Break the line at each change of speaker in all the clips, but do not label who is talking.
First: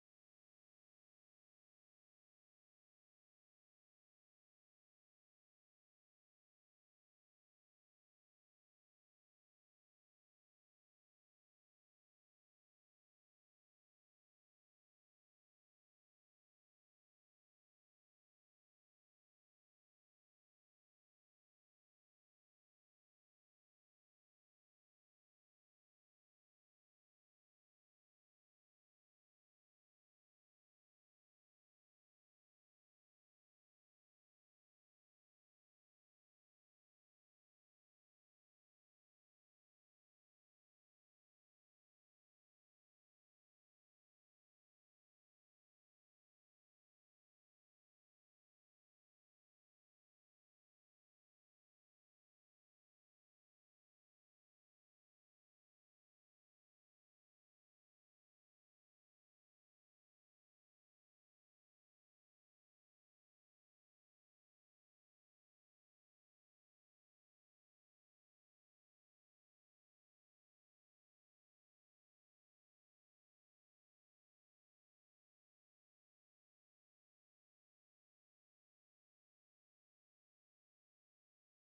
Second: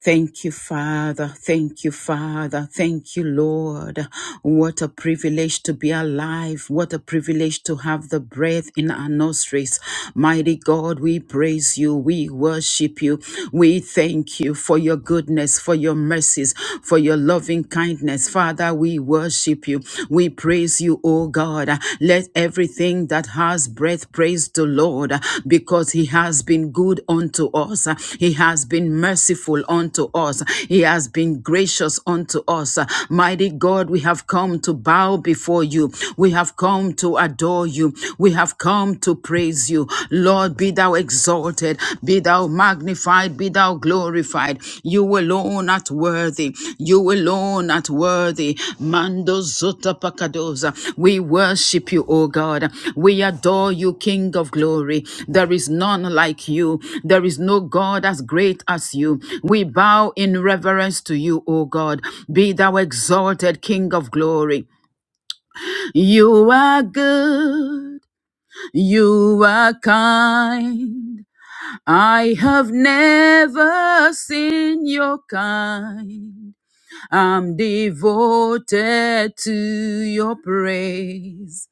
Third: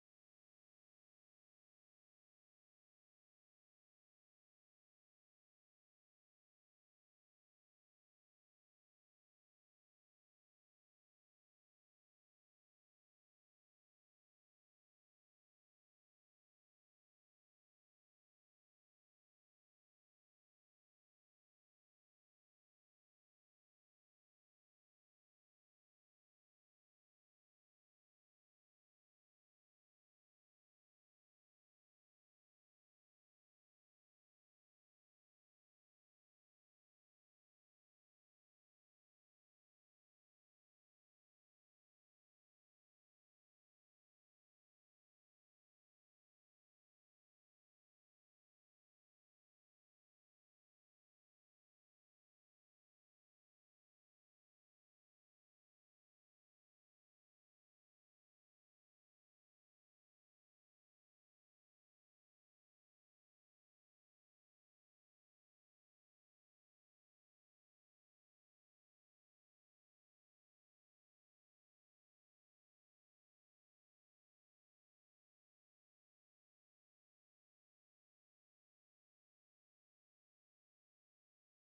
Thank you, Father. Thank you, Father. Thank you, Lord. What a privilege to be alive. What a privilege to have the breath in our nostrils. Mighty God, we praise you. We worship you. We thank you for your goodness, for your mercies, for your loving kindness. Father, we worship you. We praise you, O God. God. Let everything that has breath praise the Lord because he has been good unto us. He has been merciful unto us. He has been gracious unto us. Mighty God, we have come to bow before you. We have come to adore you. We have come to praise you. Lord, be thou exalted. Be thou magnified be thou glorified. You alone art worthy. You alone art worthy. Mando zota pakadoza. We worship you, O God. We adore you, King of glory. There is none like you. There is no God as great as you. We bow in reverence to you, O God. Be thou exalted, King of glory. You are good. You are kind. I have never seen your kind. I'm devoted to your praise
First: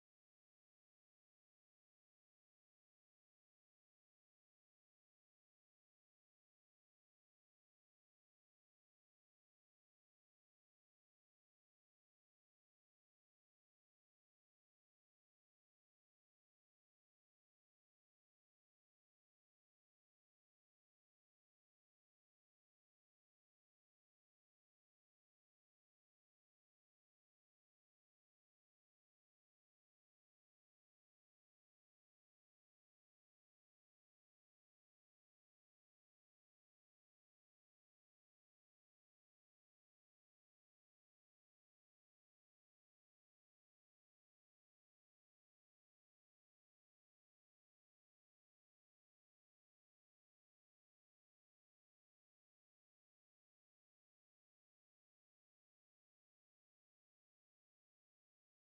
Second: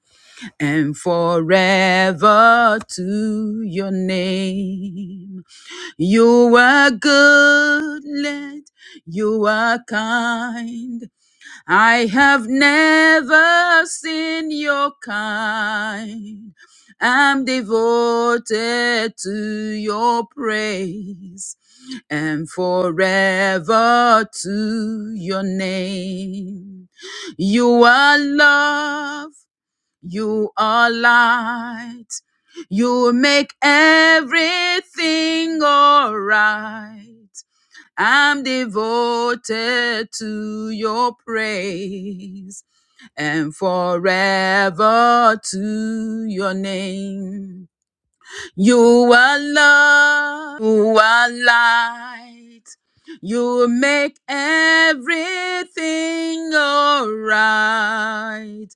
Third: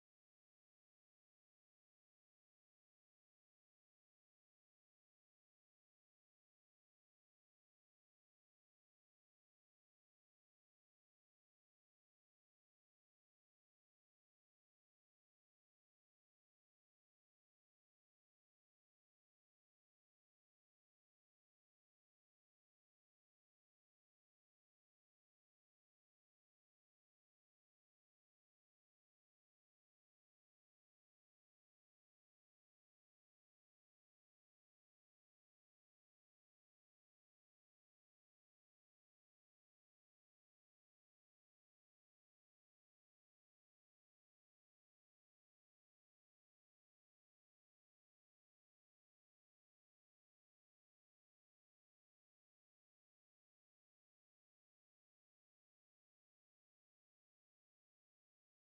and forever to your name. You are good, Lord. You are kind. I have never seen your kind. I'm devoted to your praise and forever to your name. You are love, you are light, you make everything alright. I'm devoted to your praise and forever to your name. You are love, you are light. You make everything alright.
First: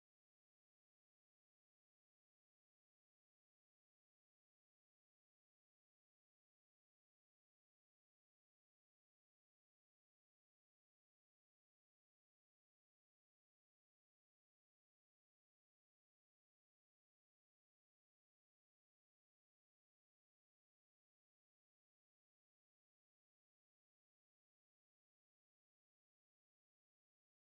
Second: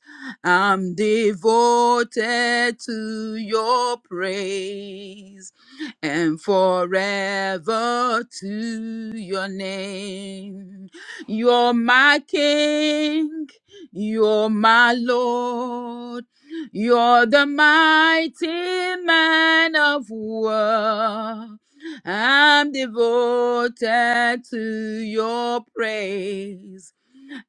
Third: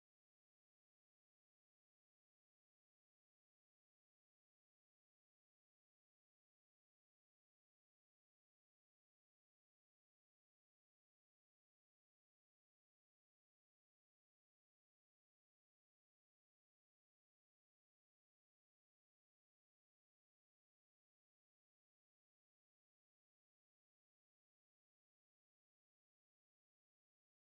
I'm devoted to your praise and forever to your name. You're my king, you're my Lord. You're the mighty man of war. I'm devoted to your praise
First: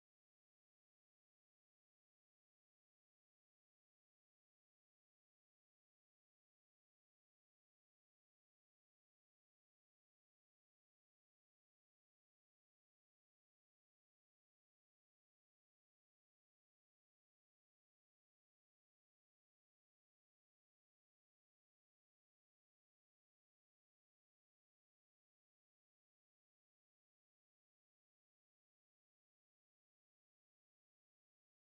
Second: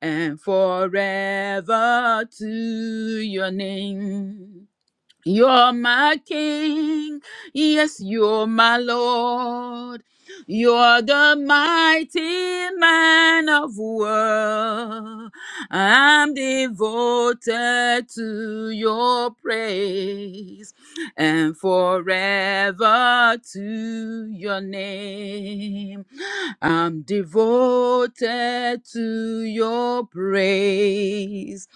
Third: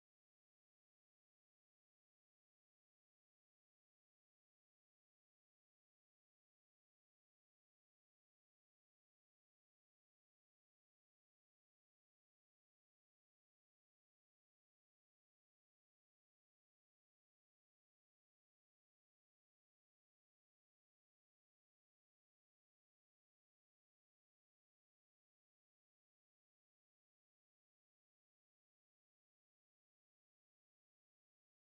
and forever to your name. You're my king. Yes, you're my Lord. You're the mighty man of war. I'm devoted to your praise and forever to your name. I'm devoted to your praise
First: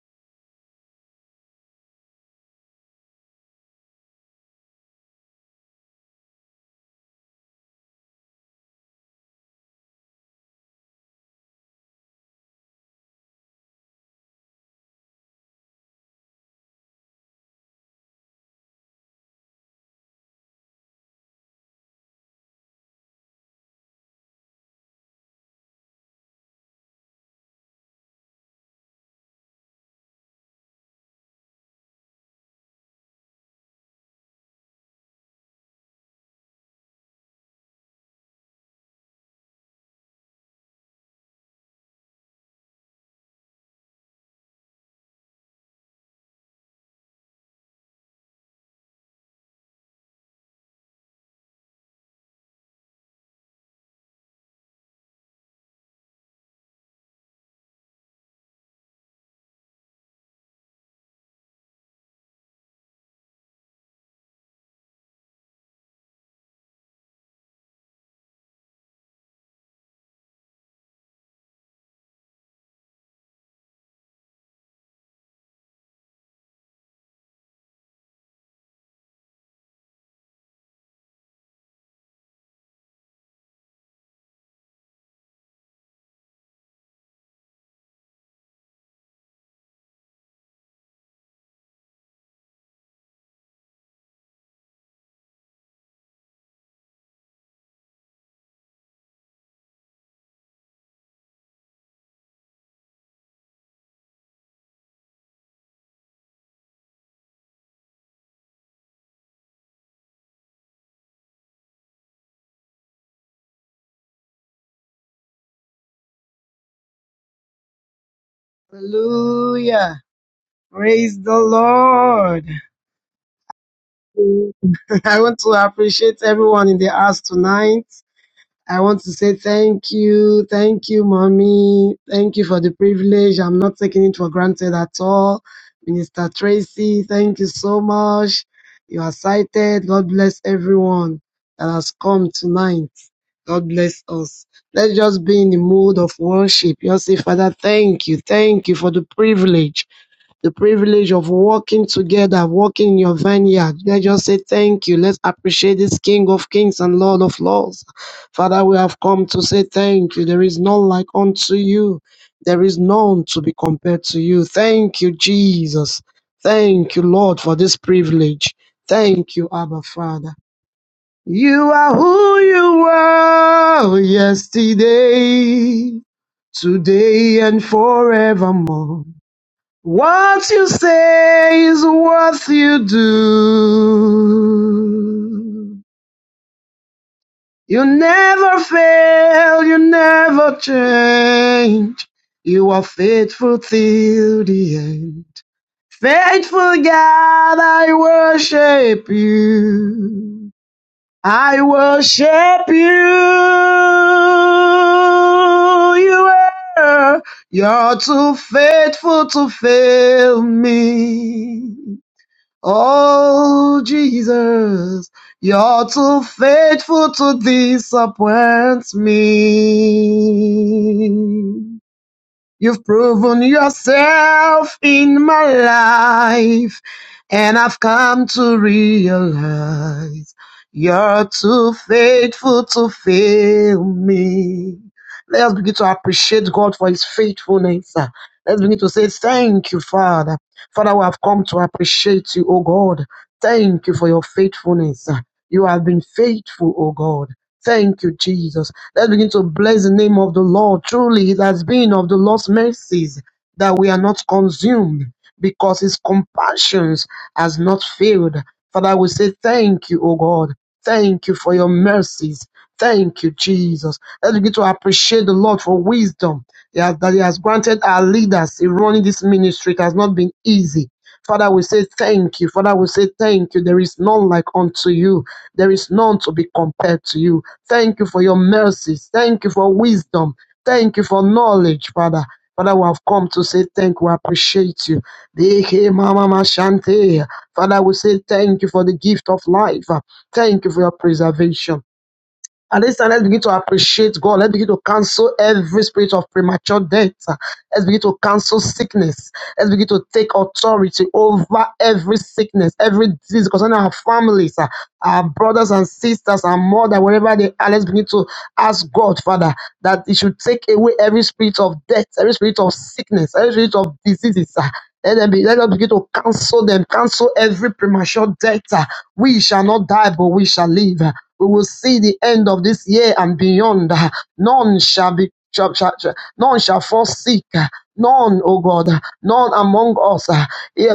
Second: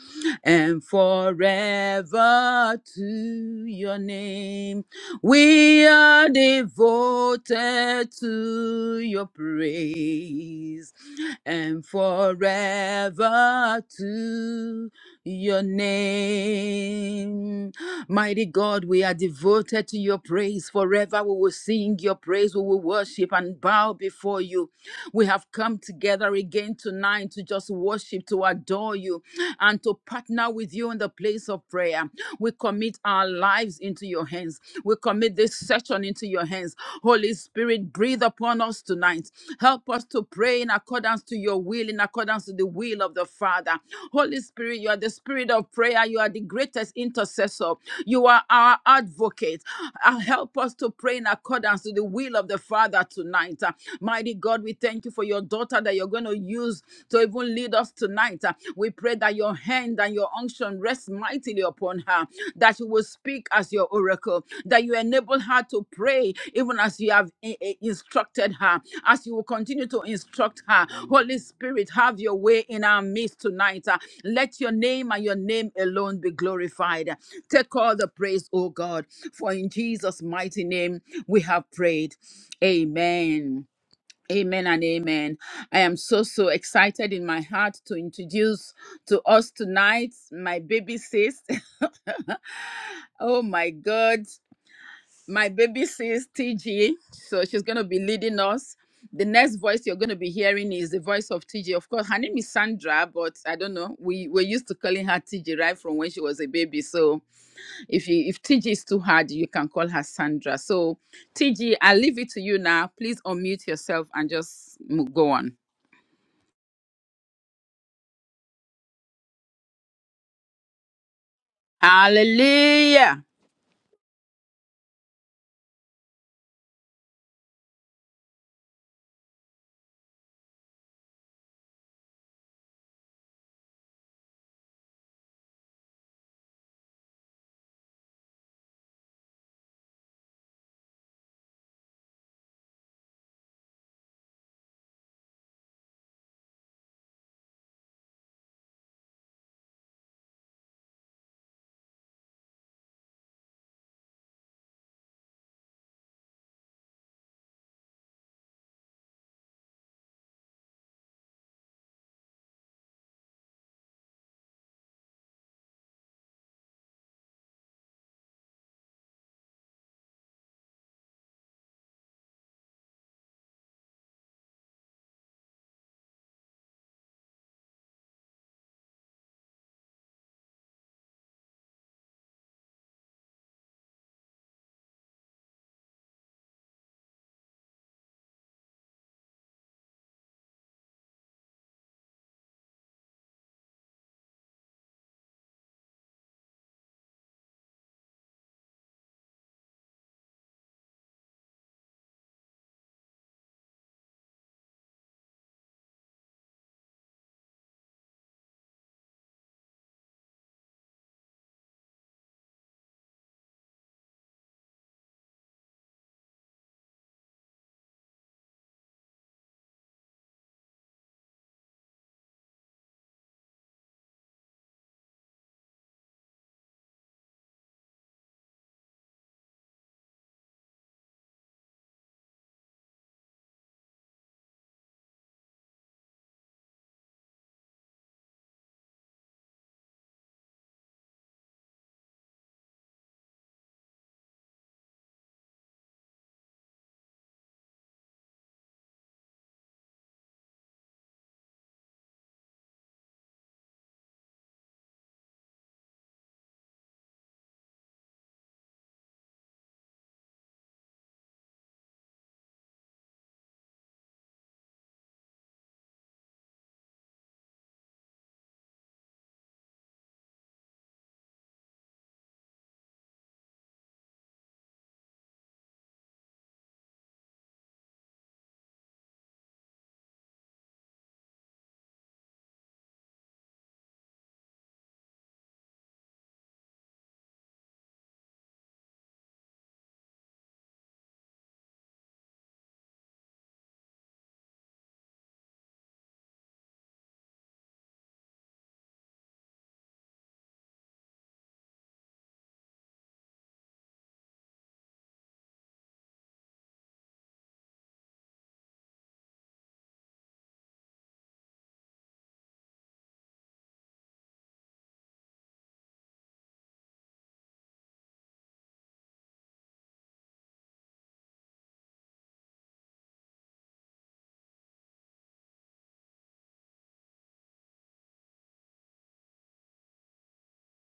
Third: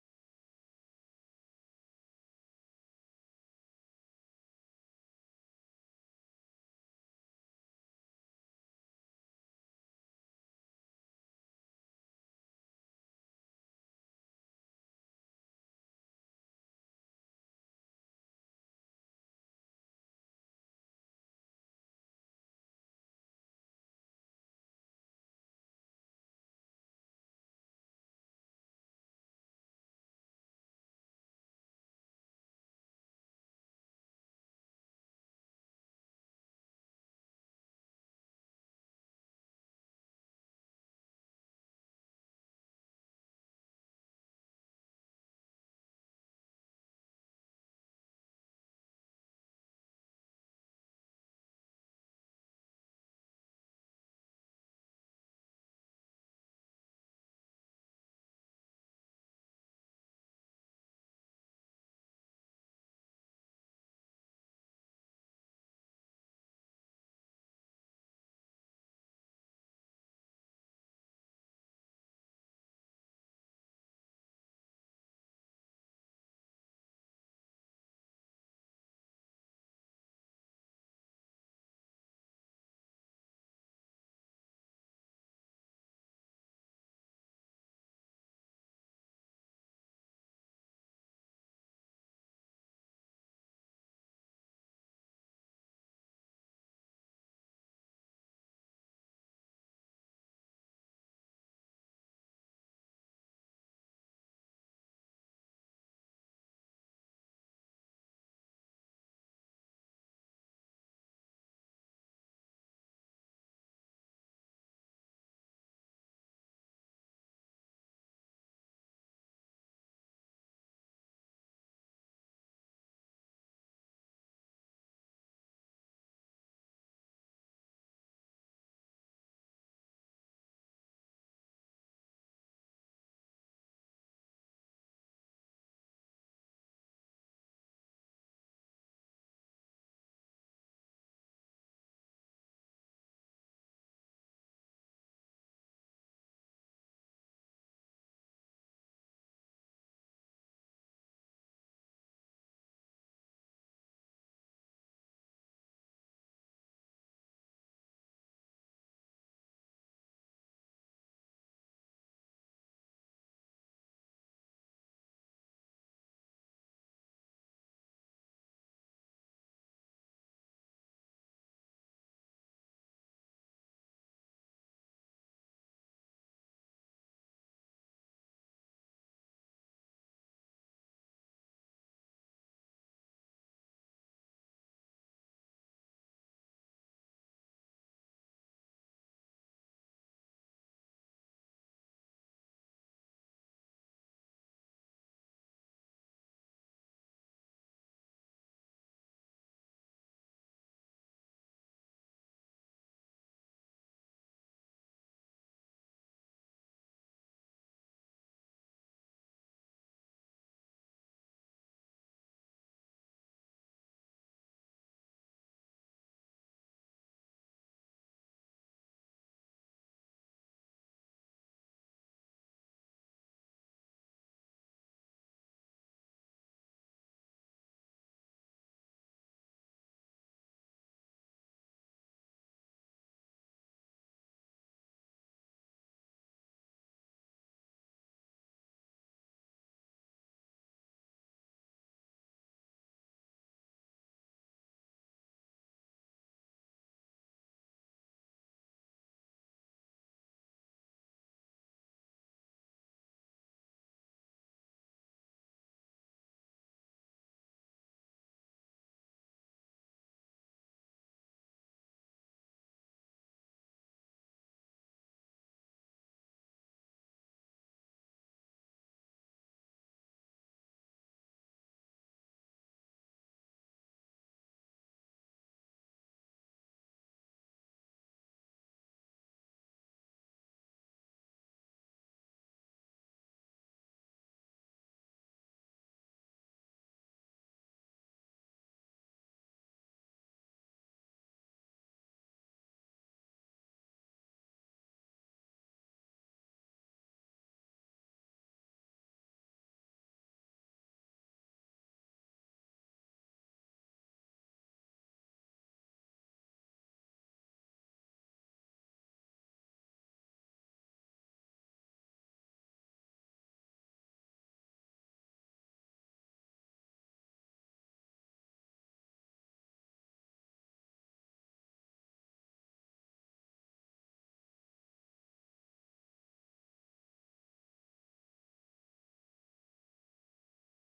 and forever to your name. We are devoted to your praise and forever to your name. Mighty God, we are devoted to your praise. Forever we will sing your praise, we will worship and bow before you. We have come together again tonight to just worship, to adore you and to partner with you in the place of prayer. We commit our lives into your hands. We commit this session into your hands. Holy Spirit, breathe upon us tonight. Help us to pray in accordance to your will, in accordance to the will of the Father. Holy Spirit, you are the spirit of prayer. You are the greatest intercessor. You are our advocate. Uh, help us to pray in accordance to the will of the Father tonight. Uh, mighty God, we thank you for your daughter that you're going to use to even lead us tonight. Uh, we pray that your hand and your unction revelation rest mightily upon her, that you will speak as your oracle, that you enable her to pray even as you have i- i- instructed her, as you will continue to instruct her. Holy Spirit, have your way in our midst tonight. Uh, Let your name and your name alone be glorified. Take all the praise, O God, for in Jesus' mighty name we have prayed. Amen. Amen and amen. I am so, so excited in my heart to introduce to us tonight my baby sis. oh my God, my baby sis, TG. So she's going to be leading us. The next voice you're going to be hearing is the voice of TG. Of course, her name is Sandra, but I don't know. We were used to calling her TG right from when she was a baby. So if you if TG is too hard, you can call her Sandra. So TG, I leave it to you now. Please unmute yourself and just m- go on.
Hallelujah. Praise the Lord.
Hallelujah.
I want to appreciate everyone in the house tonight. I want to say thank you. Thank you, mommy. Thank you for the privilege. I'm not taking it for granted at all. Minister Tracy, thank you so much. You are cited. God bless everyone that has come tonight. God bless us. Let's just be in the mood of worship. Just say, Father, thank you. Thank you for the privilege. the privilege of working together, working in your vineyard. Let's just say thank you. Let's appreciate this King of Kings and Lord of Lords. Father, we have come to say thank you. There is none like unto you. There is none to be compared to you. Thank you, Jesus. Thank you, Lord, for this privilege. Thank you, Abba Father. You are who you were yesterday, today, and forevermore. What you say is what you do. You never fail, you never change. You are faithful till the end. Faithful God, I worship you. I worship you. You are, you're too faithful to fail me. Oh, Jesus, you're too faithful to disappoint me. You've proven yourself in my life, and I've come to realize you're too faithful to fail me. Let us begin to appreciate God for his faithfulness. uh. Let's begin to say, Thank you, Father. Father, we have come to appreciate you, O God. Thank you for your faithfulness. uh. You have been faithful, O God. Thank you, Jesus. Let's begin to bless the name of the Lord. Truly, it has been of the Lord's mercies that we are not consumed because his compassions has not failed. Father, we say thank you, O God. Thank you for your mercies. Thank you, Jesus. Let's begin to appreciate the Lord for wisdom He has- that He has granted our leaders in running this ministry. It has not been easy. Father, we say thank you. Father, we say thank you. There is none like unto you. There is none to be compared to you. Thank you for your mercies. Thank you for wisdom. Thank you for knowledge, Father. Father, we have come to say thank you. We appreciate you. Deke mama mashante. Father, we say thank you for the gift of life. Thank you for your preservation. And this time, let's begin to appreciate God. Let's begin to cancel every spirit of premature death. Let's begin to cancel sickness. Let's begin to take authority over every sickness, every disease concerning our families, uh, our brothers and sisters, and mother, wherever they are. Let's begin to ask God, Father, that He should take away every spirit of death, every spirit of sickness, every spirit of diseases. uh, let them be, let us begin to cancel them, cancel every premature death. uh, We shall not die, but we shall live. uh, We will see the end of this year and beyond. uh, None shall be shall, shall, shall- none shall fall sick. uh, None, oh God, uh, none among us. uh,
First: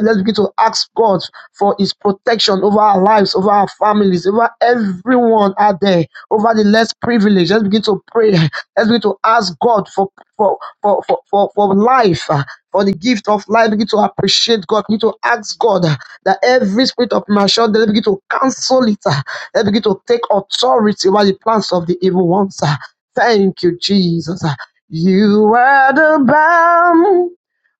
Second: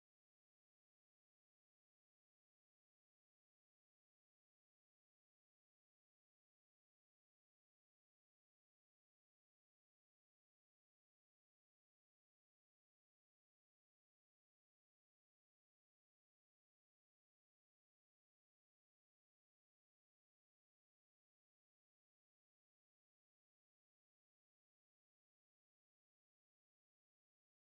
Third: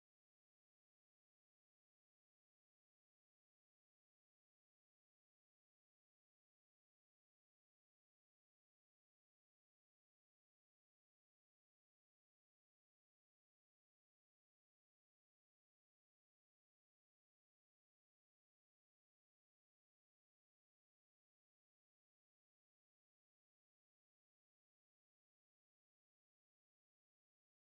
prayer, let's begin to ask God for His protection over our lives, over our families, over everyone out there, over the less privileged. Let's begin to pray. Let's begin to ask God for for for for for, for life. uh, For the gift of life, begin to appreciate God. Begin to ask God uh, that every spirit of malfunction, let begin to cancel it. uh, Let begin to take authority over the plans of the evil ones. uh. Thank you, Jesus. uh. You are the balm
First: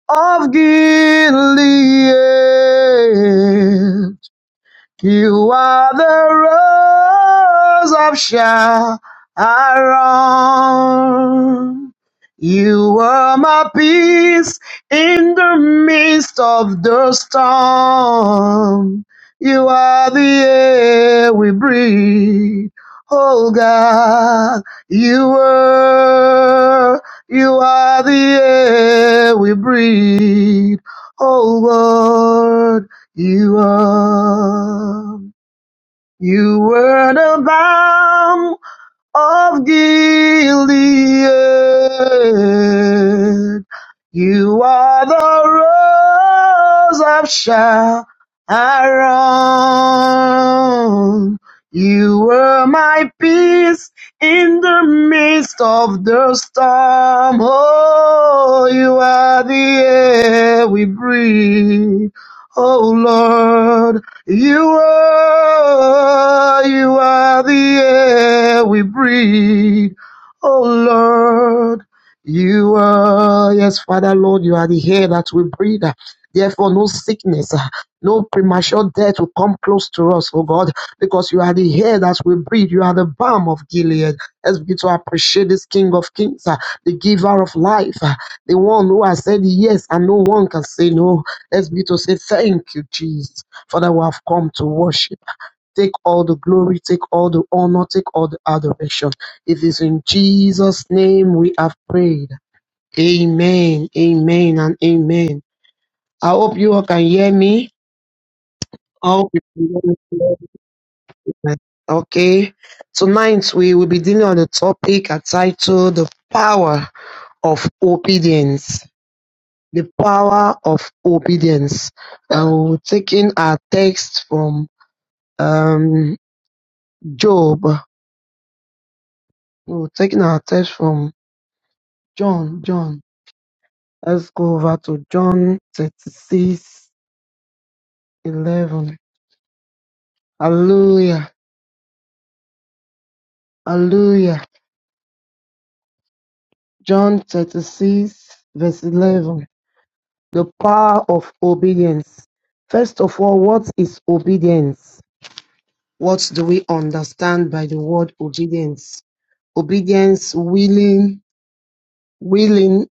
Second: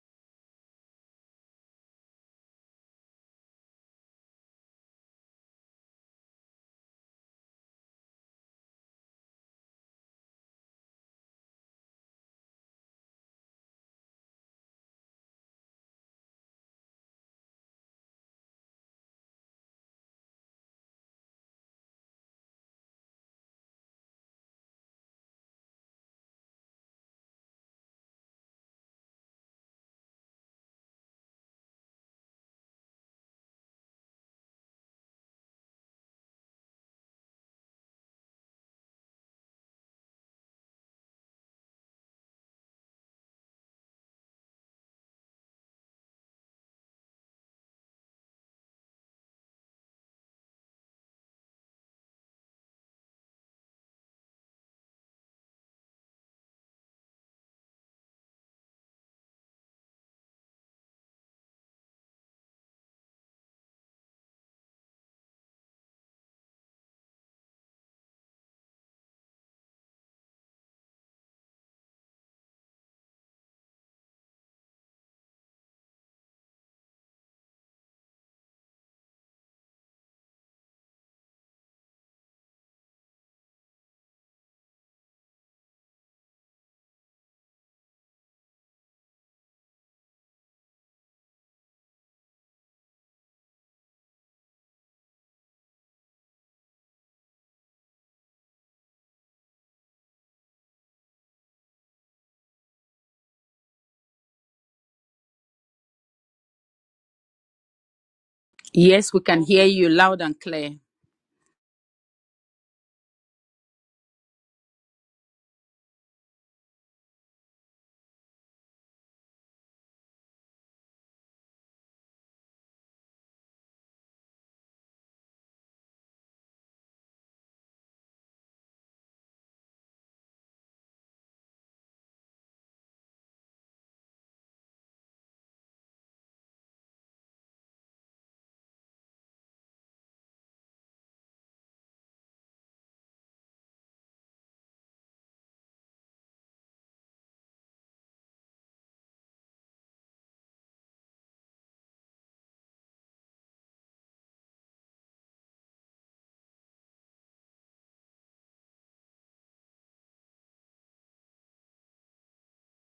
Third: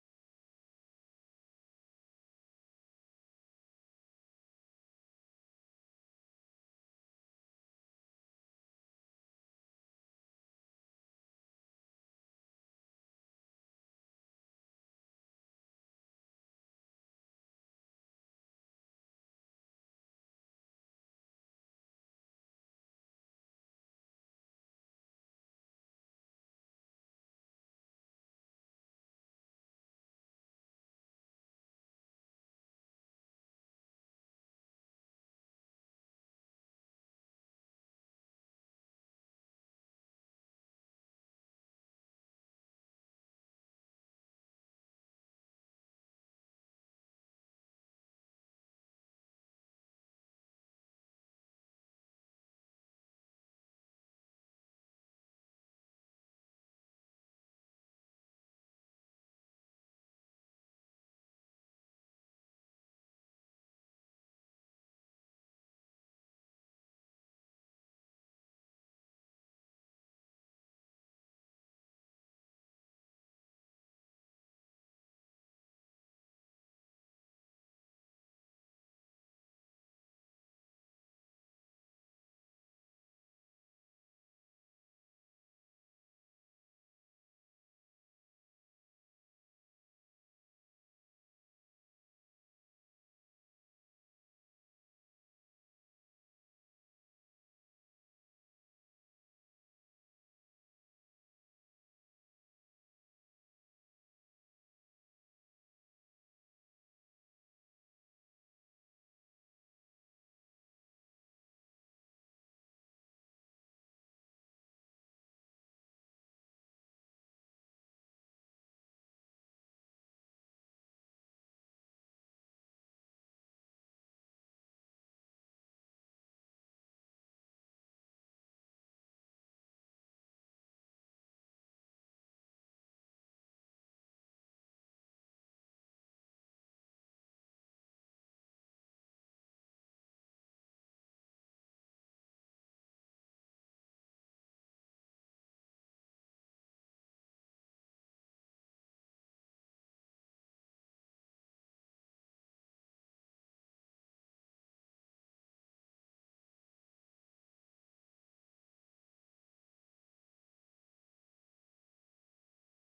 of Gilead you are the rose of Sharon. You were my peace in the midst of the storm. You are the air we breathe. Oh God, you were, you are the air we breathe. Oh Lord. You are, you were the bomb of Gilead. You are the rose of Sharon. You were my peace in the midst of the storm. Oh, you are the air we breathe. Oh Lord, you are, you are the air we breathe. Oh Lord, you are, yes, Father Lord, you are the air that we breathe. Therefore, no sickness, uh, no premature death will come close to us, oh God, because you are the air that we breathe. You are the balm of Gilead. Let's begin to appreciate this King of Kings, uh, the giver of life, uh, the one who has said yes and no one can say no. Let's begin to say thank you, Jesus. Father, we have come to worship. Take all the glory, take all the honor, take all the adoration. It is in Jesus' name we have prayed. Amen, amen, and amen. I hope you all can hear me. I
Yes, we
hope
can hear
you
you
can
loud
hear
and clear.
me. Okay. Tonight we will be dealing on the topic titled The Power of Obedience. The Power of Obedience. And we're taking our text from um, Job We are taking our text from John, John. Let's go over to John 36, 11. Hallelujah, hallelujah. John 36, verse 11. The power of obedience. First of all, what is obedience? What do we understand by the word obedience? Obedience, willing, willing,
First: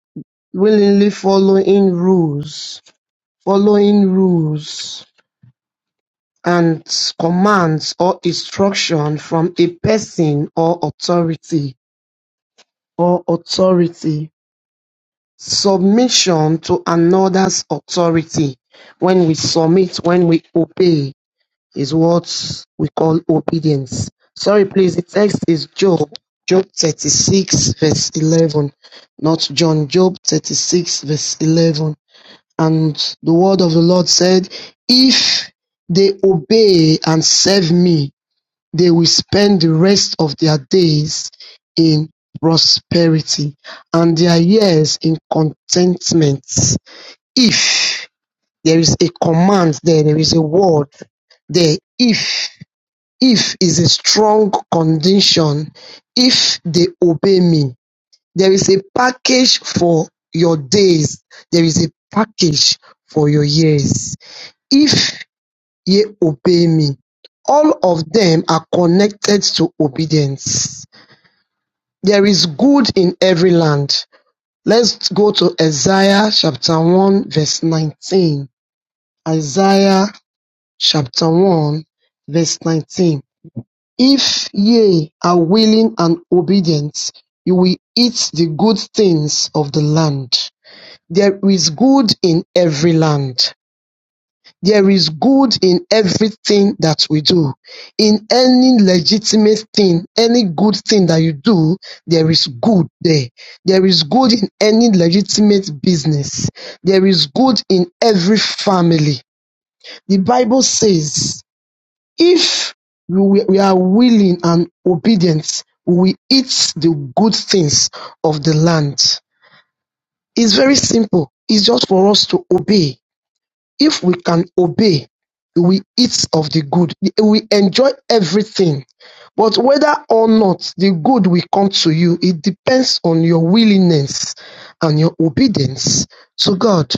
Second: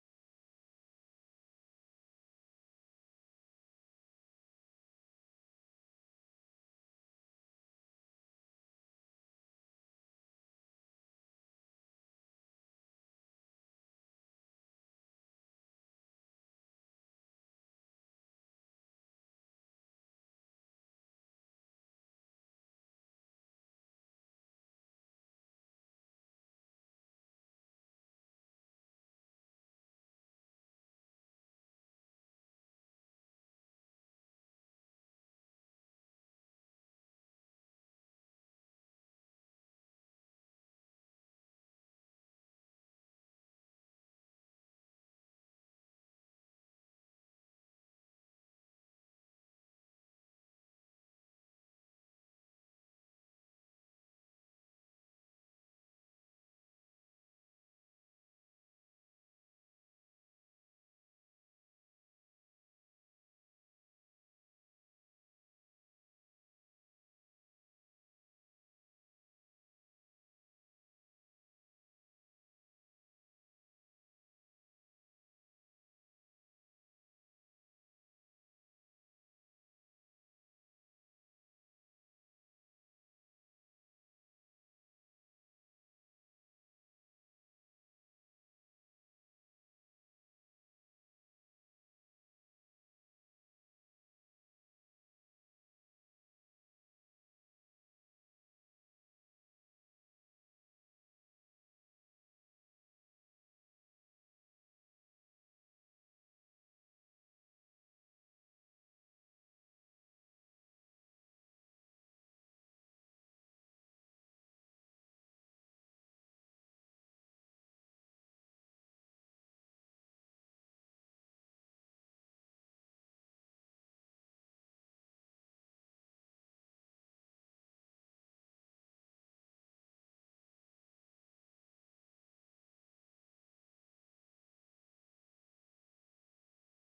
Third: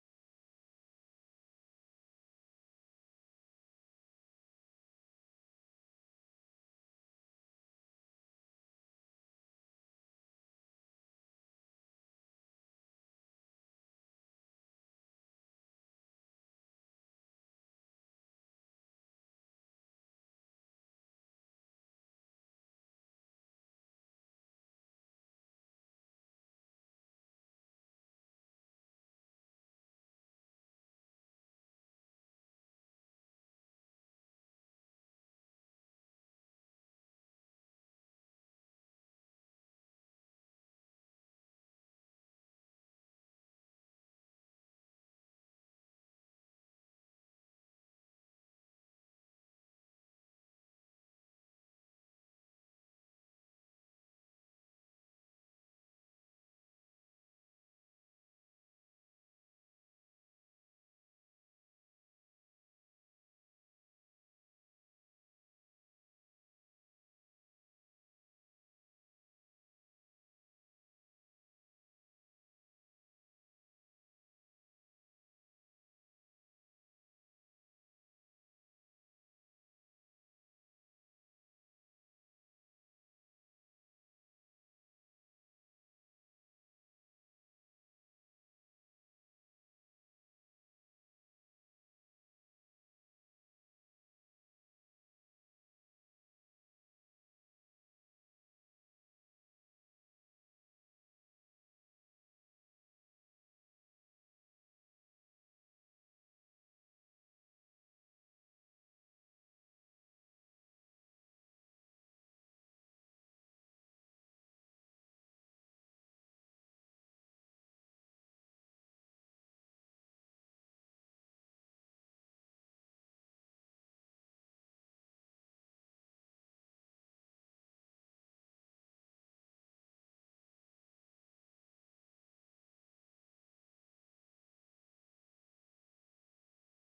willingly following rules, following rules and commands or instruction from a person or authority or authority. Submission to another's authority. When we submit, when we obey, is what we call obedience. Sorry, please, the text is Job, Job 36, verse 11. Not John, Job 36, verse 11. And the word of the Lord said, If they obey and serve me, they will spend the rest of their days in prosperity, and their years in contentment. If there is a command there, there is a word there. If if is a strong condition. If they obey me, there is a package for your days. There is a package for your years. If Ye obey me. All of them are connected to obedience. There is good in every land. Let's go to Isaiah chapter 1 verse 19. Isaiah chapter 1 verse 19. If ye are willing and obedient, you will eat the good things of the land. There is good in every land. There is good in everything that we do. In any legitimate thing, any good thing that you do, there is good there. There is good in any legitimate business. There is good in every family. The Bible says, if we we are willing and obedient, we eat the good things of the land. It's very simple. It's just for us to obey. If we can obey, we eat of the good, we enjoy everything. But whether or not the good will come to you, it depends on your willingness and your obedience to God.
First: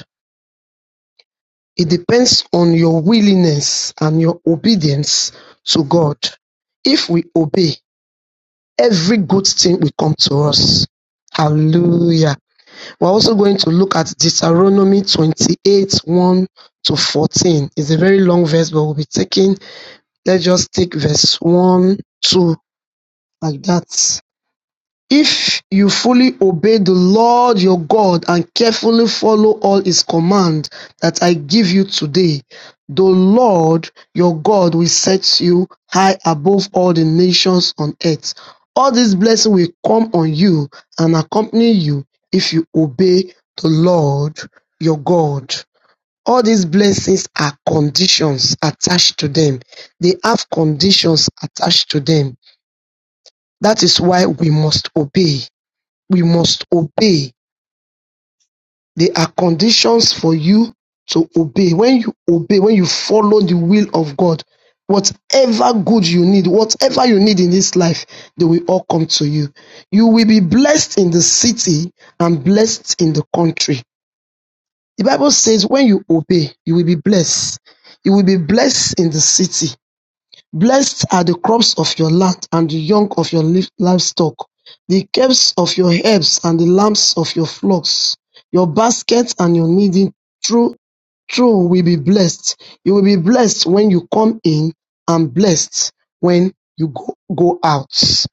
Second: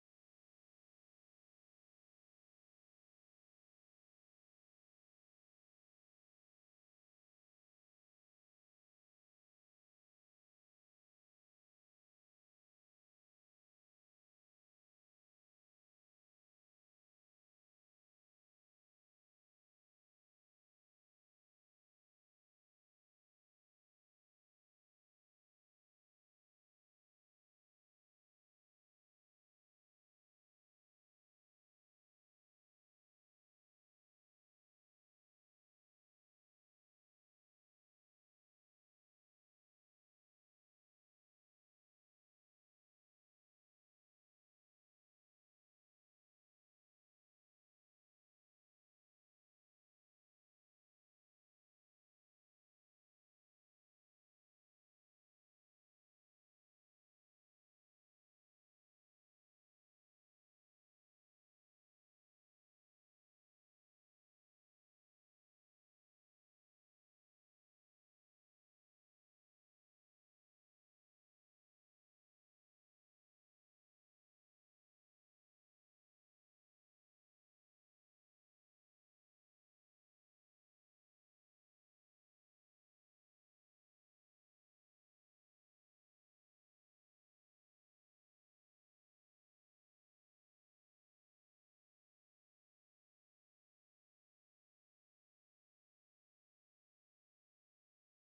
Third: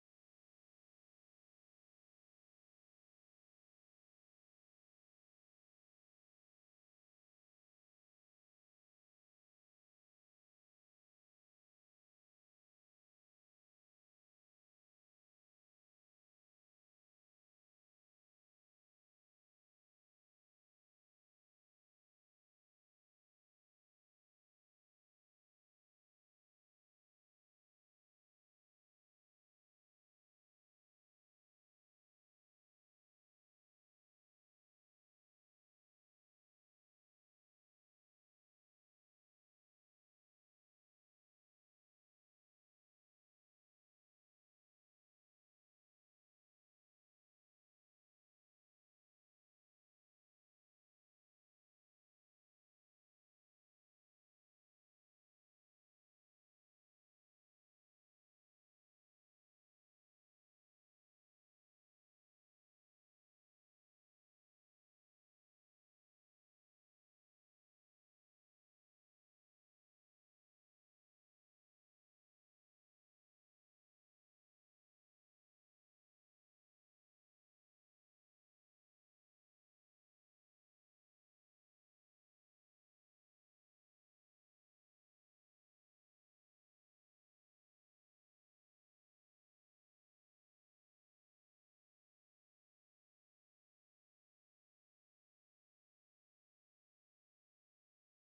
It depends on your willingness and your obedience to God. If we obey, every good thing will come to us. Hallelujah. We're also going to look at Deuteronomy 28 1 to 14. It's a very long verse, but we'll be taking, let's just take verse 1, 2, like that. If you fully obey the Lord your God and carefully follow all his commands that I give you today, the Lord your God will set you high above all the nations on earth. All these blessings will come on you and accompany you if you obey the Lord your God. All these blessings are conditions attached to them. They have conditions attached to them. That is why we must obey we must obey. There are conditions for you to obey. When you obey, when you follow the will of God, whatever good you need, whatever you need in this life, they will all come to you. You will be blessed in the city and blessed in the country. The Bible says when you obey, you will be blessed. You will be blessed in the city Blessed are the crops of your land and the young of your livestock, the calves of your herds and the lambs of your flocks. Your basket and your kneading trough will be blessed. You will be blessed when you come in and blessed when you go, go out.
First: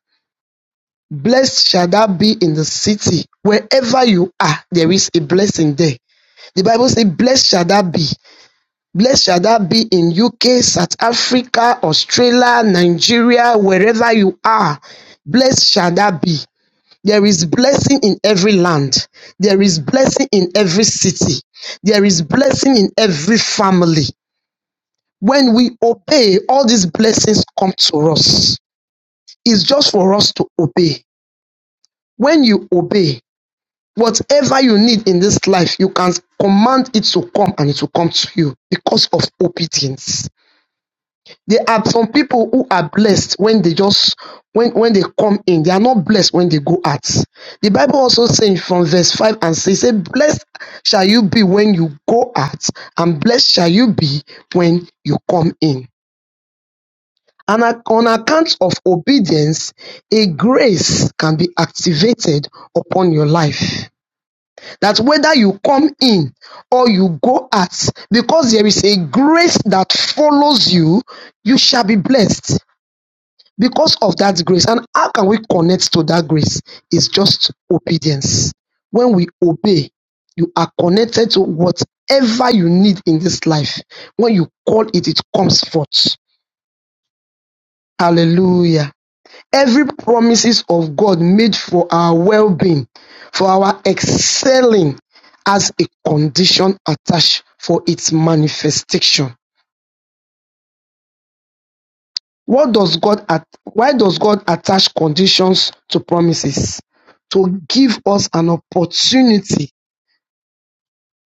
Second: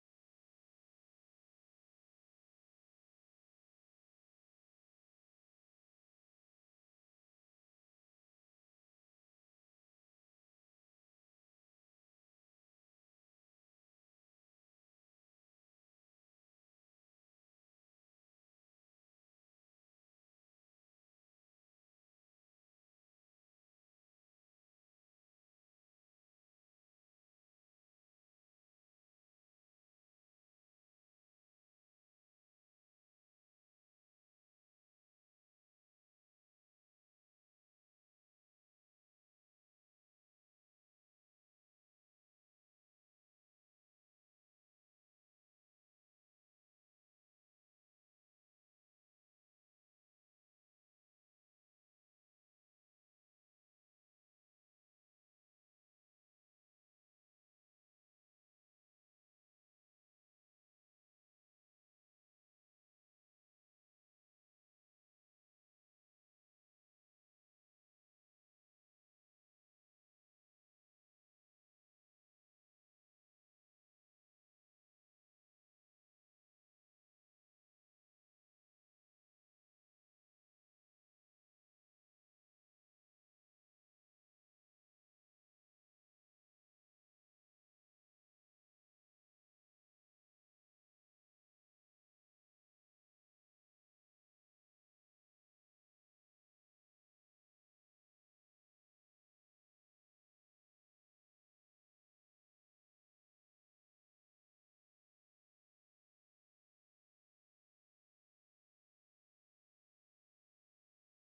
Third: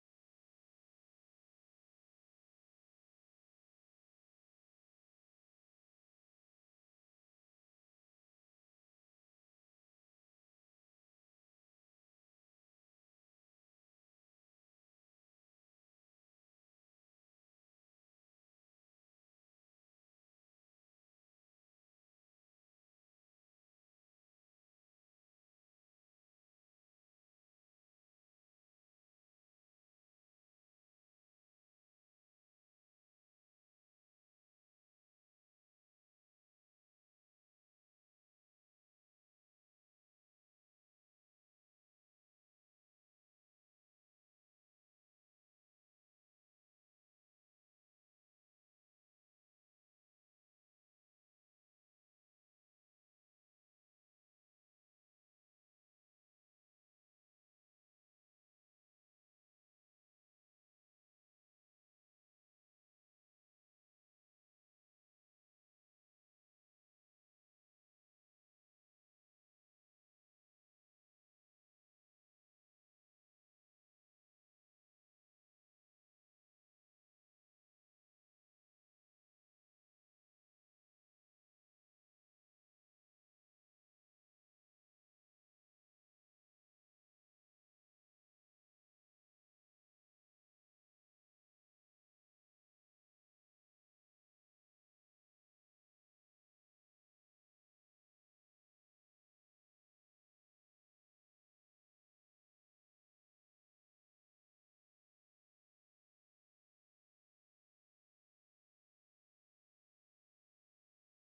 Blessed shall that be in the city. Wherever you are, there is a blessing there. The Bible says, Blessed shall that be Blessed shall that be in UK, South Africa, Australia, Nigeria, wherever you are. Blessed shall that be. There is blessing in every land. There is blessing in every city. There is blessing in every family. When we obey, all these blessings come to us. It's just for us to obey. When you obey, whatever you need in this life, you can command it to come and it will come to you because of obedience There are some people who are blessed when they just when when they come in, they are not blessed when they go out. The Bible also says from verse 5 and 6, say, Blessed shall you be when you go out, and blessed shall you be when you come in. And on account of obedience, a grace can be activated upon your life. That whether you come in or you go out, because there is a grace that follows you, you shall be blessed because of that grace. And how can we connect to that grace? It's just obedience. When we obey, you are connected to whatever you need in this life. When you call it, it comes forth. Hallelujah. Every promises of God made for our well-being, for our excelling as a condition attached for its manifestation. What does God at, why does God attach conditions to promises? To give us an opportunity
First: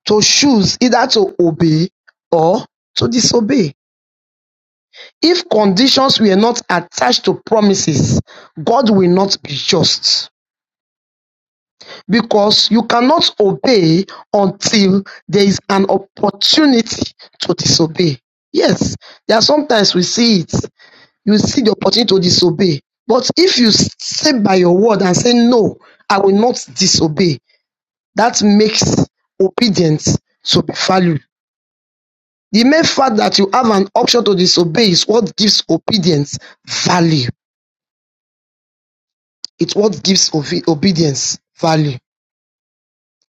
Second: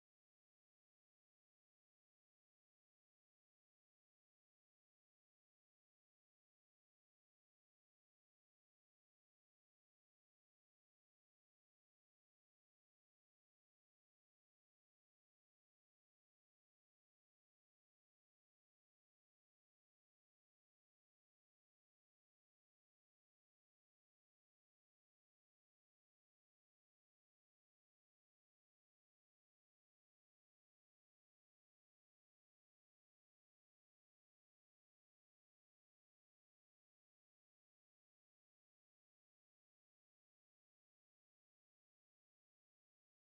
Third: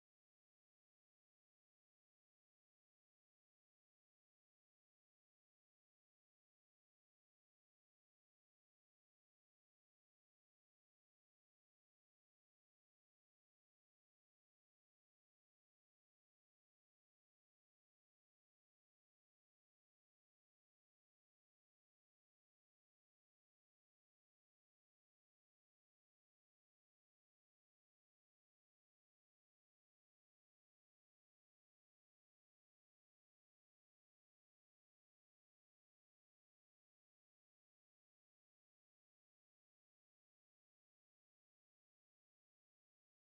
to choose either to obey or to disobey. If conditions were not attached to promises, God will not be just because you cannot obey until there is an opportunity to disobey. Yes, there are sometimes we see it. you see the opportunity to disobey. But if you stay by your word and say, No, I will not disobey, that makes obedience to be valued. The mere fact that you have an option to disobey is what gives obedience value. It's what gives obe- obedience value.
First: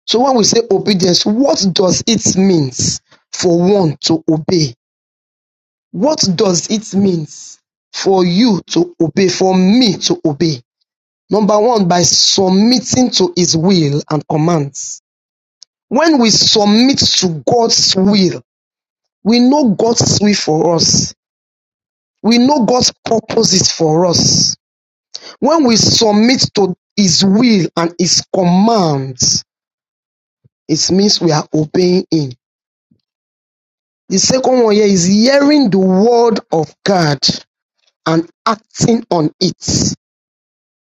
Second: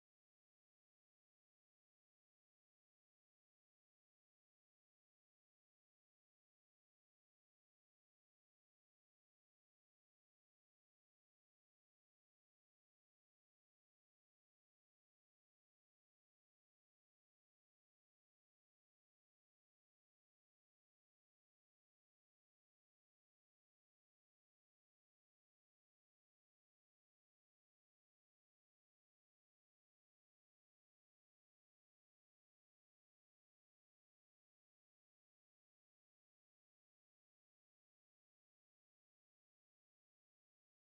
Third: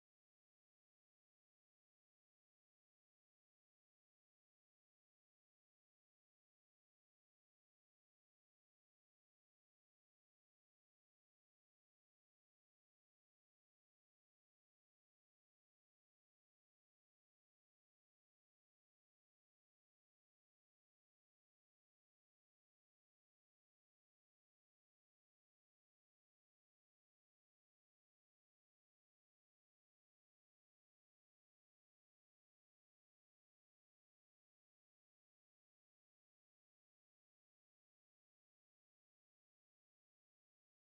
So when we say obedience, what does it mean for one to obey? What does it mean for you to obey, for me to obey? Number one, by submitting to His will and commands. When we submit to God's will, we know God's will for us. We know God's purposes for us. When we submit to His will and His commands, it means we are obeying Him. The second one here is hearing the word of God and acting on it.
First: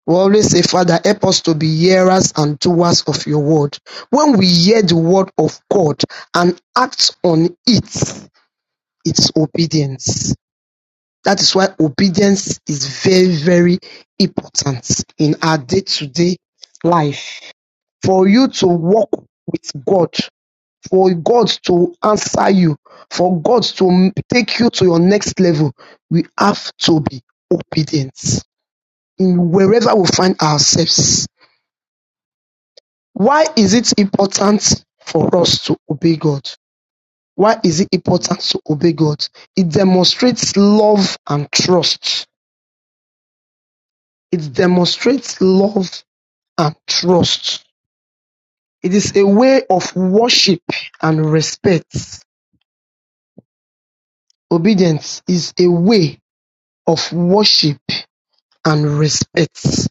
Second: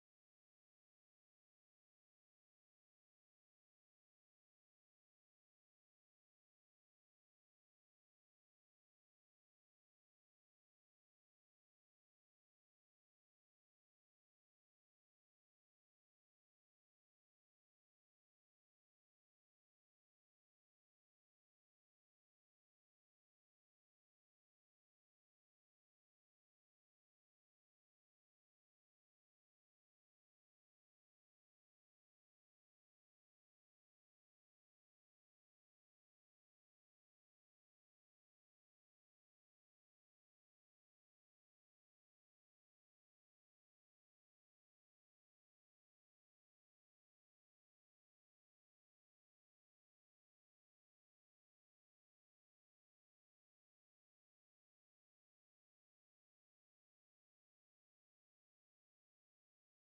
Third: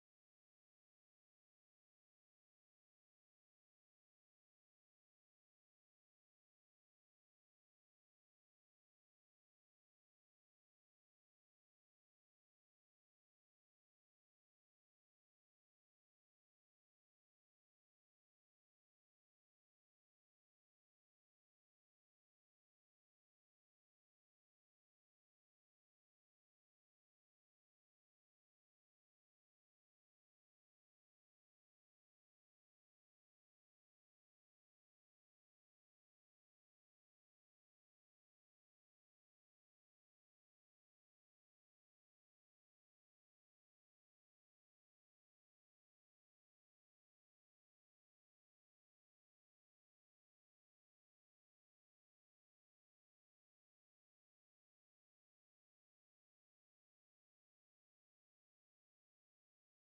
We always say, Father, help us to be hearers and doers of your word. When we hear the word of God and act on it, it's obedience. That is why obedience is very, very important in our day to day life. For you to walk with God, for God to answer you, for God to take you to your next level, we have to be obedient in wherever we find ourselves Why is it important for us to obey God? Why is it important to obey God? It demonstrates love and trust. It demonstrates love and trust. It is a way of worship and respect. Obedience is a way of worship and respect.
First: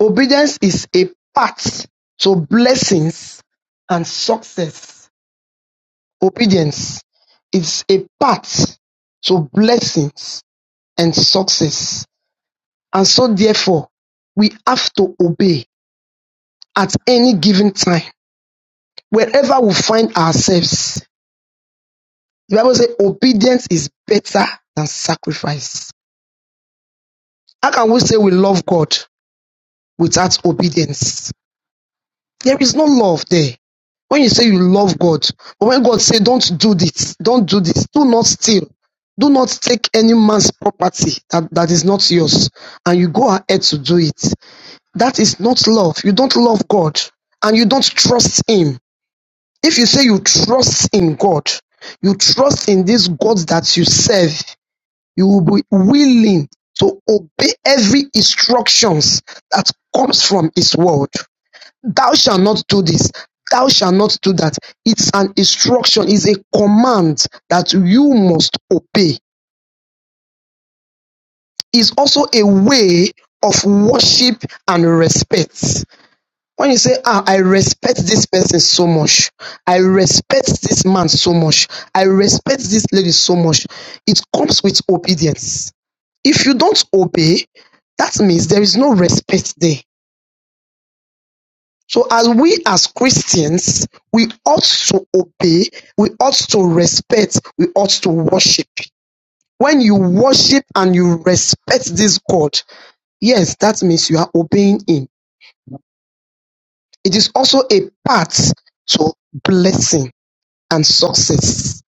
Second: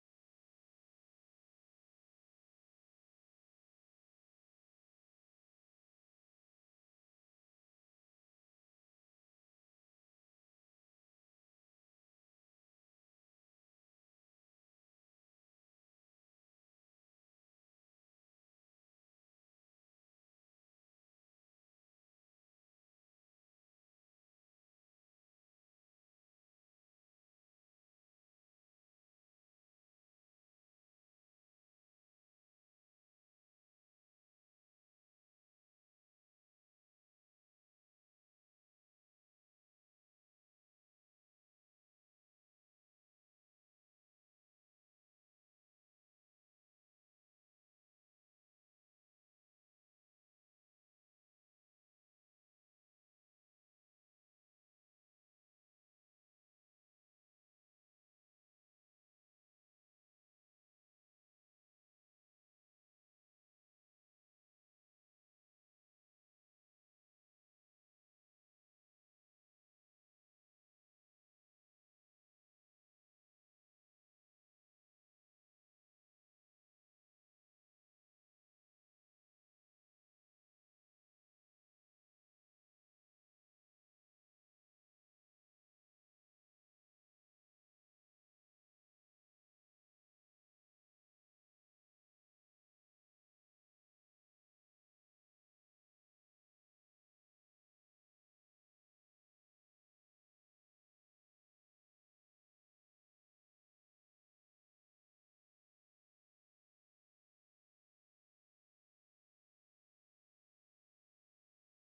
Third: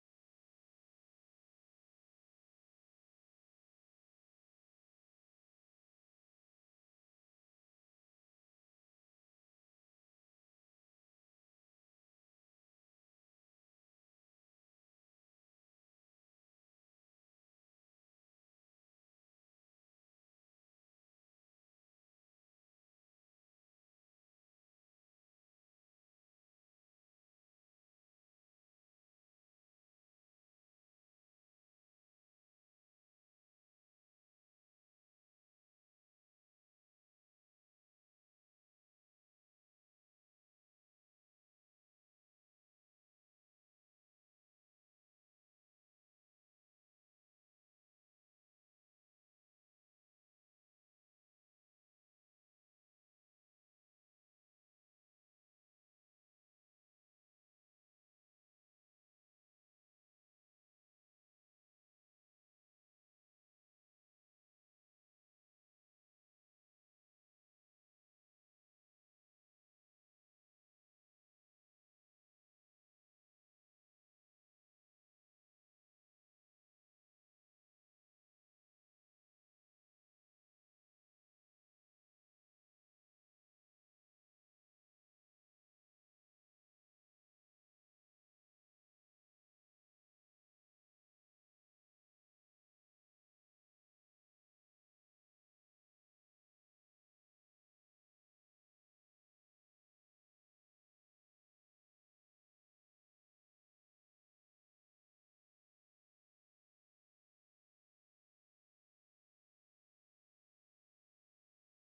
Obedience is a path to blessings and success Obedience is a path to blessings and success. And so therefore, we have to obey at any given time, wherever we find ourselves. The Bible says obedience is better than sacrifice. How can we say we love God without obedience? There is no love there. when you say you love God, but when God say, don't do this, don't do this, do not steal, do not take any man's property that, that is not yours, and you go ahead to do it, that is not love. You don't love God, and you don't trust Him. If you say you trust in God, you trust in this God that you serve, you will be willing to obey every instructions that comes from His word. Thou shalt not do this. Thou shalt not do that. It's an instruction, it's a command that you must obey. It's also a way of worship and respect. When you say, ah, I respect this person so much, I respect this man so much, I respect this lady so much, it comes with obedience. If you don't obey, that means there is no respect there So as we as Christians, we ought to obey, we ought to respect, we ought to worship. When you worship and you respect this God, yes, that means you are obeying Him. It is also a path to blessing and success.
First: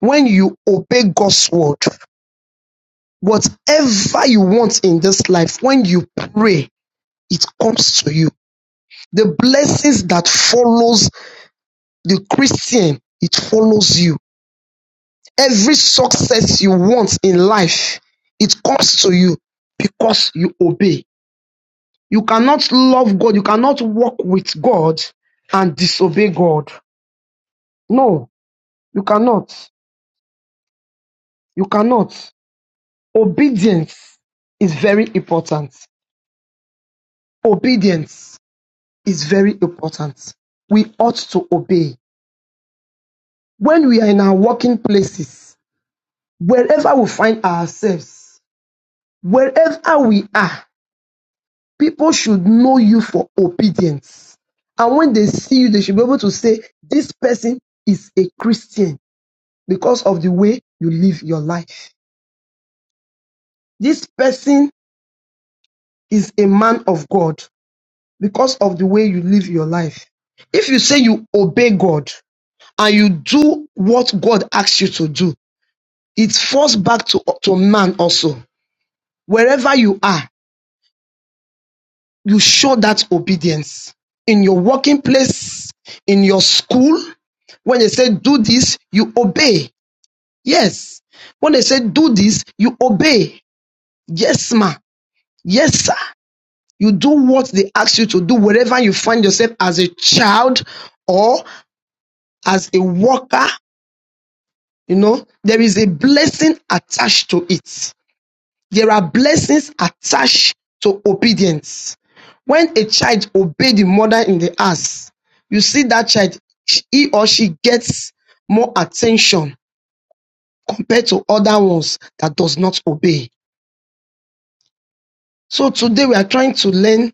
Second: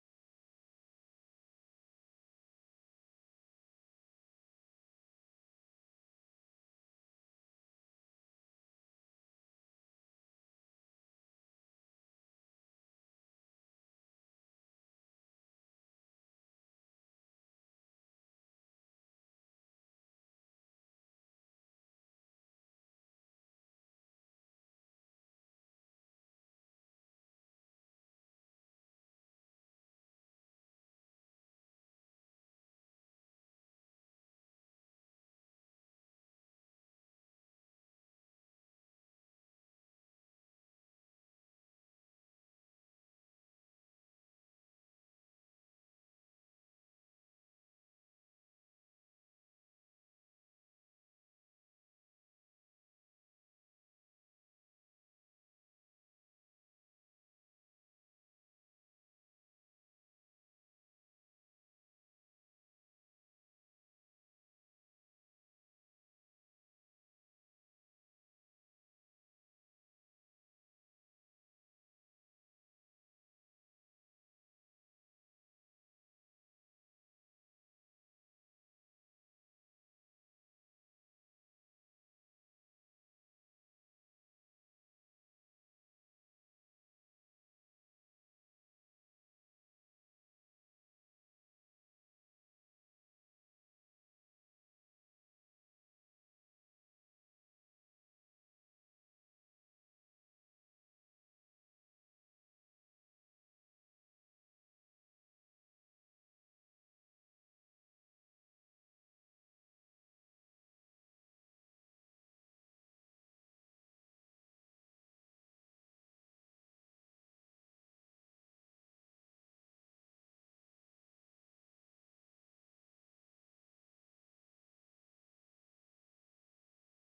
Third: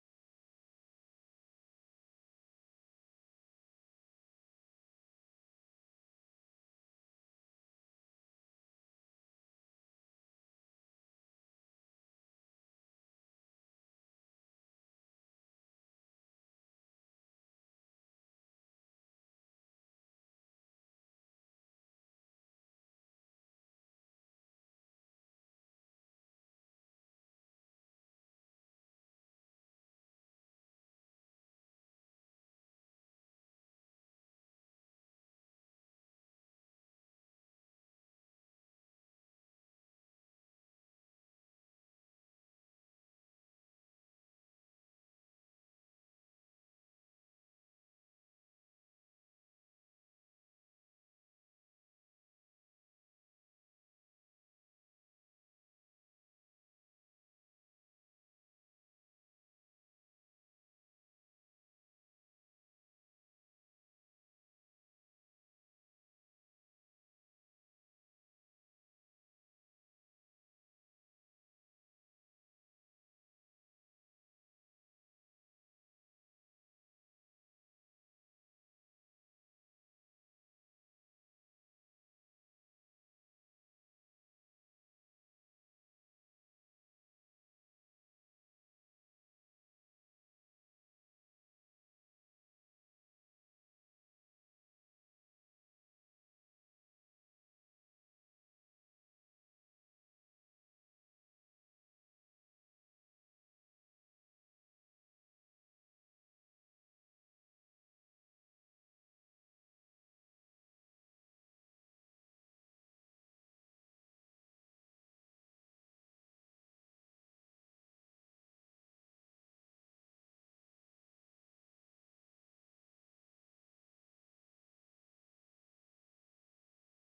When you obey God's word, whatever you want in this life, when you pray, it comes to you. The blessings that follows the Christian, it follows you Every success you want in life, it comes to you because you obey. You cannot love God. You cannot walk with God and disobey God. No, you cannot. You cannot. Obedience is very important. Obedience is very important. We ought to obey. When we are in our working places, wherever we find ourselves, wherever we are, People should know you for obedience. And when they see you, they should be able to say, this person is a Christian because of the way you live your life. This person is a man of God because of the way you live your life. If you say you obey God and you do what God asks you to do, it falls back to, to man also. Wherever you are, you show that obedience in your working place, in your school. When they say do this, you obey. Yes. When they say do this, you obey. Yes, ma. Yes, sir. You do what they ask you to do wherever you find yourself as a child or as a worker. You know, there is a blessing attached to it. There are blessings attached to obedience. When a child obeys the mother in the house, you see that child, he or she gets more attention compared to other ones that does not obey. So today we are trying to learn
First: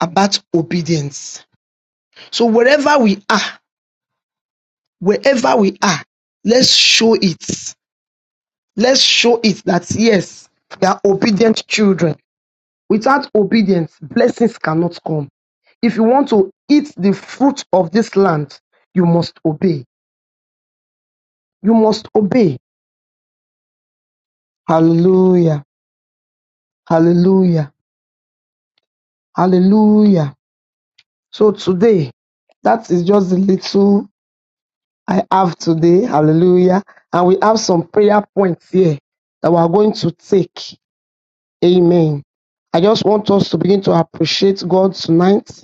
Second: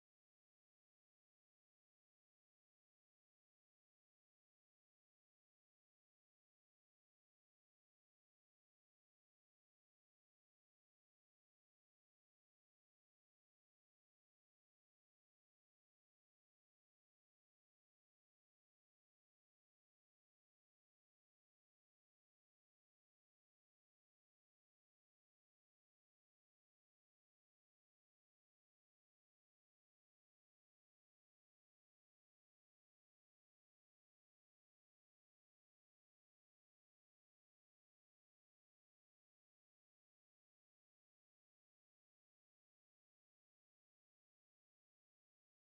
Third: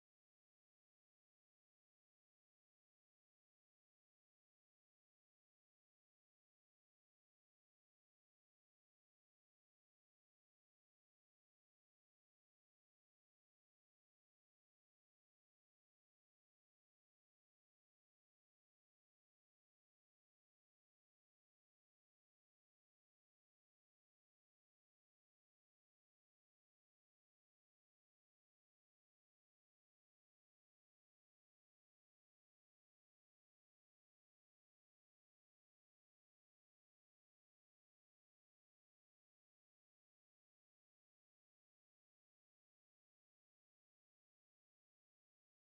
about obedience. So wherever we are, wherever we are, let's show it. Let's show it that yes, we are obedient children Without obedience, blessings cannot come. If you want to eat the fruit of this land, you must obey. You must obey. Hallelujah. Hallelujah. Hallelujah. So today, that is just the little I have today. Hallelujah. And we have some prayer points here that we are going to take. Amen. I just want us to begin to appreciate God tonight.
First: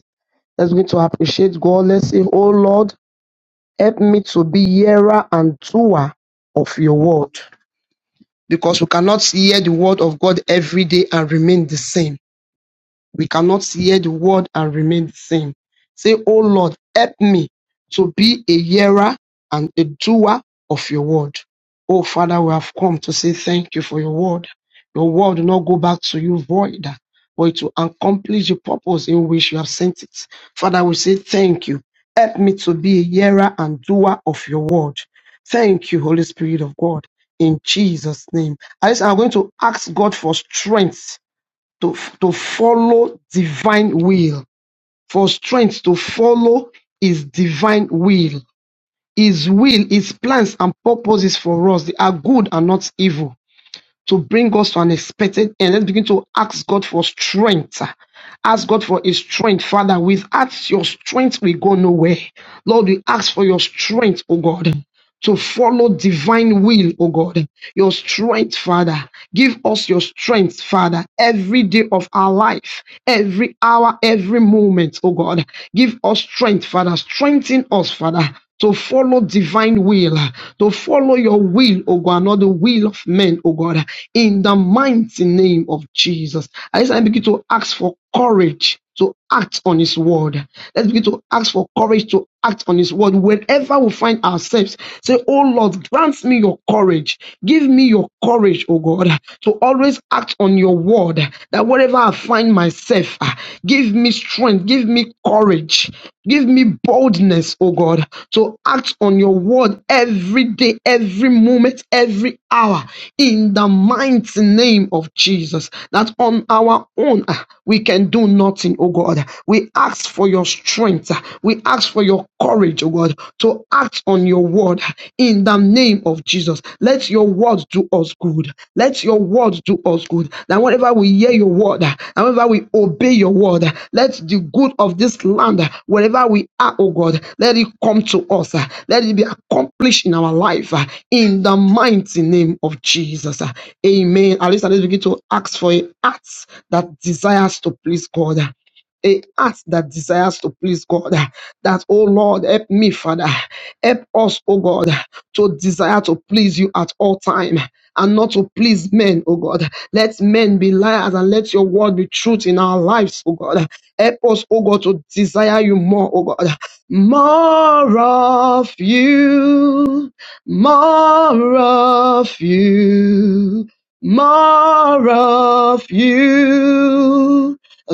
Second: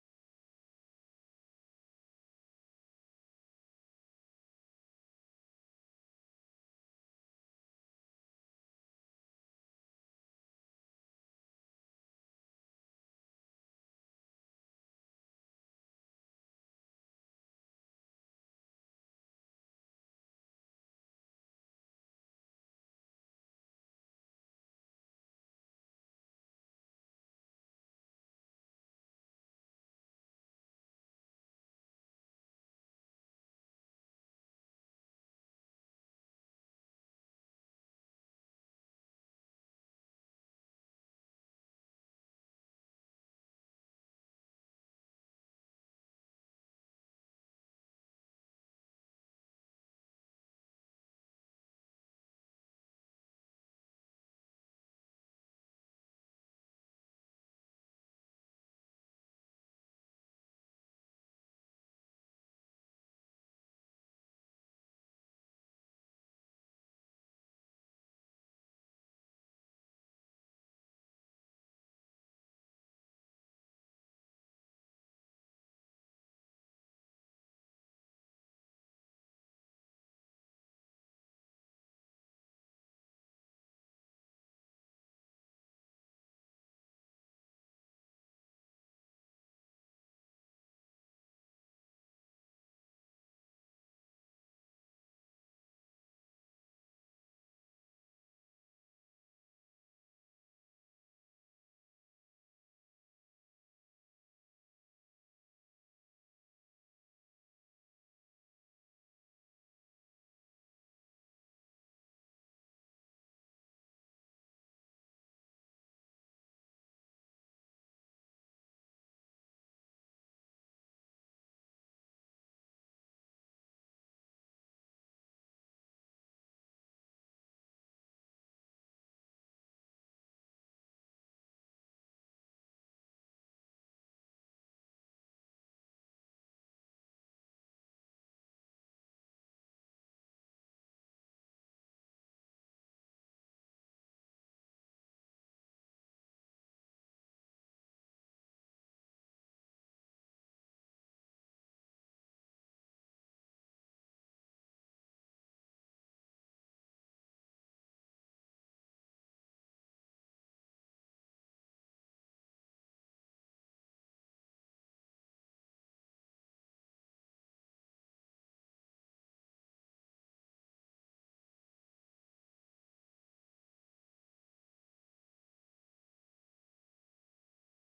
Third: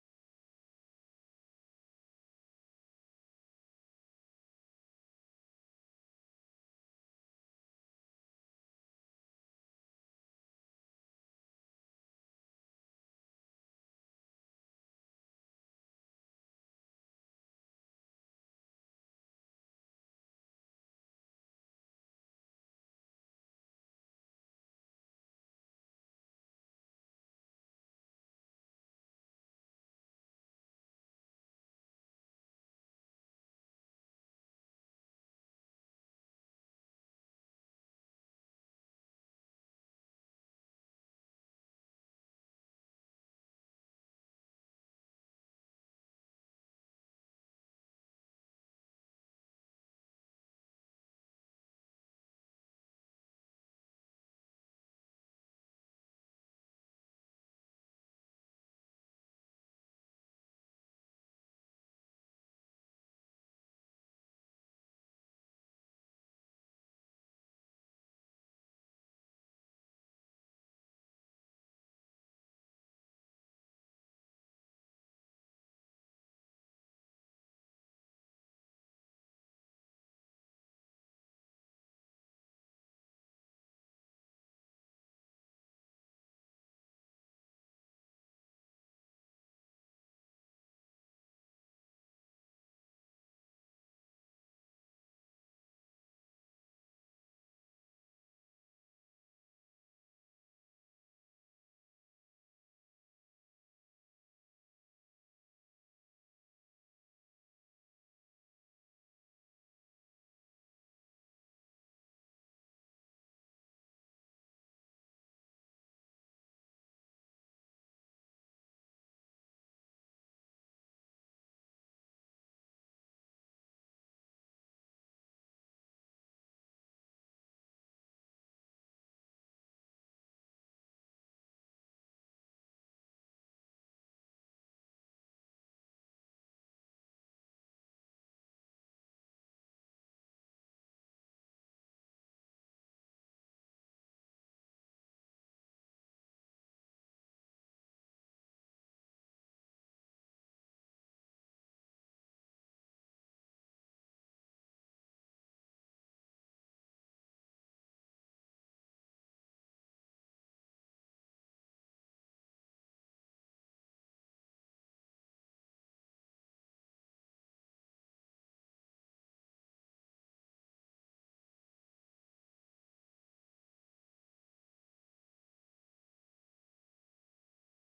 Let's begin to appreciate God. Let's say, Oh Lord, Help me to be hearer and doer of your word because we cannot hear the word of God every day and remain the same we cannot hear the word and remain the same. Say, Oh Lord, help me to be a hearer and a doer of your word. Oh Father, we have come to say thank you for your word. Your word will not go back to you void, but it will accomplish the purpose in which you have sent it. Father, we say thank you. Help me to be a hearer and doer of your word. Thank you, Holy Spirit of God. In Jesus' name. I- just- I'm going to ask God for strength to, to follow divine will, for strength to follow his divine will. His will, his plans and purposes for us, they are good and not evil to bring us to an expected end. Let's begin to ask God for strength. Ask God for His strength, Father. Without your strength, we go nowhere. Lord, we ask for your strength, oh God to follow divine will, oh God. Your strength, Father. Give us your strength, Father, every day of our life, every hour, every moment, oh God. Give us strength, Father. Strengthen us, Father. To follow divine will, to follow your will, oh God, not the will of men, oh God, in the mighty name of Jesus. I I begin to ask for courage to act on his word. Let's begin to ask for courage to act on his word whenever we find ourselves. Say, Oh Lord, grant me your courage. Give me your courage, oh God, to always act on your word. That wherever I find myself, ah, give me strength, give me courage, give me boldness, oh God, to act on your word every day, every moment, every hour, in the mighty name of Jesus. That on our own ah, we can do nothing mountain, oh God. We ask for your strength. We ask for your courage, oh God, to act on your word in the name of Jesus. Let your word do us good. Let your word do us good. That whenever we hear your word, and whenever we obey your word, let the good of this land, wherever we are, oh God, let it come to us. Let it be accomplished in our life uh, in the mighty name of Jesus. uh. Amen. At least let's begin to ask for a heart that desires to please God a heart that desires to please God. That, oh Lord, help me, Father. Help us, oh God, to desire to please you at all time and not to please men, oh God. Let men be liars and let your word be truth in our lives, oh God. Help us, oh God, to desire you more, oh God. More of you, more of you, more of you.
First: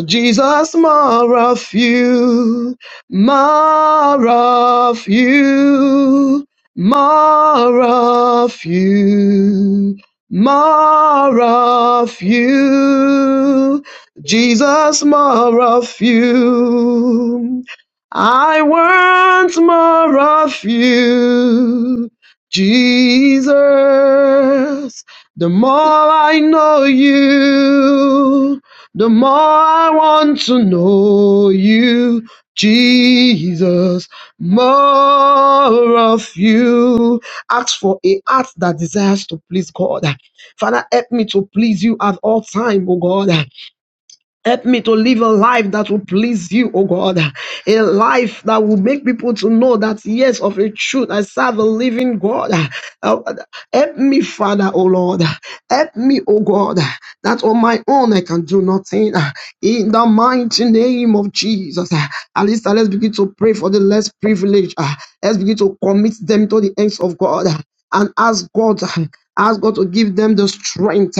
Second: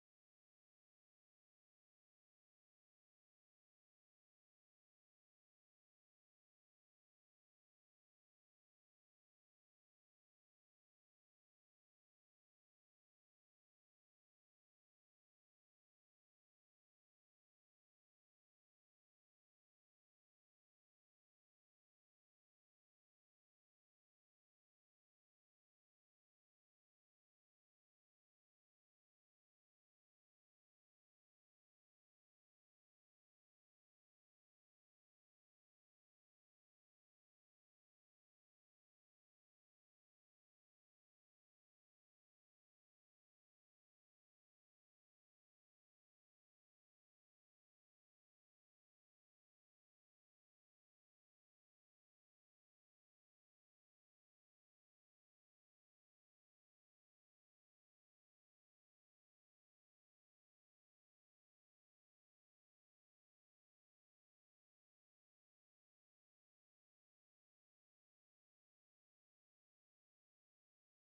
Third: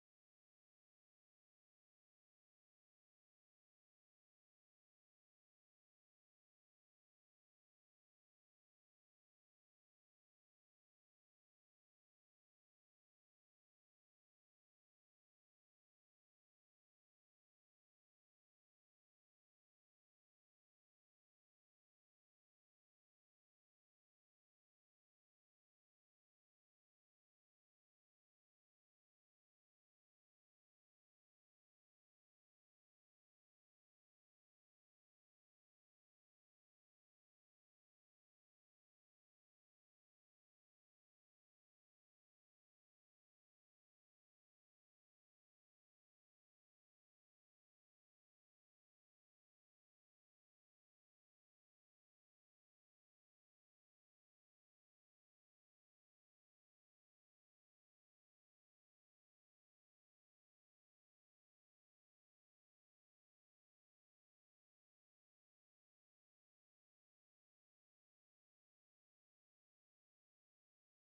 Jesus, more of you, more of you, more of you, more of you, Jesus, more of you. I want more of you, Jesus. The more I know you. The more I want to know you, Jesus, more of you. Ask for a heart that desires to please God. Father, help me to please you at all time, oh God. Help me to live a life that will please you, oh God. A life that will make people to know that, yes, of a truth, I serve a living God. Uh, Help me, Father, oh Lord. Help me, oh God, that on my own I can do nothing. In the mighty name of Jesus. At least uh, let's begin to pray for the less privileged. Uh, Let's begin to commit them to the hands of God and ask God, ask God to give them the strength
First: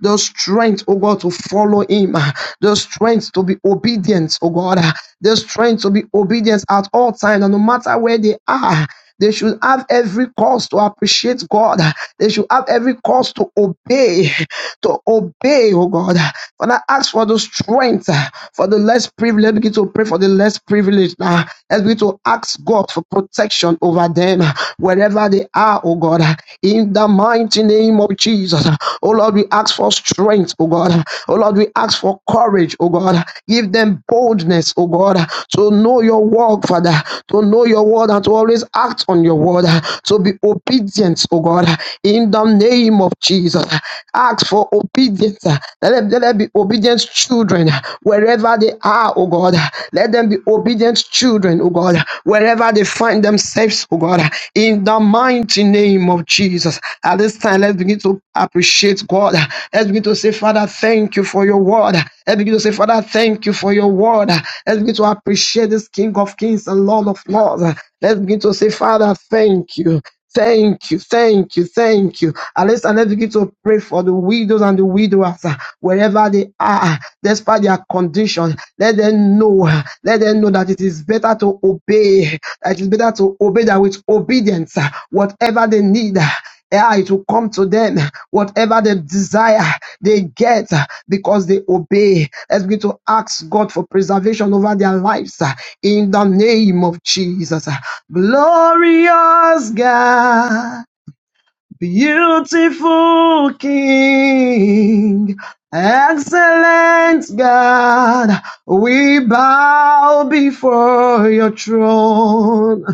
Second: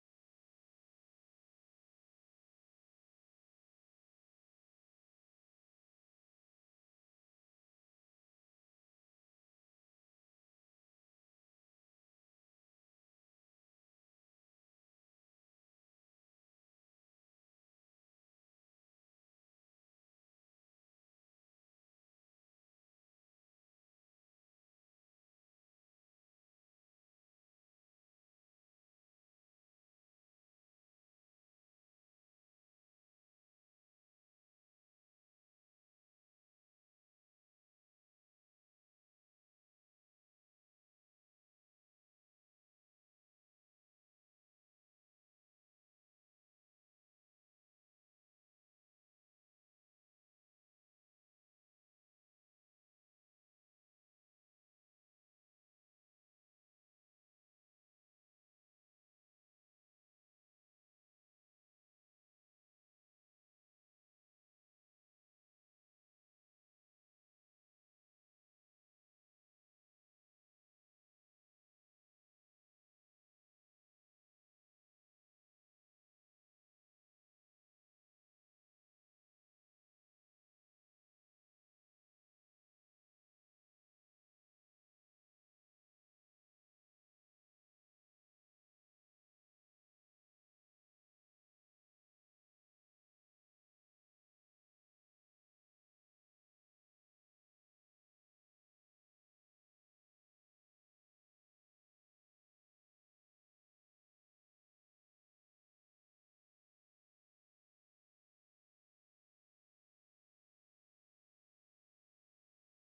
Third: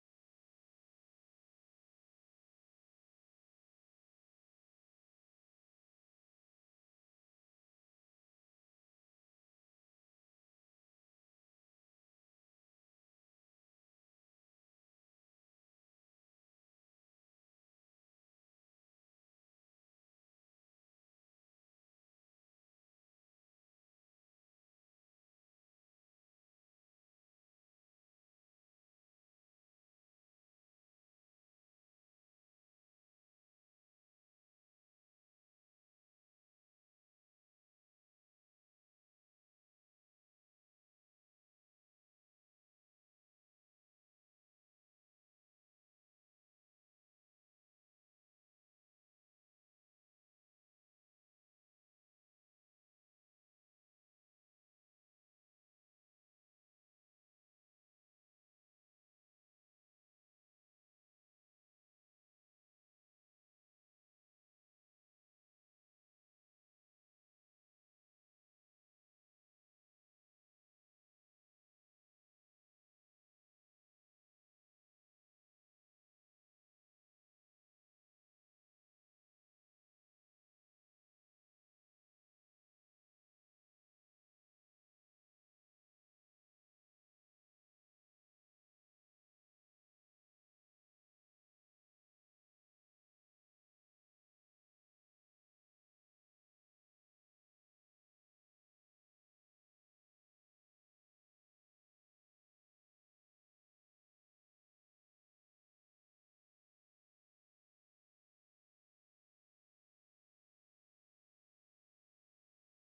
the strength, oh God, to follow Him, ah, the strength to be obedient, oh God, ah, the strength to be obedient at all times, and no matter where they are. They should have every cause to appreciate God. ah. They should have every cause to obey, to obey, oh God. ah. Father, ask for the strength ah, for the less privileged. Let's Begin to pray for the less privileged now. Let's begin to ask God for protection over them uh, wherever wherever they are, oh God, in the mighty name of Jesus. Oh Lord, we ask for strength, oh God. Oh Lord, we ask for courage, oh God. Give them boldness, oh God, to know your word, Father, to know your word and to always act on your word, to be obedient, oh God, in the name of Jesus. Ask for obedience. Let them, let them be obedient children wherever they are, oh God. Let them be and the obedient children, oh God, wherever they find themselves, oh God, in the mighty name of Jesus. At this time, let's begin to appreciate God. Let's begin to say, Father, thank you for your word. Let's begin to say, Father, thank you for your word. Let's begin to appreciate this King of Kings and Lord of Lords. Let's begin to say, Father, thank you. Thank you, thank you, thank you. And let's, and let's begin to pray for the widows and the widowers uh, wherever they are, uh, despite their condition. Let them know, uh, let them know that it is better to obey, that it is better to obey that with obedience, uh, whatever they need. uh, yeah, it will come to them. Whatever they desire, they get because they obey. Let's begin to ask God for preservation over their lives uh, in the name of Jesus. Glorious God. Beautiful King, excellent God, we bow before your throne.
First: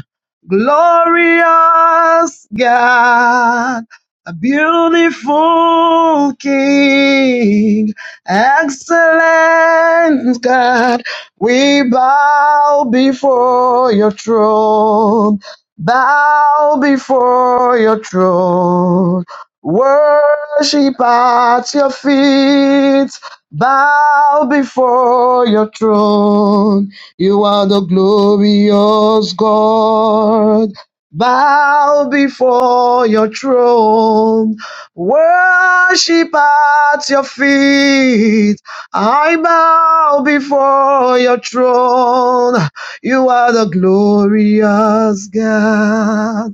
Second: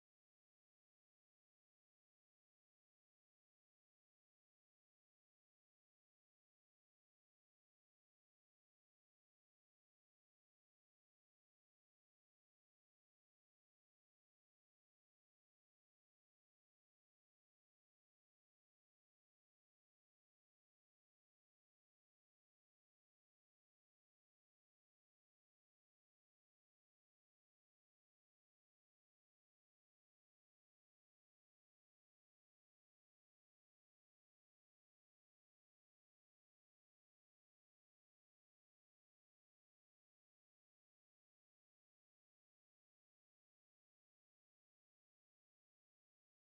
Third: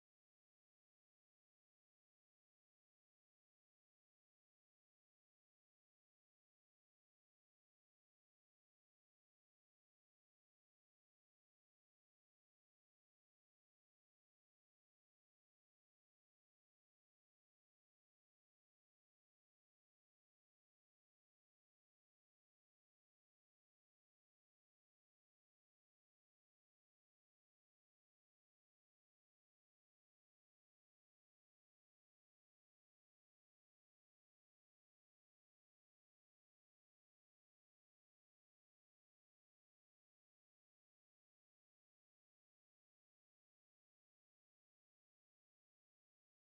Glorious God, a beautiful King, excellent God, we bow before your throne. Bow before your throne. Worship at your feet. Bow before your throne. You are the glorious God. Bow before your throne. Worship at your feet. I bow before your throne. You are the glorious God.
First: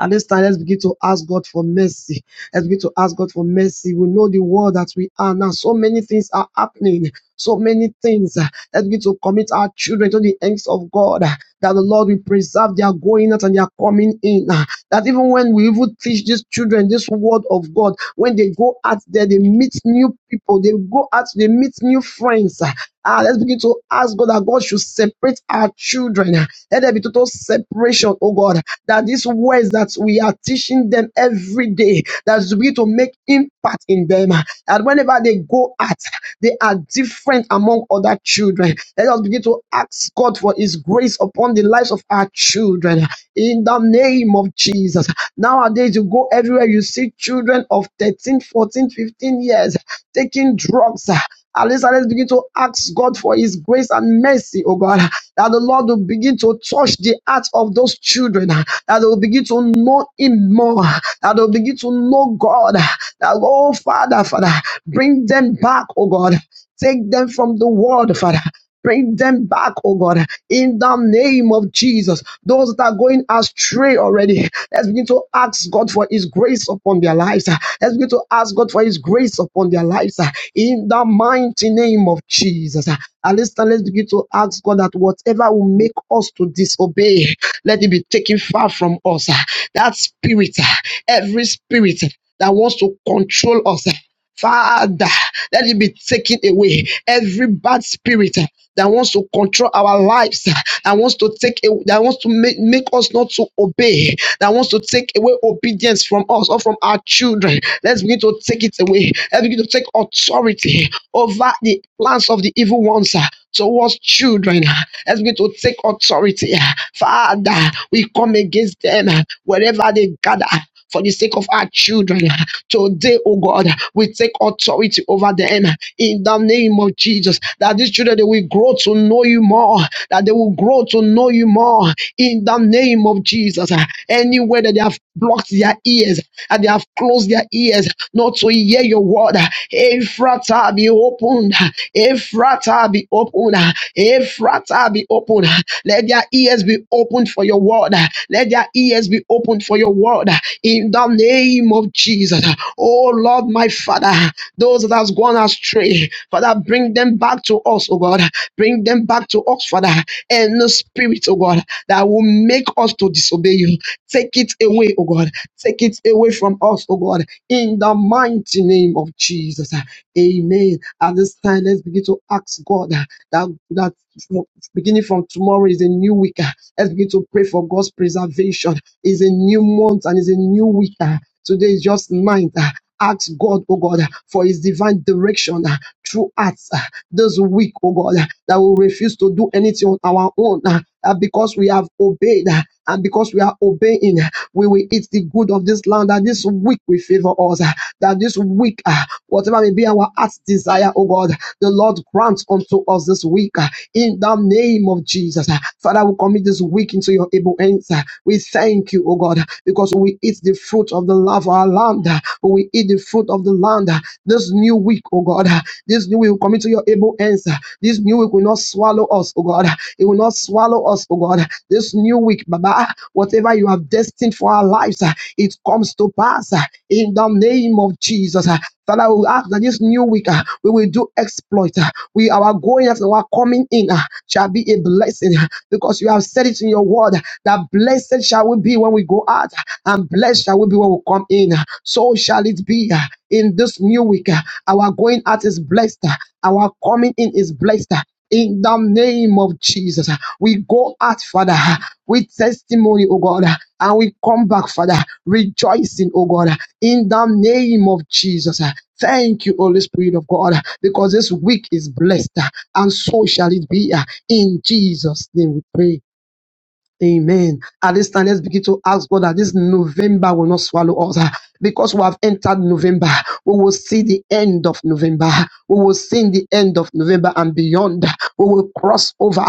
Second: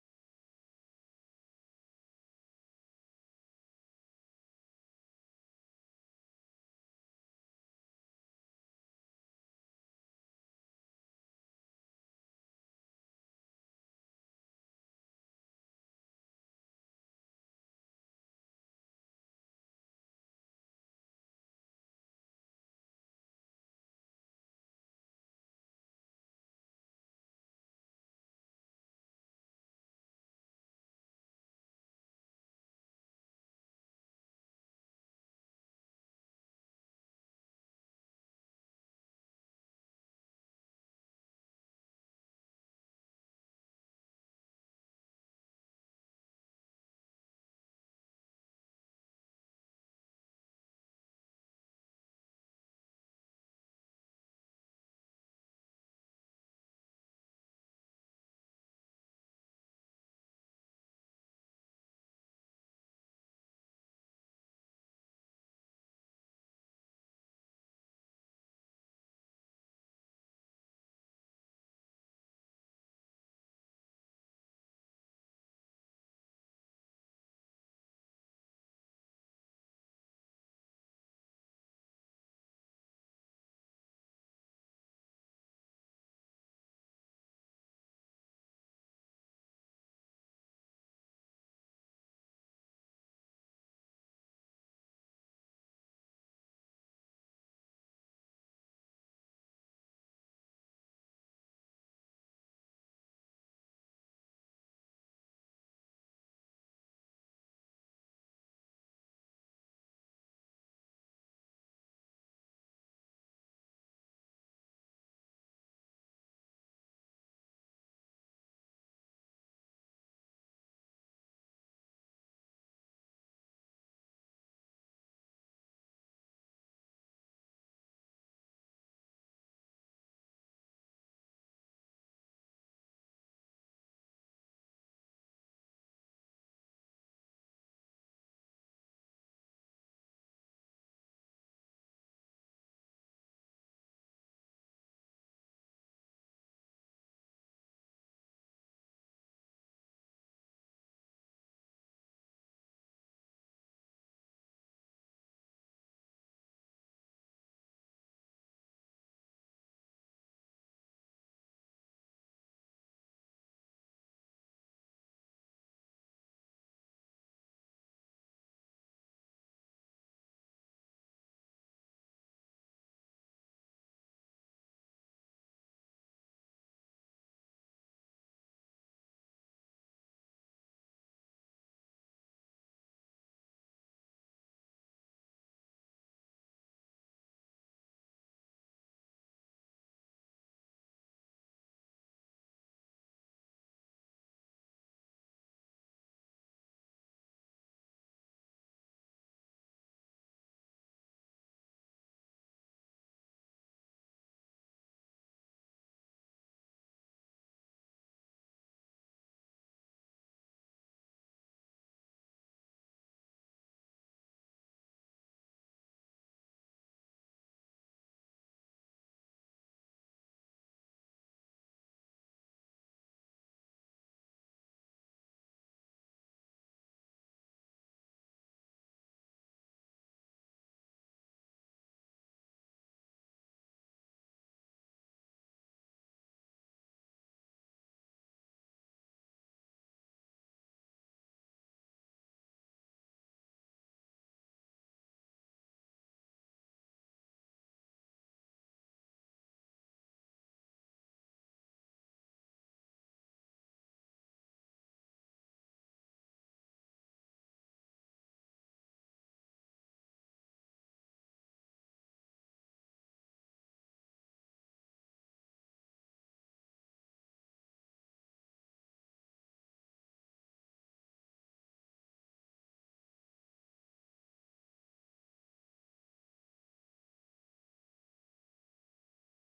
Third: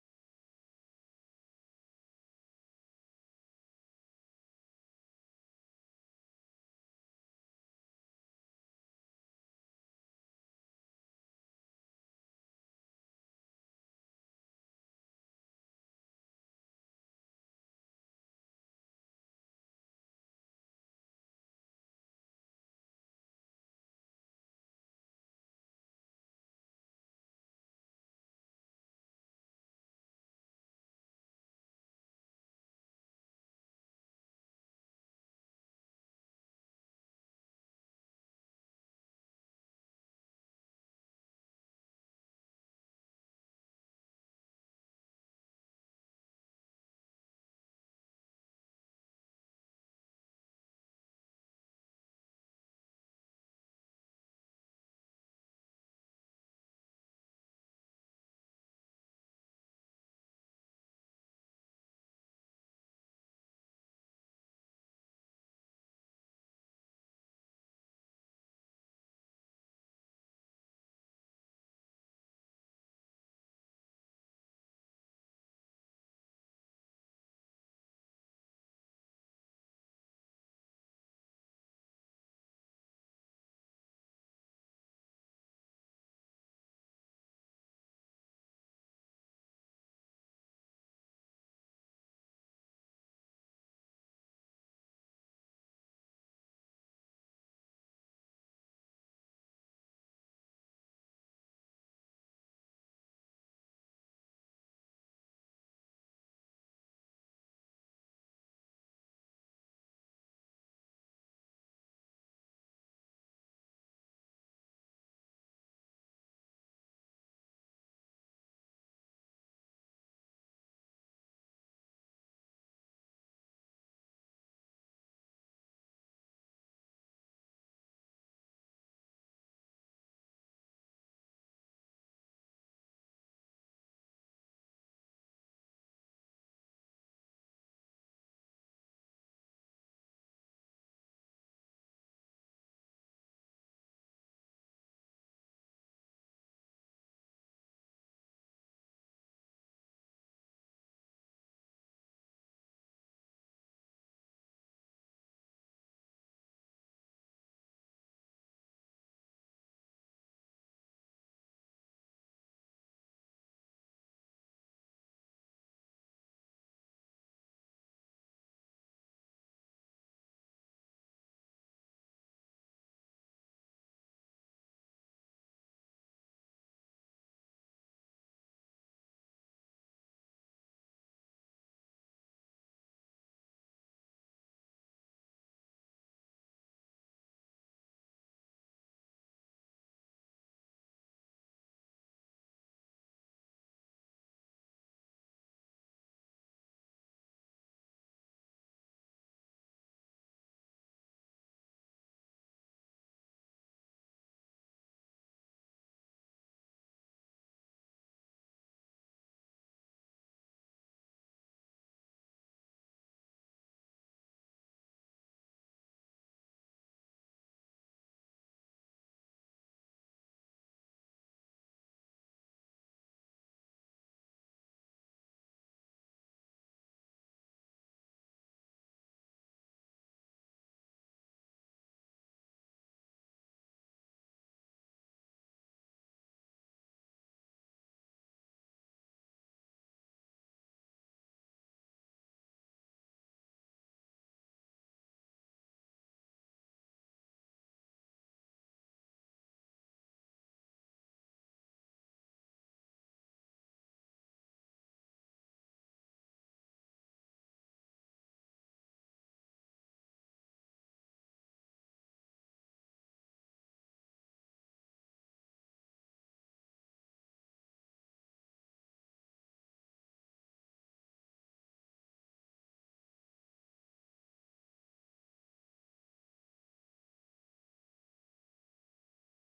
At this time, let's begin to ask God for mercy. Let's begin to ask God for mercy. We know the world that we are now. So many things are happening. So many things. Let's begin to commit our children to the hands of God. That the Lord will preserve their going out and their coming in. That even when we even teach these children this word of God, when they go out there, they meet new people. They go out, they meet new friends. Ah, let's begin to ask God that God should separate our children. Let there be total separation, oh God that these words that we are teaching them every day, that is begin to make impact in them. And whenever they go out, they are different among other children. Let us begin to ask God for His grace upon the lives of our children in the name of Jesus. Nowadays, you go everywhere, you see children of 13, 14, 15 years taking drugs. At least let's begin to ask God for His grace and mercy, oh God, that the Lord will begin to touch the hearts of those children, that they will begin to know Him more, that they will begin to know God, that, oh Father, Father, bring them back, oh God. Take them from the world, Father. Bring them back, oh God, in the name of Jesus. Those that are going astray already, let's begin to ask God for His grace upon their lives. Let's begin to ask God for His grace upon their lives in the mighty name of Jesus. At least let's begin to ask God that whatever will make us to disobey, let it be taken far from us. That spirit, every spirit that wants to control us. Father, let it be taken away. Every bad spirit uh, that wants to control our lives, uh, that wants to take, a- that wants to make, make us not to obey, that wants to take away obedience from us or from our children. Let's begin to take it away. Let's begin to take authority over the plans of the evil ones. uh, towards children. Help me to take authority. Father, we come against them wherever they gather. For the sake of our children, today, oh God, we take authority over them in the name of Jesus. That these children they will grow to know you more, that they will grow to know you more in the name of Jesus. Anywhere that they have blocked their ears and they have closed their ears, not to hear your word. Ephrata be opened. Ephrata be opened. Ephrata be opened. Let their ears be opened for your word. Let their ears be opened for your word. In the name of Jesus. Oh Lord, my Father, those that has gone astray, Father, bring them back to us, oh God. Bring them back to us, Father. And the spirit, oh God, that will make us to disobey you. Take it away, oh God. Take it away from us, oh God in the mighty name of Jesus. Amen. At this time, let's begin to ask God uh, that, that beginning from tomorrow is a new week. uh, Let's begin to pray for God's preservation. It's a new month and it's a new week. uh, Today is just ninth. Ask God, oh God, for his divine direction uh, through us uh, this week, oh God, uh, that we refuse to do anything on our own. uh, uh, because we have obeyed uh, and because we are obeying, uh, we will eat the good of this land. That this week will favor us. uh, That this week, uh, whatever may be our heart's desire, oh God, the Lord grants unto us this week uh, in the name of Jesus. Uh, Father, we commit this week into your able hands. uh, We thank you, oh God, because we eat the fruit of the love of our land. We eat the fruit of the land. This new week, oh God, this new week will commit to your able hands. This new week will not swallow us, oh God. It will not swallow us, oh God. This new week, Baba, whatever you have destined for our lives, it comes to pass in the name of Jesus. Father, we ask that this new week uh, we will do exploit. uh, We our going out and our coming in uh, shall be a blessing uh, because you have said it in your word uh, that blessed shall we be when we go out, and blessed shall we be when we come in. So shall it be uh, in this new week. uh, Our going out is blessed, uh, our coming in is blessed. uh, In the name of Jesus, we go out, Father, uh, with testimony, oh God, uh, and we come back, Father, rejoicing, oh God, uh, in the name of Jesus. Thank you, Holy Spirit of God, because this week is blessed, uh, and so shall it be. uh, In Jesus' name we pray. Amen. At this time, let's begin to ask God that this November will not swallow us ah, because we have entered November. We will see the end of November. We will see the end of November and beyond. We will cross over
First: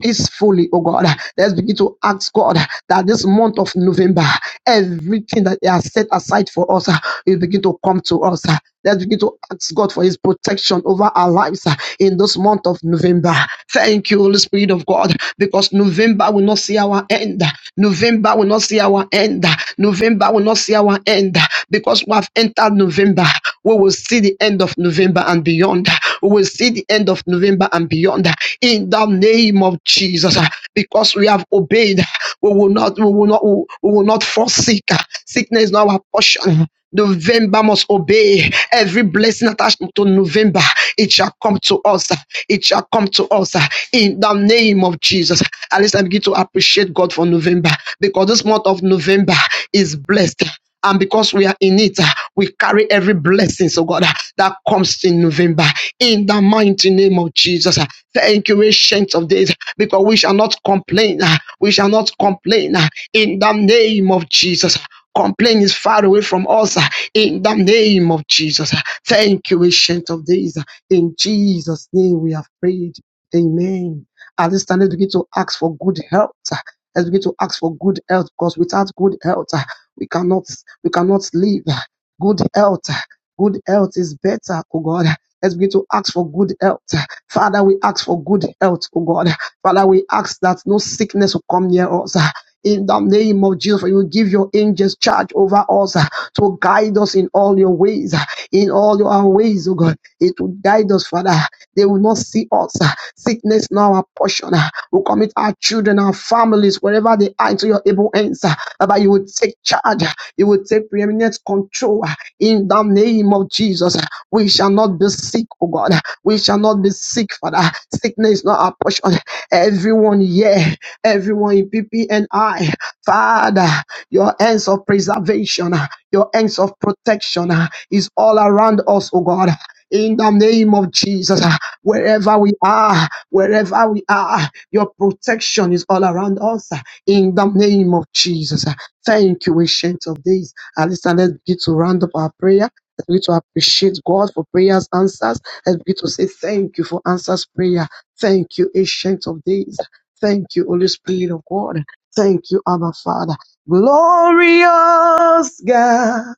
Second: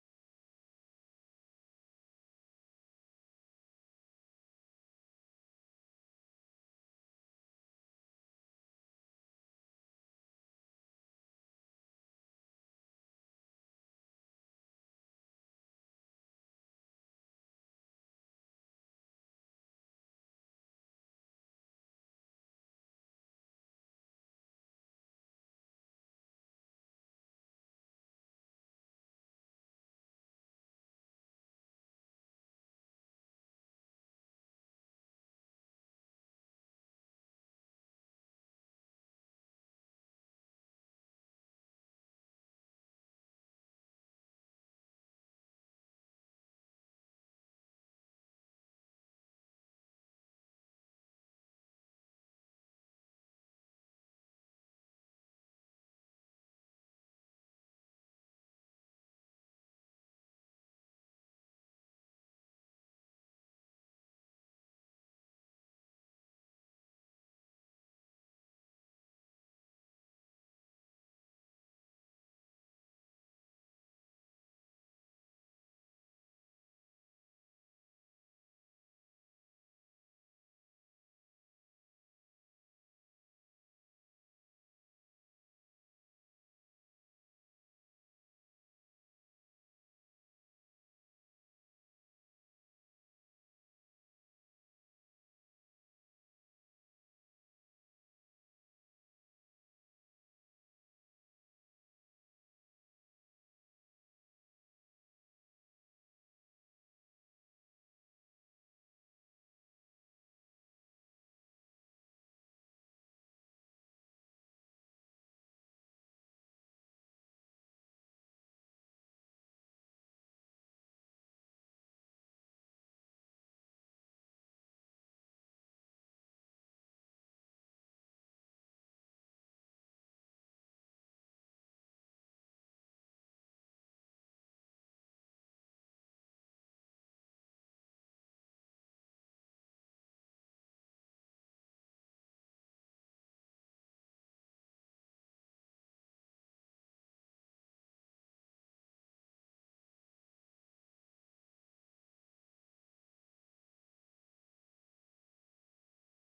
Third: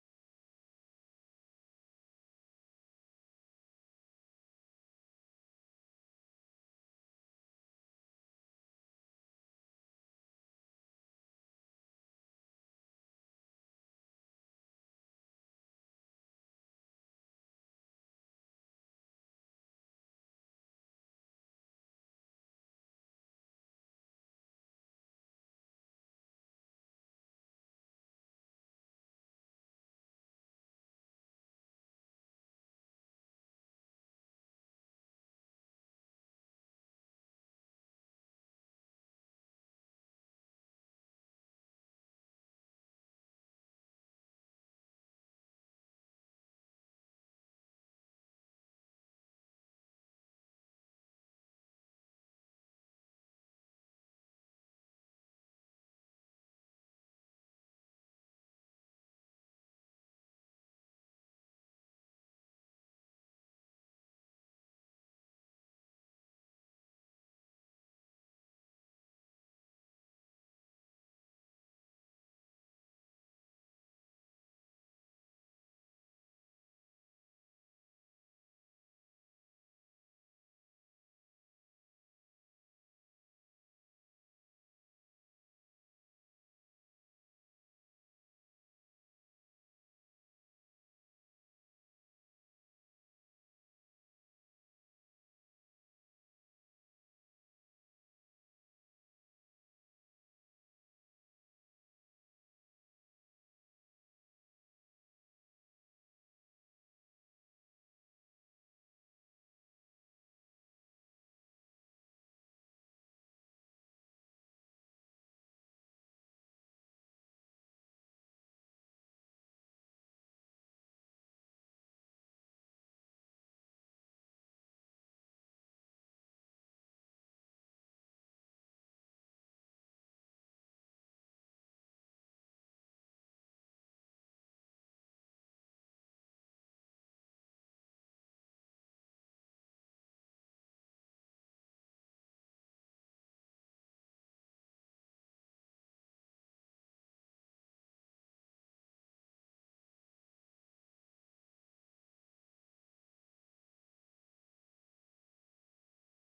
peacefully, oh God. Let's begin to ask God that this month of November, everything that they has set aside for us ah, will begin to come to us. ah. Let's begin to ask God for His protection over our lives uh, in this month of November. Thank you, Holy Spirit of God, because November will not see our end. November will not see our end. November will not see our end because we have entered November. We will see the end of November and beyond. We will see the end of November and beyond in the name of Jesus uh, because we have obeyed. We will not, we will not, we will not forsake. uh, Sickness is not our portion. November must obey every blessing attached to November. It shall come to us. It shall come to us in the name of Jesus. At least I begin to appreciate God for November because this month of November is blessed. And because we are in it, uh, we carry every blessing, so God, uh, that comes in November. In the mighty name of Jesus. uh, Thank you, ancient of days, because we shall not complain. Uh, We shall not complain. Uh, In the name of Jesus. Complain is far away from us ah, in the name of Jesus. ah. Thank you, ancient of days. ah. In Jesus' name we have prayed. Amen. At this time, let's begin to ask for good health. ah. Let's begin to ask for good health because without good health, ah, we cannot we cannot live. ah. Good health. ah. Good health is better, oh God. Let's begin to ask for good health. Father, we ask for good health, oh God. Father, we ask that no sickness will come near us. In the name of Jesus, you will give your angels charge over us uh, to guide us in all your ways, uh, in all your ways, oh God. It will guide us, Father. They will not see us. uh, Sickness now our portion. uh, We commit our children, our families, wherever they are, into your able hands. uh, Baba, you will take charge. uh, You will take preeminent control. uh, In the name of Jesus, uh, we shall not be sick, oh God. We shall not be sick, Father. Sickness not our portion. Everyone here everyone in PPNI. Father, your hands of preservation, your hands of protection is all around us, oh God. In the name of Jesus, wherever we are, wherever we are, your protection is all around us. In the name of Jesus, thank you, ancient of days. And listen, let's begin to round up our prayer. Let's begin to appreciate God for prayers answers. Let's begin to say thank you for answers prayer. Thank you, ancient of days. Thank you, Holy Spirit of God. Thank you, Abba Father. Glorious God,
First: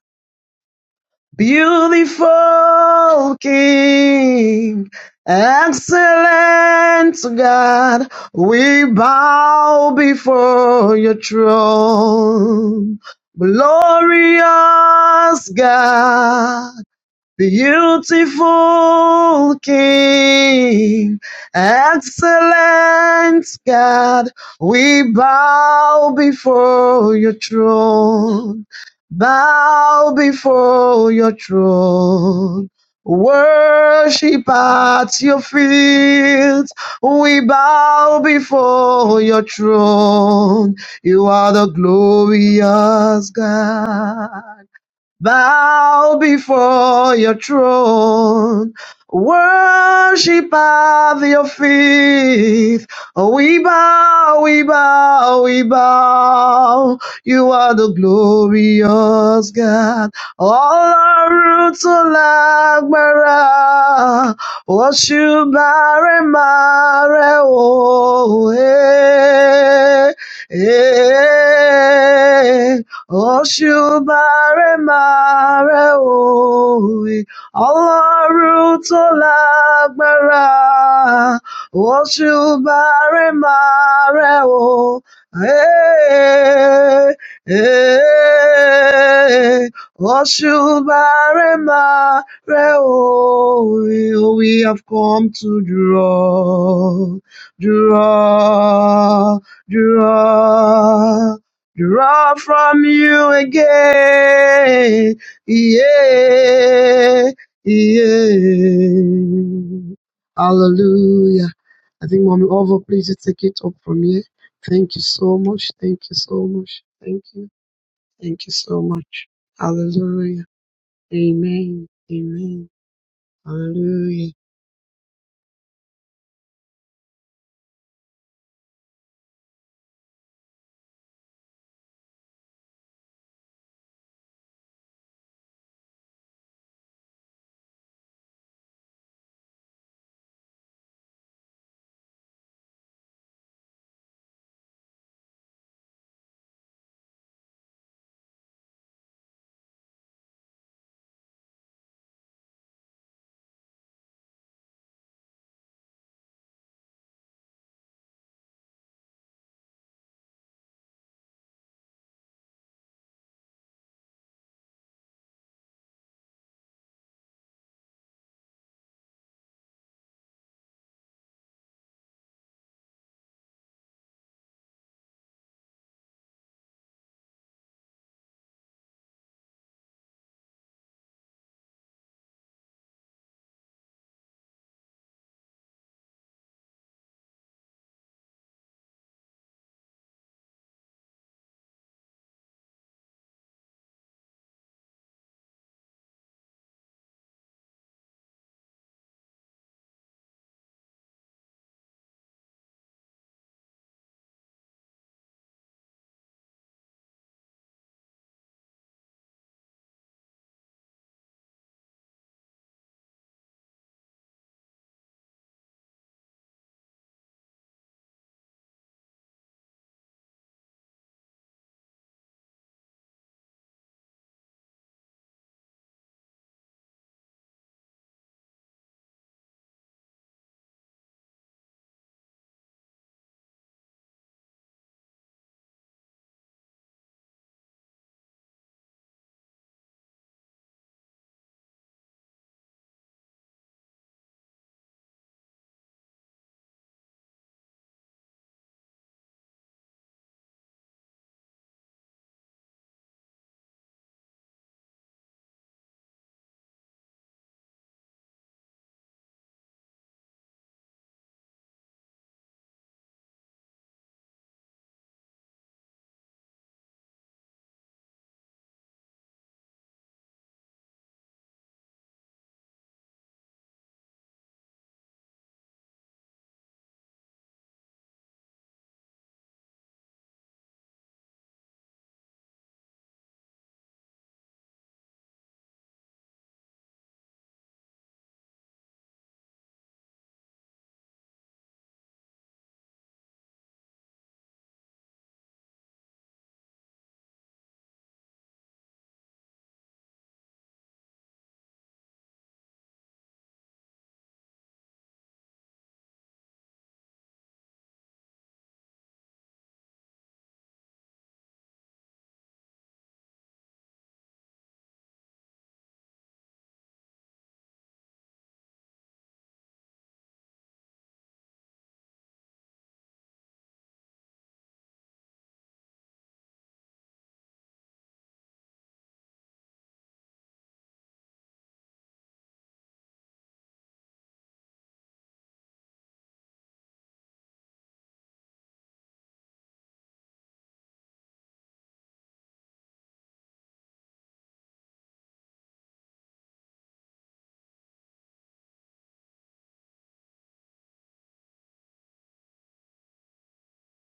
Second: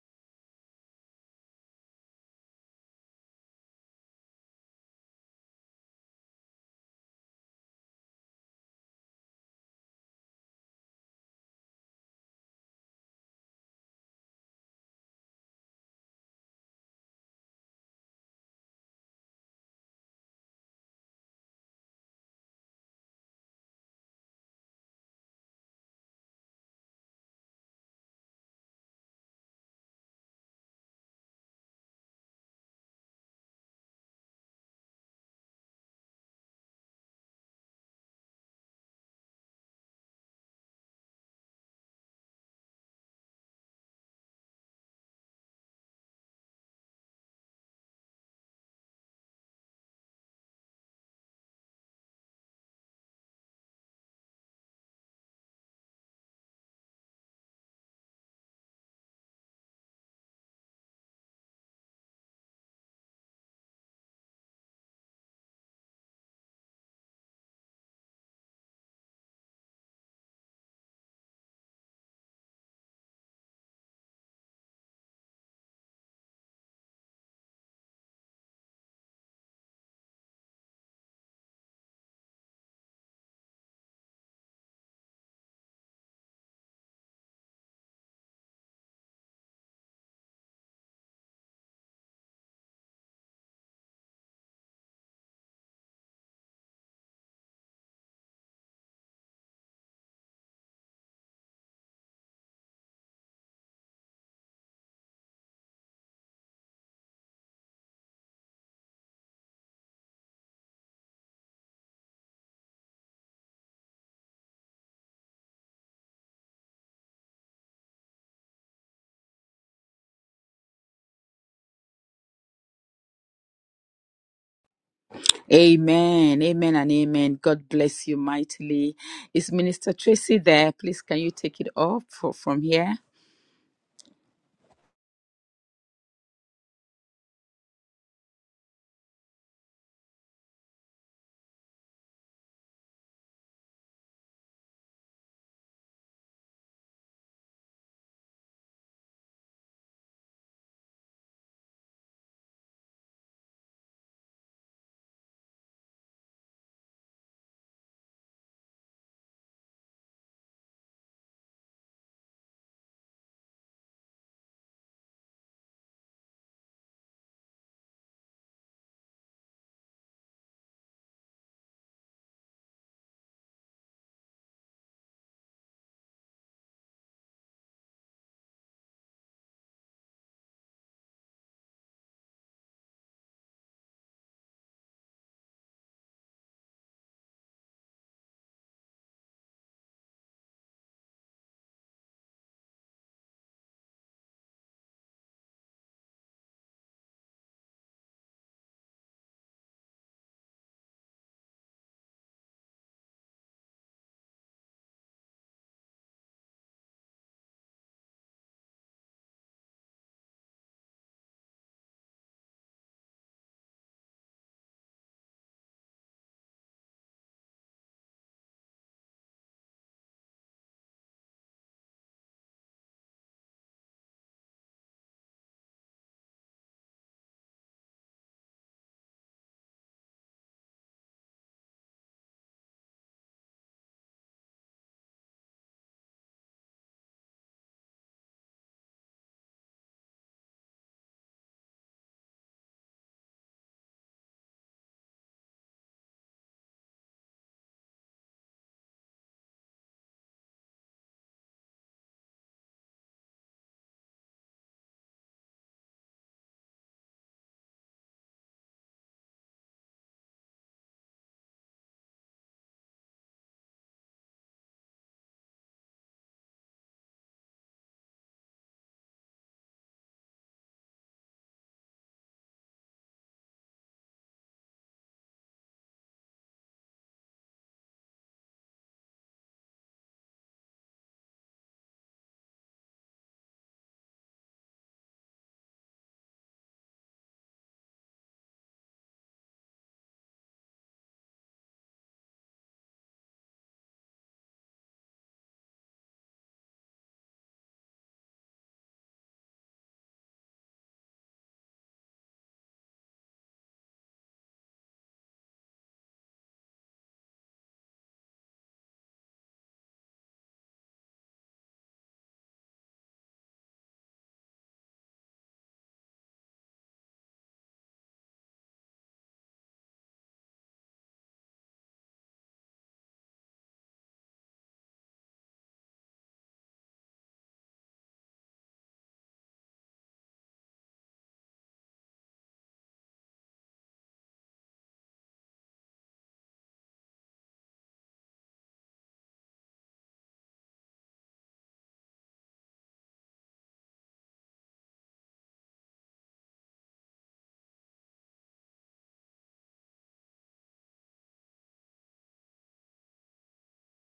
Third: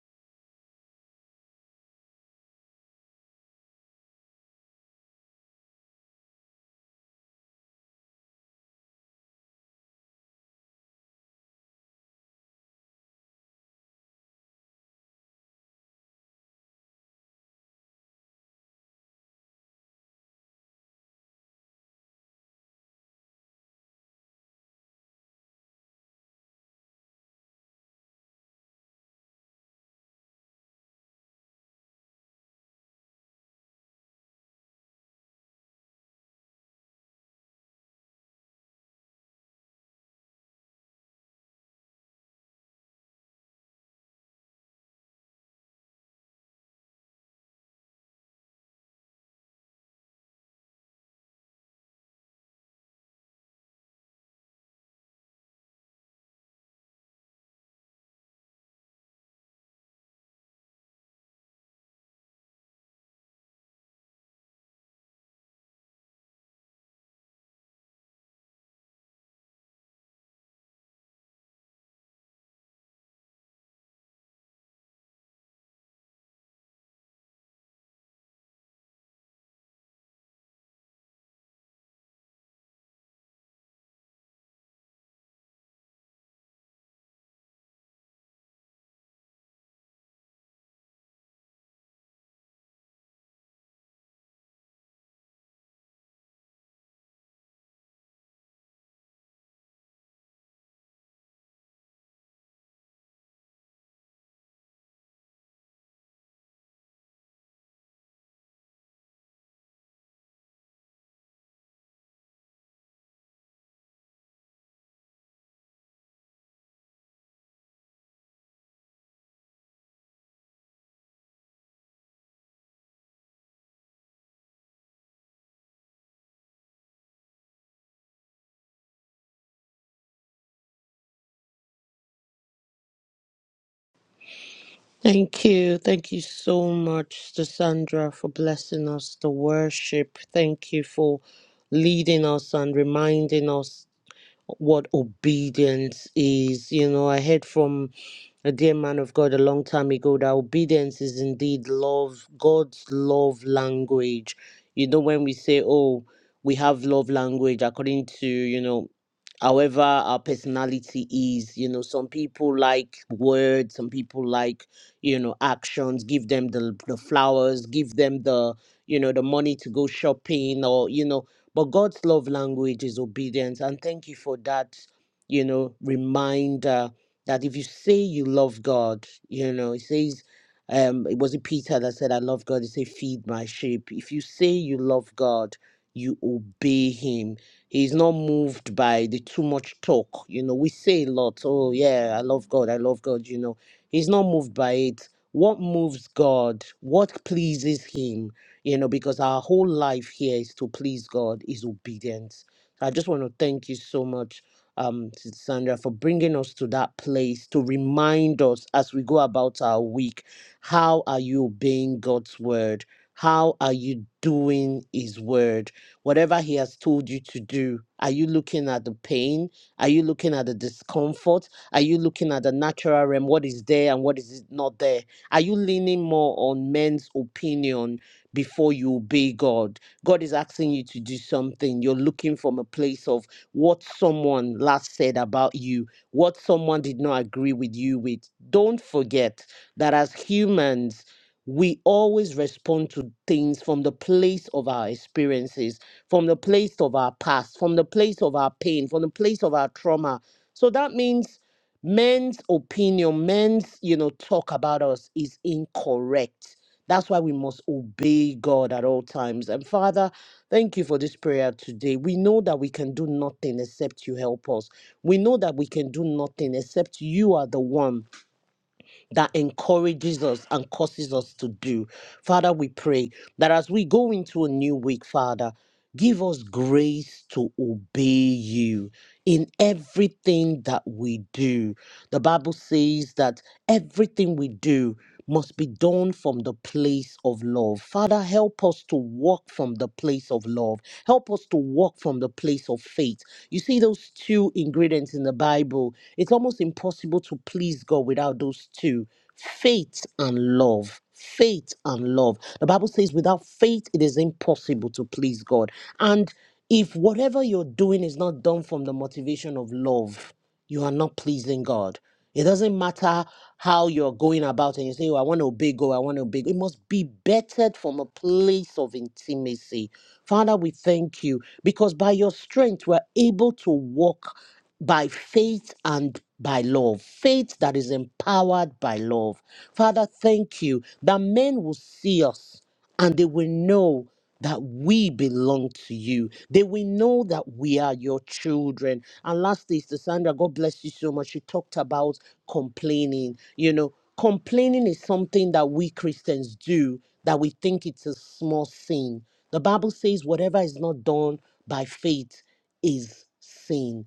beautiful King, excellent God, we bow before your throne. Glorious God. Beautiful King, excellent God, we bow before your throne, bow before your throne. Worship at your feet, we bow before your throne. You are the glorious God bow before your throne, worship at your feet. We bow, we bow, we bow. You are the glorious God. All our roots are like Mara. Worship Mare Mare. Oh, eh, eh. Ọ̀ṣùbàrẹ̀ máa rẹ̀ òwe, ọlọ́run tó lágbára. Ọ̀ṣùbàrẹ̀ máa rẹ̀ o. Eh, eh, Ọ̀ṣùbàrẹ̀ máa rẹ̀ òwe. We have come to draw, draw, draw draw from you again. Yeah, yeah. Hallelujah. I think Mommy Ovo, please just take it up from here. Thank you so much. Thank you so much. Thank you. Thank you so much. Hallelujah. Amen. Amen. Hallelujah.
Amen. Amen and amen. God bless you mightily. Is Minister Tracy there? Please can you take it off for, from here?
Thank you. Thank you so much, to Sandra, for blessing us to worship. Thank you for leading us and reminding us what obedience is. You know, I heard from a dear man of God a long time ago that obedience is indeed love, God's love language. You know, when we say, oh, we have love language according to, you know, however our personality is, you know, some people like words, some people like, you know, actions, give them the, the flowers, give them the, you know, the money to go shopping or, you know, but God's love language is obedience. And thank you for that, you know, reminder that if you say you love God, you know, it says, um, it was it Peter that said, I love God. He said, feed my sheep. If you say you love God, you obey him. He's not moved by the too much talk. You know, we say a lot, oh yeah, I love God, I love God, you know. He's not moved by it. What moves God? What pleases him? you know, because our whole life here is to please God, is obedience. So, I just want to thank you so much, um, Sister Sandra, for bringing us to that place to remind us as we go about our week how are you obeying God's word? How are you doing His word? Whatever He has told you to do, are you looking at the pain? Are you looking at the discomfort? Are you looking at the natural realm? What is there and what is not there? Are you leaning more on men's opinion before you obey God. God is asking you to do something. You're looking from a place of what someone last said about you, what someone did not agree with you with. Don't forget that as humans, we always respond to things from the place of our experiences, from the place of our past, from the place of our pain, from the place of our trauma. So that means men's opinion, men's, you know, talk about us is incorrect that's why we must obey God at all times. And Father, thank you for this prayer today. We know that we can do nothing except you help us. We know that we can do nothing except you are the one that encourages us and causes us to do. Father, we pray that as we go into a new week, Father, give us grace to obey you in everything that we do. The Bible says that everything we do must be done from the place of love. Father, help us to walk from the place of love. Help us to walk from the place of faith. You see those two ingredients in the Bible. It's almost impossible to please God without those two faith and love. Faith and love. The Bible says, without faith, it is impossible to please God. And if whatever you're doing is not done from the motivation of love, you are not pleasing God it doesn't matter how you're going about and you say, oh, I want to obey God, I want to obey. God." It must be bettered from a place of intimacy. Father, we thank you because by your strength, we're able to walk by faith and by love, faith that is empowered by love. Father, thank you that men will see us and they will know that we belong to you. They will know that we are your children. And lastly, Sister Sandra, God bless you so much. You talked about complaining. You know, complaining is something that we Christians do that we think it's a small sin. The Bible says whatever is not done by faith is sin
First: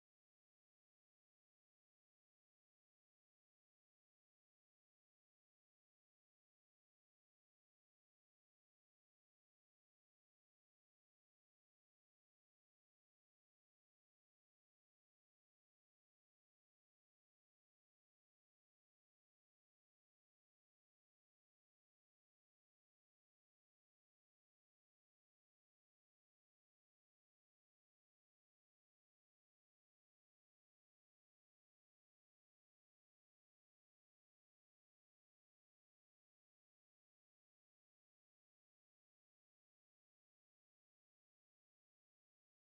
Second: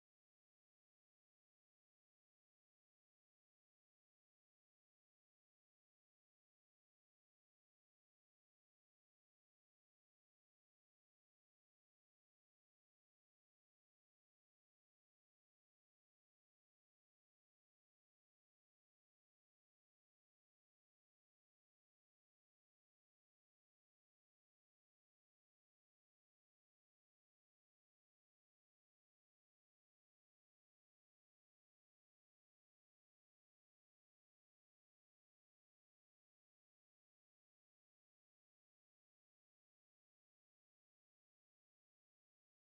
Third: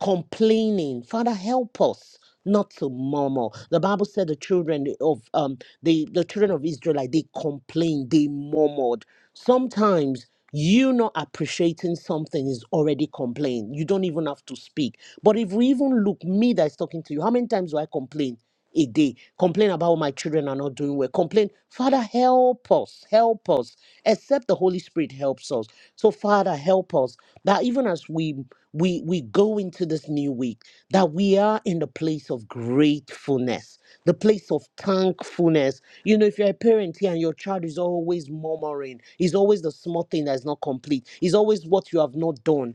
complaining. Father, help us not to murmur. The Bible said the children of um the, the children of Israelite they complained, they murmured. Sometimes you not appreciating something is already complaint. You don't even have to speak. But if we even look, me that's talking to you, how many times do I complain? a day. Complain about my children are not doing well. Complain, Father, help us, help us. Except the Holy Spirit helps us. So, Father, help us that even as we we we go into this new week, that we are in the place of gratefulness, the place of thankfulness. You know, if you're a parent here and your child is always murmuring, is always the small thing that is not complete, is always what you have not done.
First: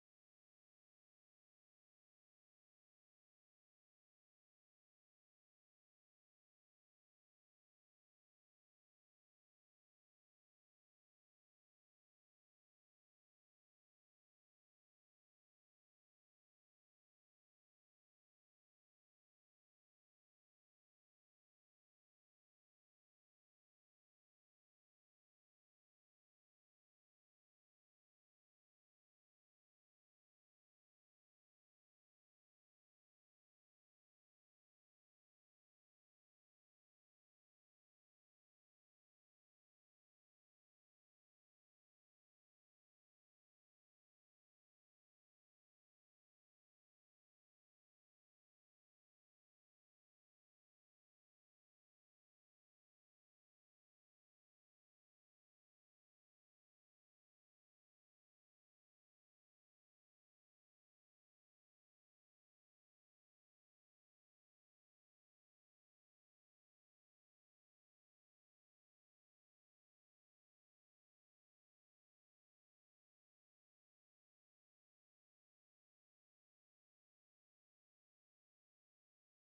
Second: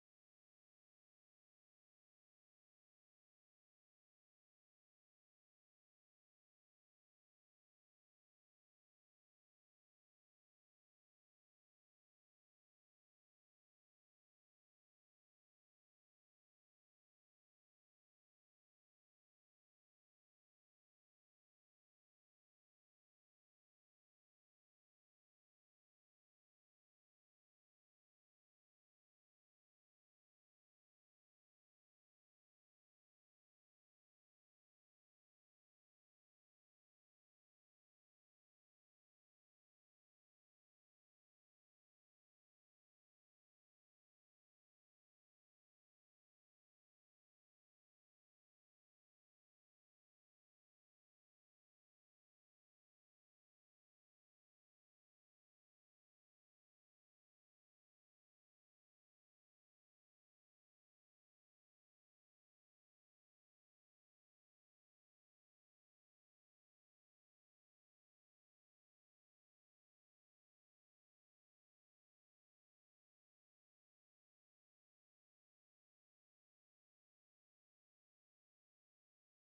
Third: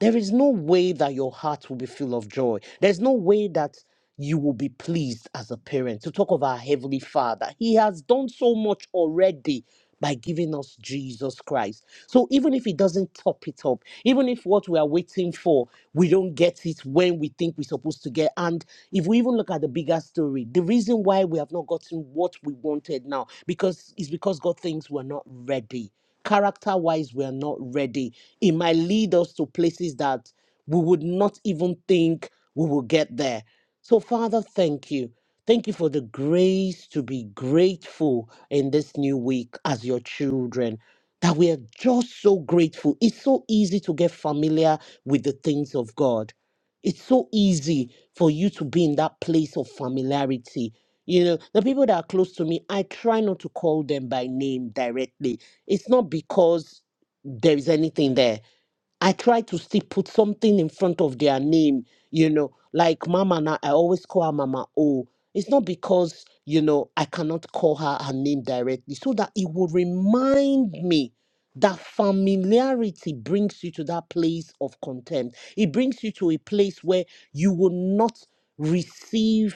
There is no way that your heart will be full of joy. There's no way that you will be pleased as a parent to talk of our Heavenly Father. He has done so much already by giving us Jesus Christ. So even if He doesn't top it up, even if what we are waiting for, we don't get it when we think we're supposed to get. And if we even look at the bigger story, the reason why we have not gotten what we wanted now because is because God thinks we're not ready. Character wise, we are not ready. It might lead us to places that we would not even think we will get there. So, Father, thank you. Thank you for the grace to be grateful in this new week as your children. That we are just so grateful. It's so easy to get familiar with the things of God. It's so easy for you to be in that place of familiarity. You know, the people that are close to me, I try not to call them by name directly it's not because there is anything there. I try to still put something in front of their name, you know, like Mama. Now I always call her Mama O. It's not because you know I cannot call her her name directly, so that it will remind me that familiarity brings you to that place of contempt. It brings you to a place where you will not receive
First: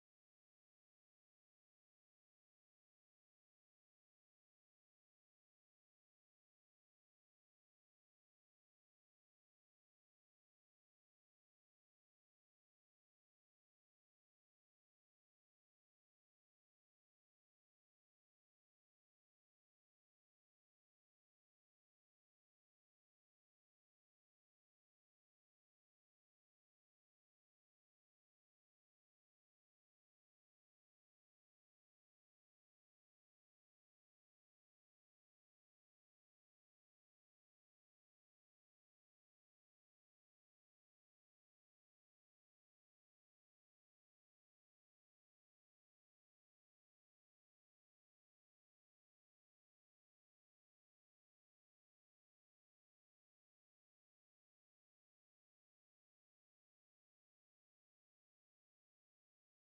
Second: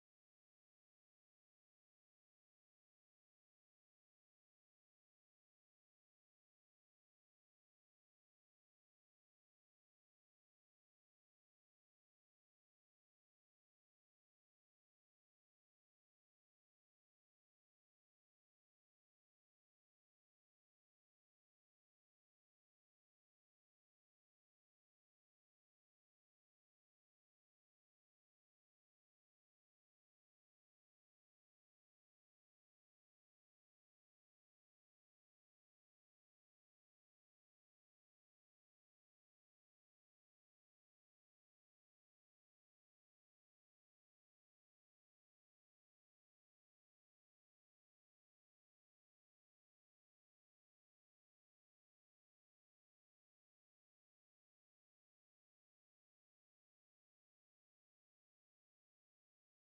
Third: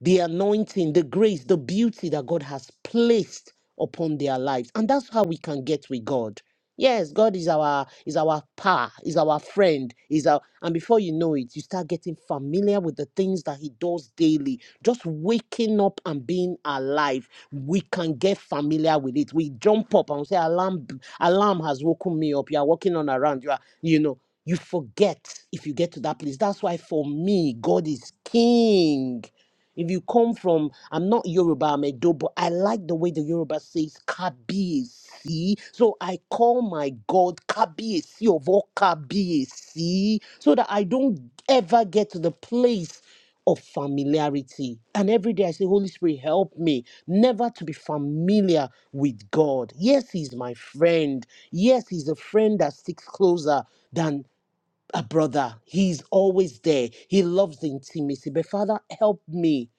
the anointing, the grace, the beauty that God has placed upon their lives. And that's how we can get with God. Yes, God is our is our pa, is our friend, is our and before you know it, you start getting familiar with the things that He does daily. Just waking up and being alive, we can get familiar with it. We jump up and say, "Alarm! b- Alarm has woken me up." You are walking on around. You are, you know, you forget if you get to that place. That's why for me, God is King. If you come from, I'm not Yoruba, I'm Edo, but I like the way the Yoruba says Kabiesi. So I call my God Kabiesi of all Kabiesi so that I don't ever get to the place of familiarity. And every day I say, Holy Spirit, help me never to be familiar with God. Yes, He's my friend. Yes, He's a friend that sticks closer than a brother. He's always there. He loves the intimacy. But Father, help me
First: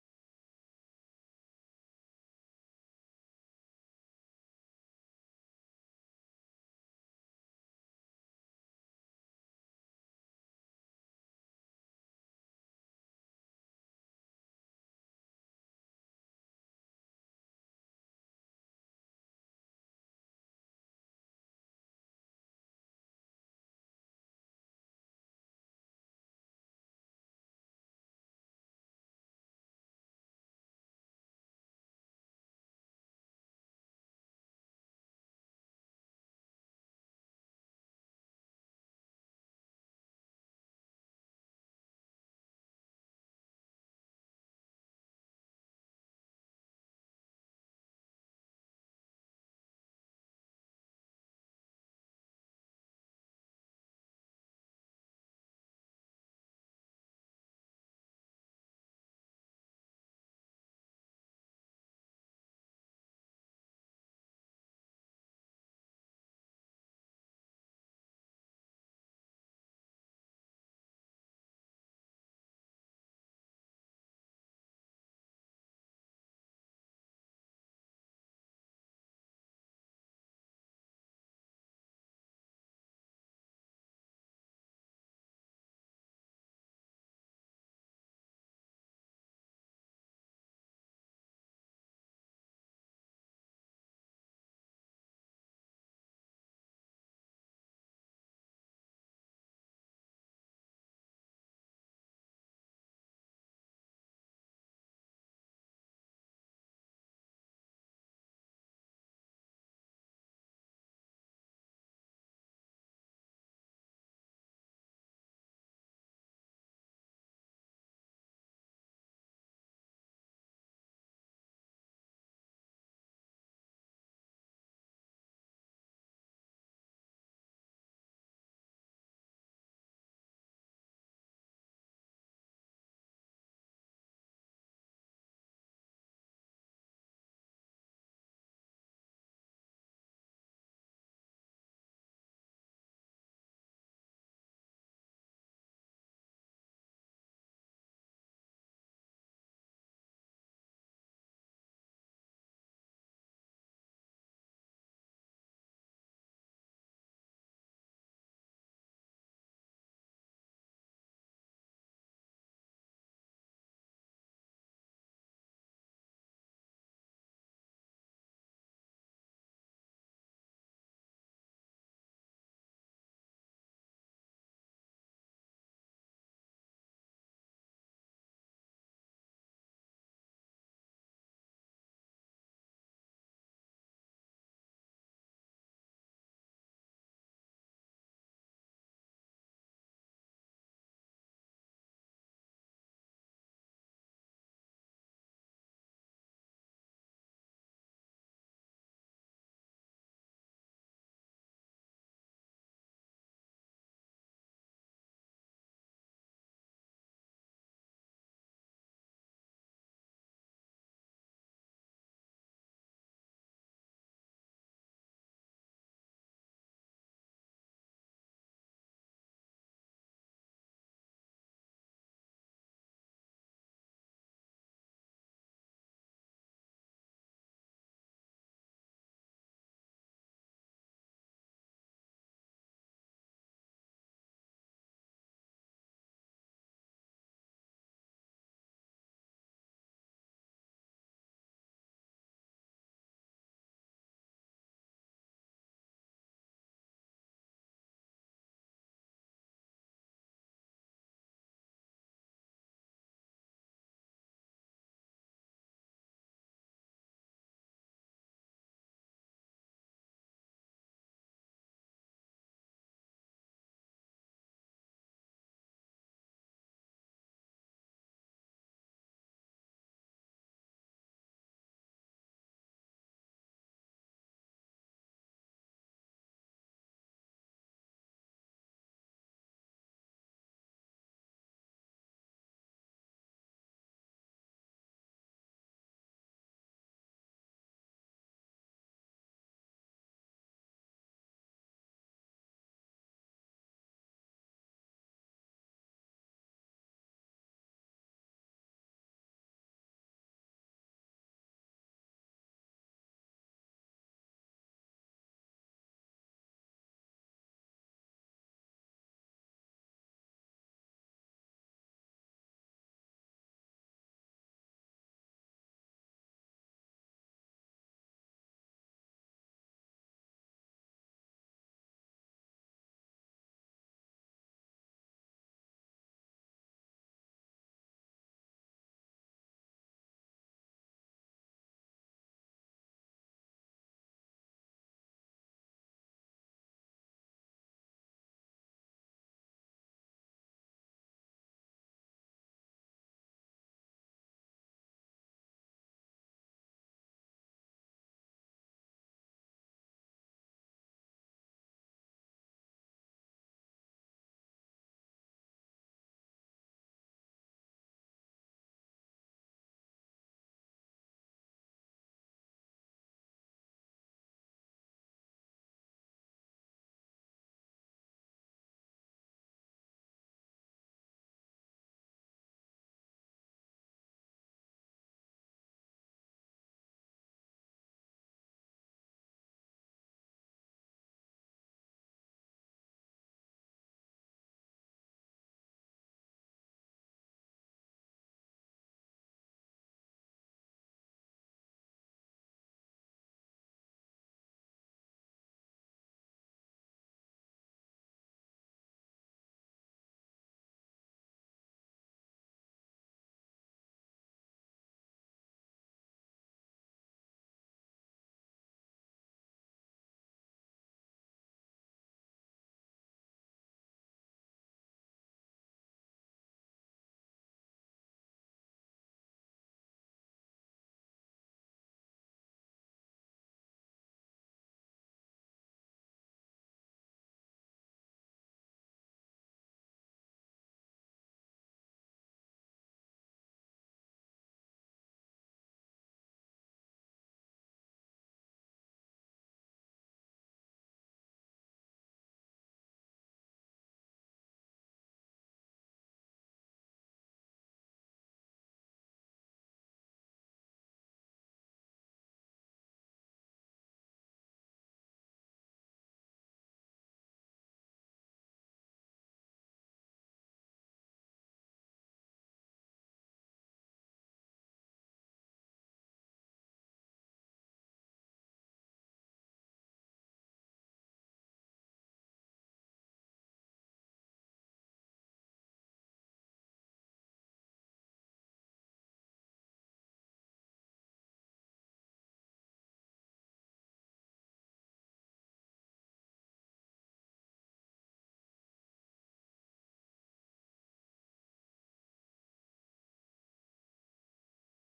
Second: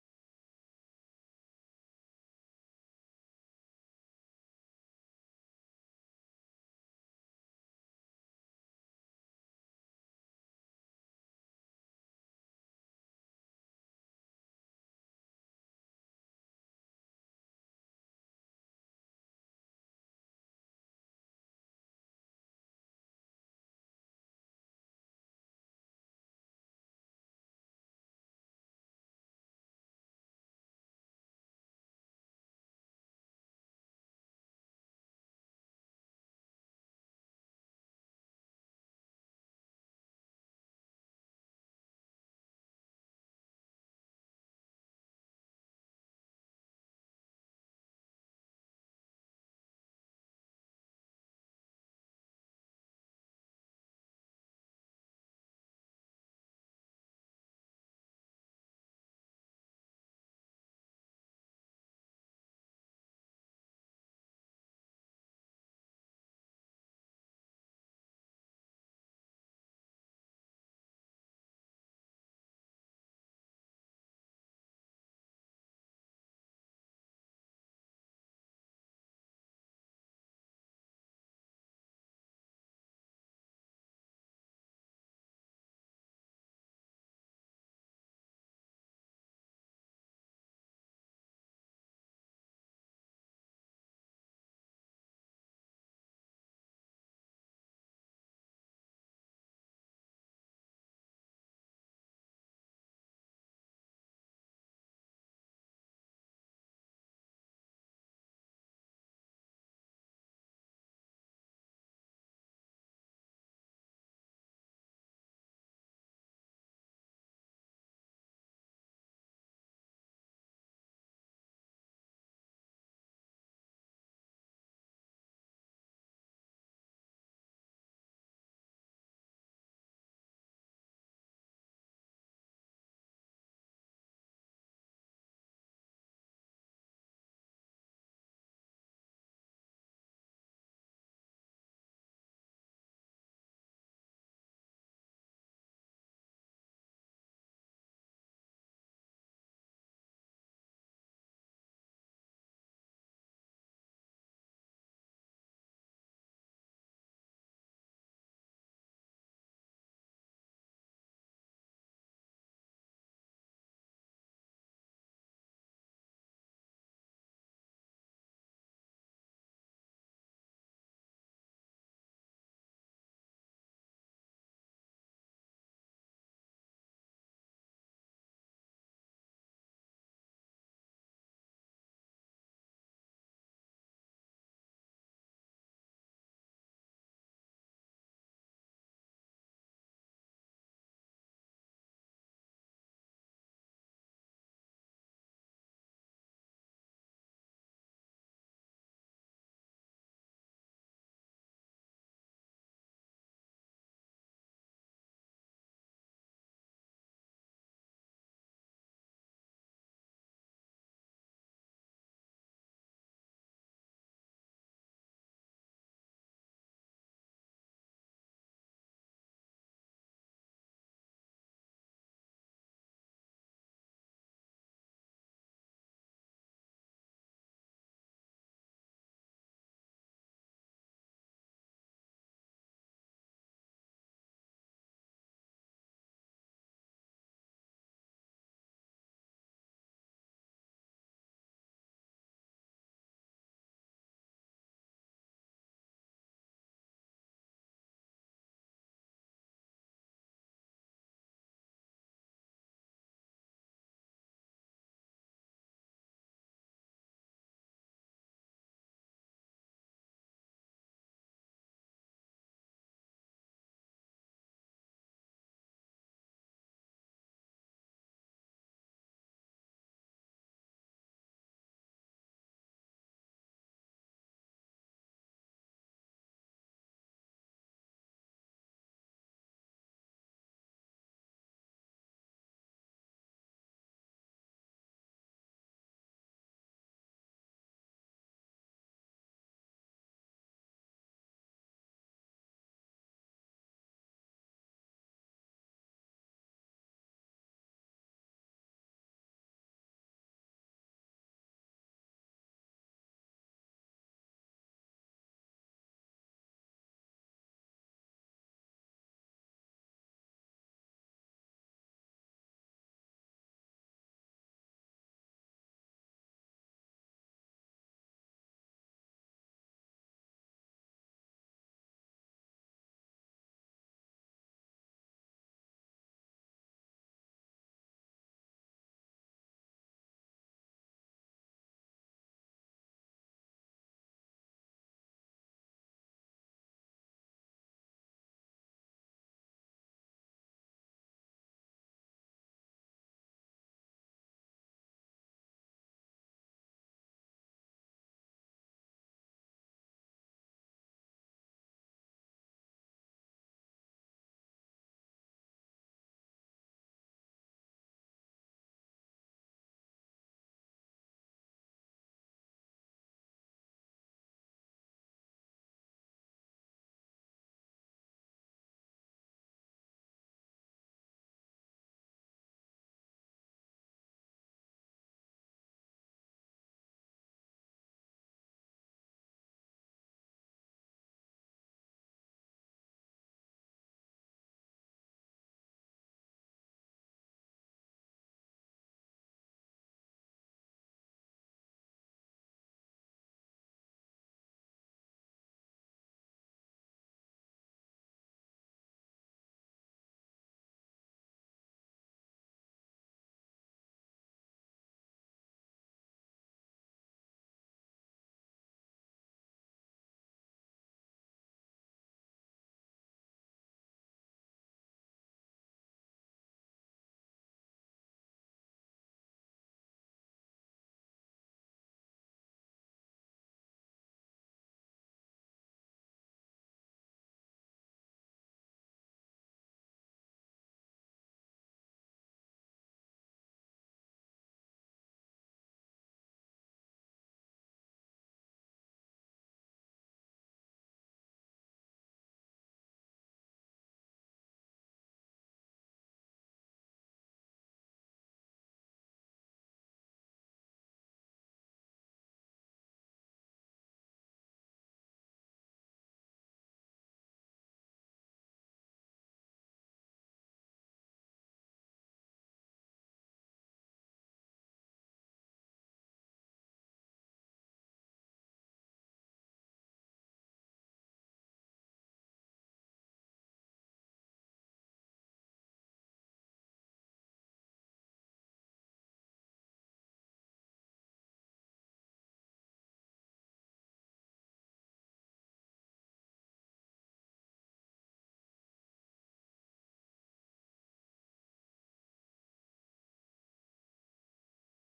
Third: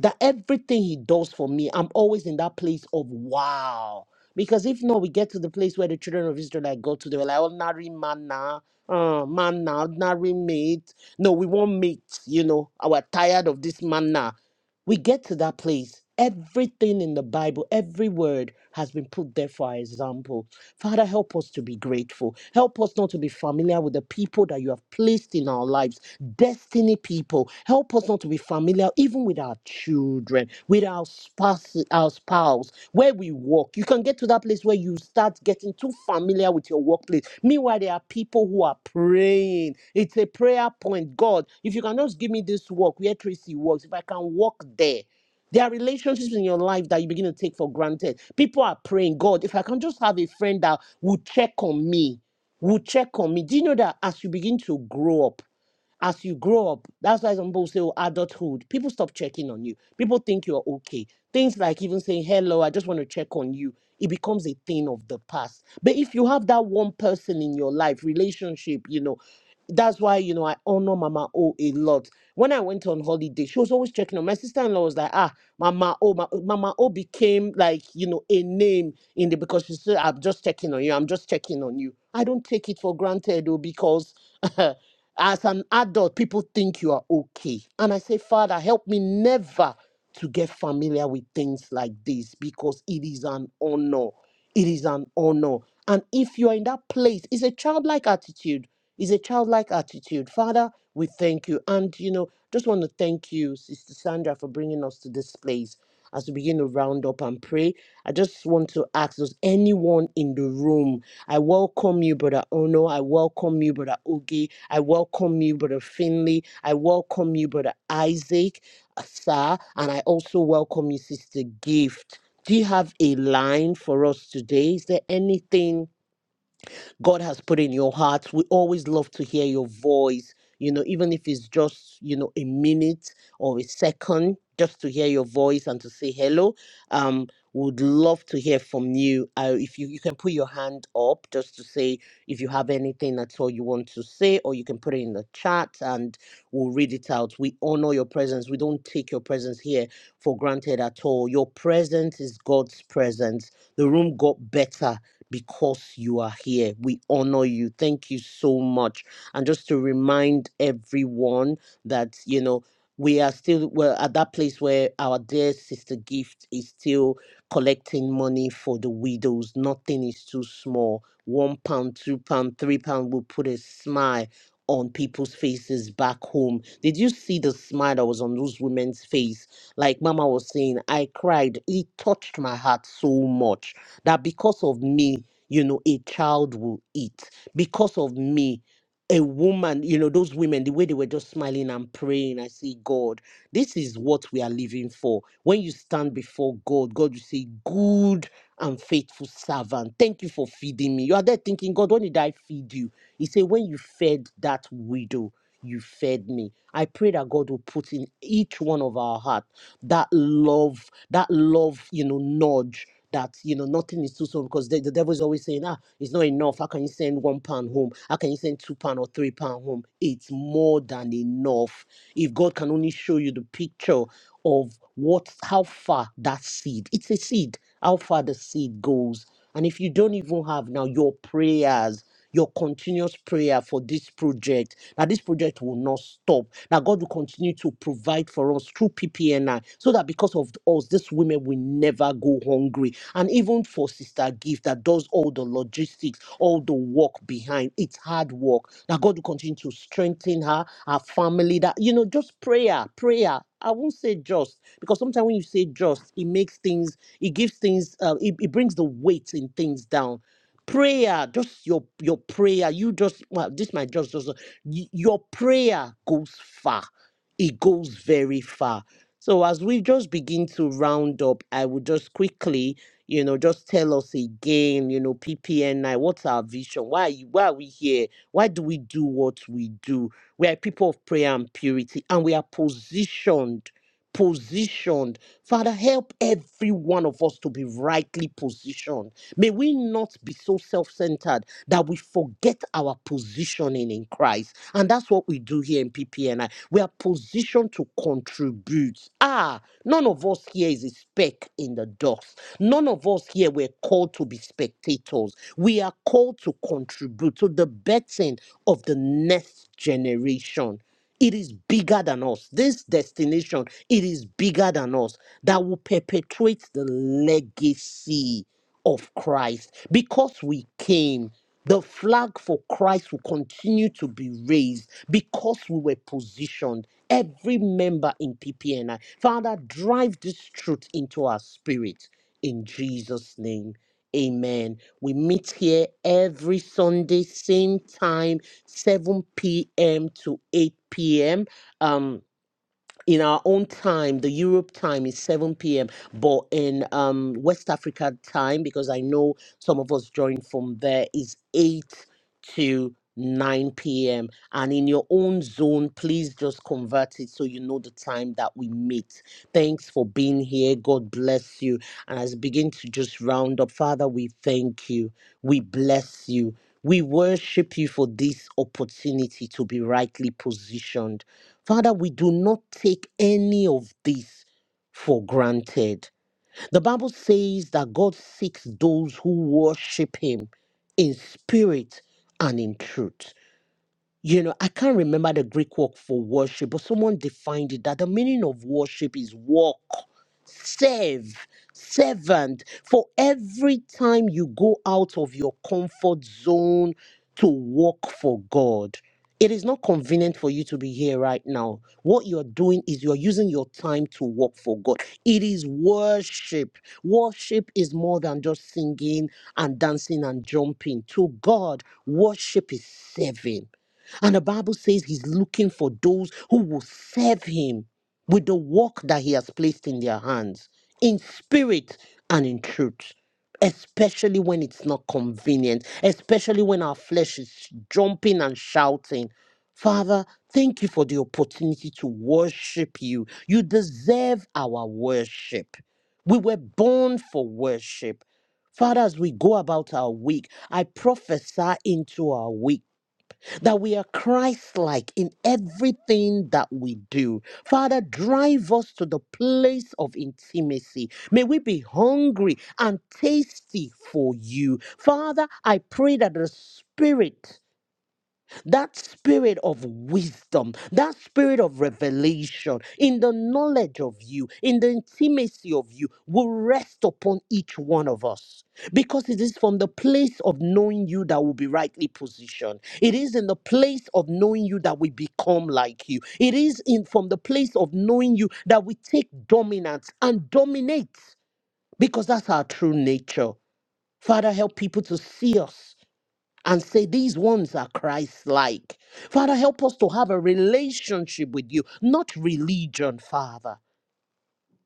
that everything he does for me, I'm always in that place of wow. Because if not, we get to the place where the children of Israel like go to, they were like, ordinary manna, uh, manna, ordinary meat. No, we want meat, you know, I are tired of this manna. We get to that place. Everything in the Bible, every word has been put there for our example. Father, help us to be grateful. Help us not to be familiar with the people that you have placed in our lives, destiny people. Help us not to be familiar even with our children, with our spouse, our spouse, where we work. You can get to that place where you start getting too familiar with your workplace. Meanwhile, there are people who are praying. It's a prayer point. God, if you can just give me this work where Tracy works, if I can work there. There are relationships in your life that you begin to take for granted. People are praying, God, if I can just have a friend that will check on me, will check on me. Do you know that as you begin to grow up, as you grow up, that's why some people say, oh, adulthood, people stop checking on you. People think you're okay. Things like even saying, hello, I just want to check on you, it becomes a thing of the past. But if you have that one person in your life, relationship, you know, that's why, you know, I honor Mama O a lot. When I went on holiday, she was always checking on my sister in law, was like, ah, Mama O, Ma- Mama O became like, you know, a name in the because she said, I'm just checking on you, I'm just checking on you. I don't take it for granted, though, because. As an adult, people think you are okay. And I say, Father, help me never to get familiar with things like this because it is an honor. It is an honor. And if you are in that place, it's a childlike attitude. It's a childlike attitude. Father, we thank you. And, you know, just want to thank you, Sister Sandra, for bringing us to this place as we begin to round up and pray. I just want to ask, does anyone in the room? I welcome you, Brother Ono. I welcome you, Brother Oge. I welcome you, Brother Finley. I welcome you, Brother Isaac, uh, sir. And I also welcome you, Sister Gift. Do you have a line for us today? Is there anything? God has put in your heart. We always love to hear your voice, you know, even if it's just, you know, a minute or a second, just to hear your voice and to say hello. Um, would love to hear from you. Uh, if you, you can put your hand up just to say if you have anything at all you want to say, or you can put it in the chat and we'll read it out. We honor your presence. We don't take your presence here for granted at all. Your presence is God's presence. The room got better because you are here. We honor you. Thank you so much. And just to remind everyone that, you know, we are still we're at that place where our dear sister gift is still collecting money for the widows. Nothing is too small. One pound, two pound, three pound will put a smile on people's faces back home. Did you see the smile that was on those women's face? Like Mama was saying, I cried. It touched my heart so much that because of me, you know, a child will eat. Because of me, a woman, you know, those women, the way they were just smiling and praying, I say, God, this is what we are living for. When you stand before God, God will say, Good and faithful servant, thank you for feeding me. You are there thinking, God, when did I feed you? He said, When you fed that widow, you fed me. I pray that God will put in each one of our heart that love, that love, you know, nudge that you know nothing is too soon because the, the devil is always saying ah it's not enough how can you send one pound home how can you send two pound or three pound home it's more than enough if god can only show you the picture of what how far that seed it's a seed how far the seed goes and if you don't even have now your prayers your continuous prayer for this project, that this project will not stop, that God will continue to provide for us through PPNI, so that because of us, these women will never go hungry. And even for Sister Gift, that does all the logistics, all the work behind, it's hard work, that God will continue to strengthen her, her family, that, you know, just prayer, prayer. I won't say just because sometimes when you say just, it makes things, it gives things, uh, it, it brings the weight in things down prayer just your your prayer you just well this might just just uh, y- your prayer goes far it goes very far so as we just begin to round up i will just quickly you know just tell us again you know ppni what's our vision why are you, why are we here why do we do what we do we are people of prayer and purity and we are positioned positioned father help every one of us to be rightly positioned May we not be so self centered that we forget our positioning in Christ. And that's what we do here in PPNI. We are positioned to contribute. Ah, none of us here is a speck in the dust. None of us here were called to be spectators. We are called to contribute to the betting of the next generation. It is bigger than us. This destination, it is bigger than us that will perpetuate the legacy of Christ. Because we came, the flag for Christ will continue to be raised because we were positioned, every member in PPNI. Father, drive this truth into our spirit in Jesus' name. Amen. We meet here every Sunday, same time, 7 p.m. to 8 p.m. Um, in our own time, the Europe time is 7 p.m., but in um, West Africa time, because I know some of us join from there, is 8 to 9 p.m. And in your own zone, please just convert it so you know the time that we meet. Thanks for being here. God bless you. And as we begin to just round up, Father, we thank you. We bless you. We worship you for this opportunity to be rightly positioned. Father, we do not take any of this for granted. The Bible says that God seeks those who worship Him in spirit and in truth you know, I can't remember the Greek word for worship, but someone defined it that the meaning of worship is walk, serve, servant. For every time you go out of your comfort zone to work for God, it is not convenient for you to be here right now. What you're doing is you're using your time to work for God. It is worship. Worship is more than just singing and dancing and jumping. To God, worship is serving. And the Bible says he's looking for those who will serve him with the work that he has placed in their hands, in spirit and in truth, especially when it's not convenient, especially when our flesh is jumping and shouting. Father, thank you for the opportunity to worship you. You deserve our worship. We were born for worship. Father, as we go about our week, I prophesy into our week that we are Christ like in everything that we do. Father, drive us to the place of intimacy. May we be hungry and tasty for you. Father, I pray that the Spirit that spirit of wisdom, that spirit of revelation, in the knowledge of you, in the intimacy of you, will rest upon each one of us. Because it is from the place of knowing you that will be rightly positioned. It is in the place of knowing you that we become like you. It is in from the place of knowing you that we take dominance and dominate because that's our true nature. Father, help people to see us and say, These ones are Christ like. Father, help us to have a relationship with you, not religion, Father.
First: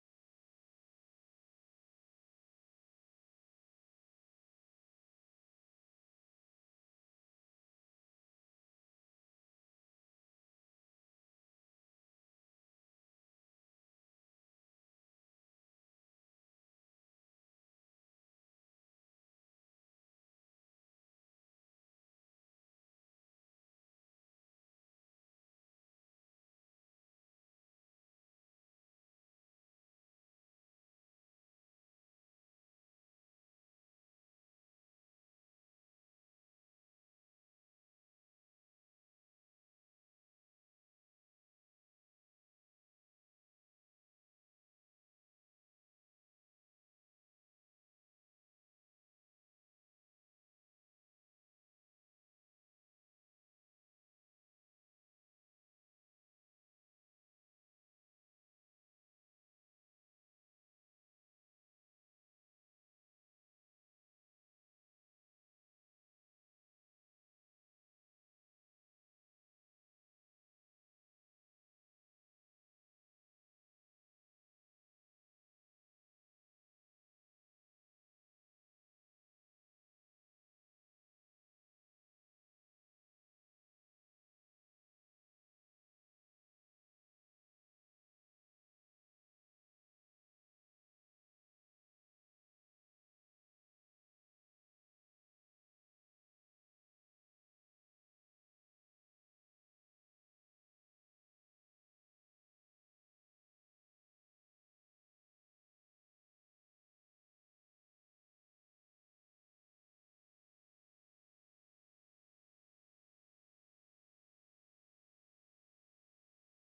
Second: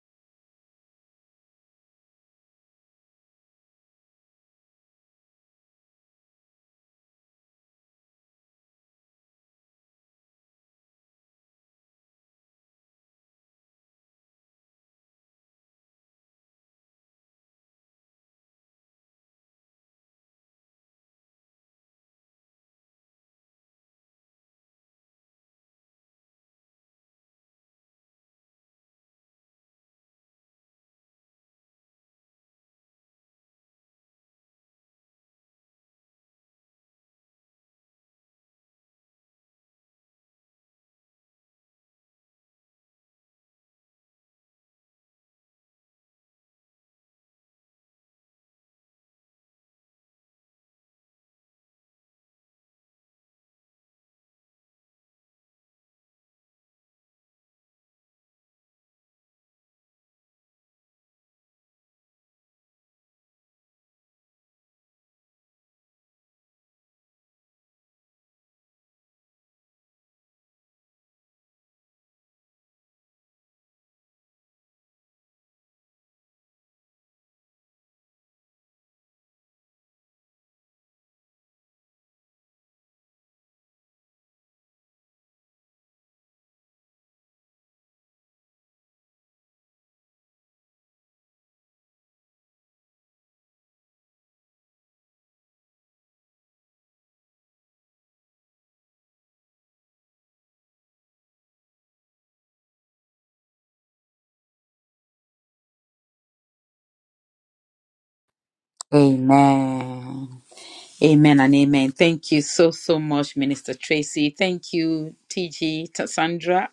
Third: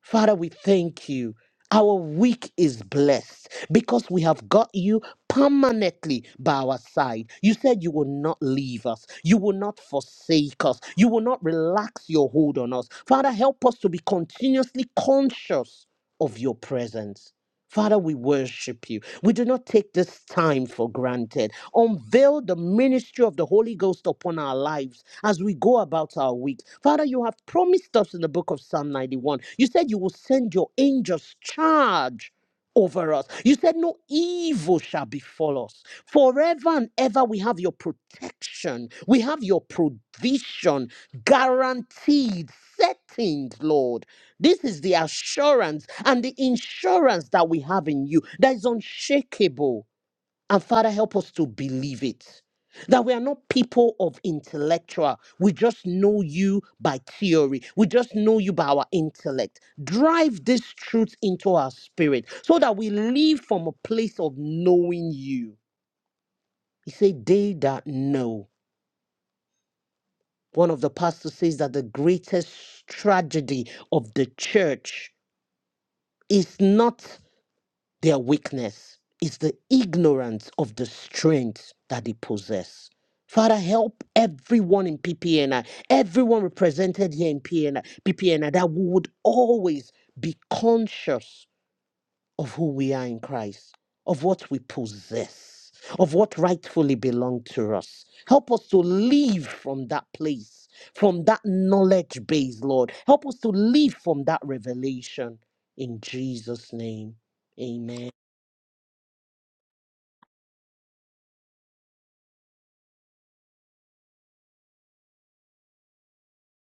Father, we thank you. Our week is blessed because we have got you permanently by our side. You said you will not leave us. You will not forsake us. You will not relax your hold on us. Father, help us to be continuously conscious of your presence. Father, we worship you. We do not take this time for granted. Unveil the ministry of the Holy Ghost upon our lives as we go about our week. Father, you have promised us in the book of Psalm 91. You said you will send your angels charge over us. You said no evil shall befall us. Forever and ever we have your protection. We have your provision guaranteed, settled, Lord. This is the assurance and the insurance that we have in you that is unshakable. And Father, help us to believe it. That we are not people of intellectual. We just know you by theory. We just know you by our intellect. Drive this truth into our spirit so that we live from a place of knowing you. He said, They that know. One of the pastors says that the greatest tragedy of the church is not Their weakness is the ignorance of the strength that they possess. Father, help everyone in PPNI, everyone represented here in PNI, PPNI, that we would always be conscious of who we are in Christ, of what we possess, of what rightfully belongs to us. Help us to live from that place, from that knowledge base, Lord. Help us to live from that revelation. In Jesus' name, Amen.
Amen. Amen and amen. Thank you so, so much, Minister Tracy. Thank you, TG, Tassandra.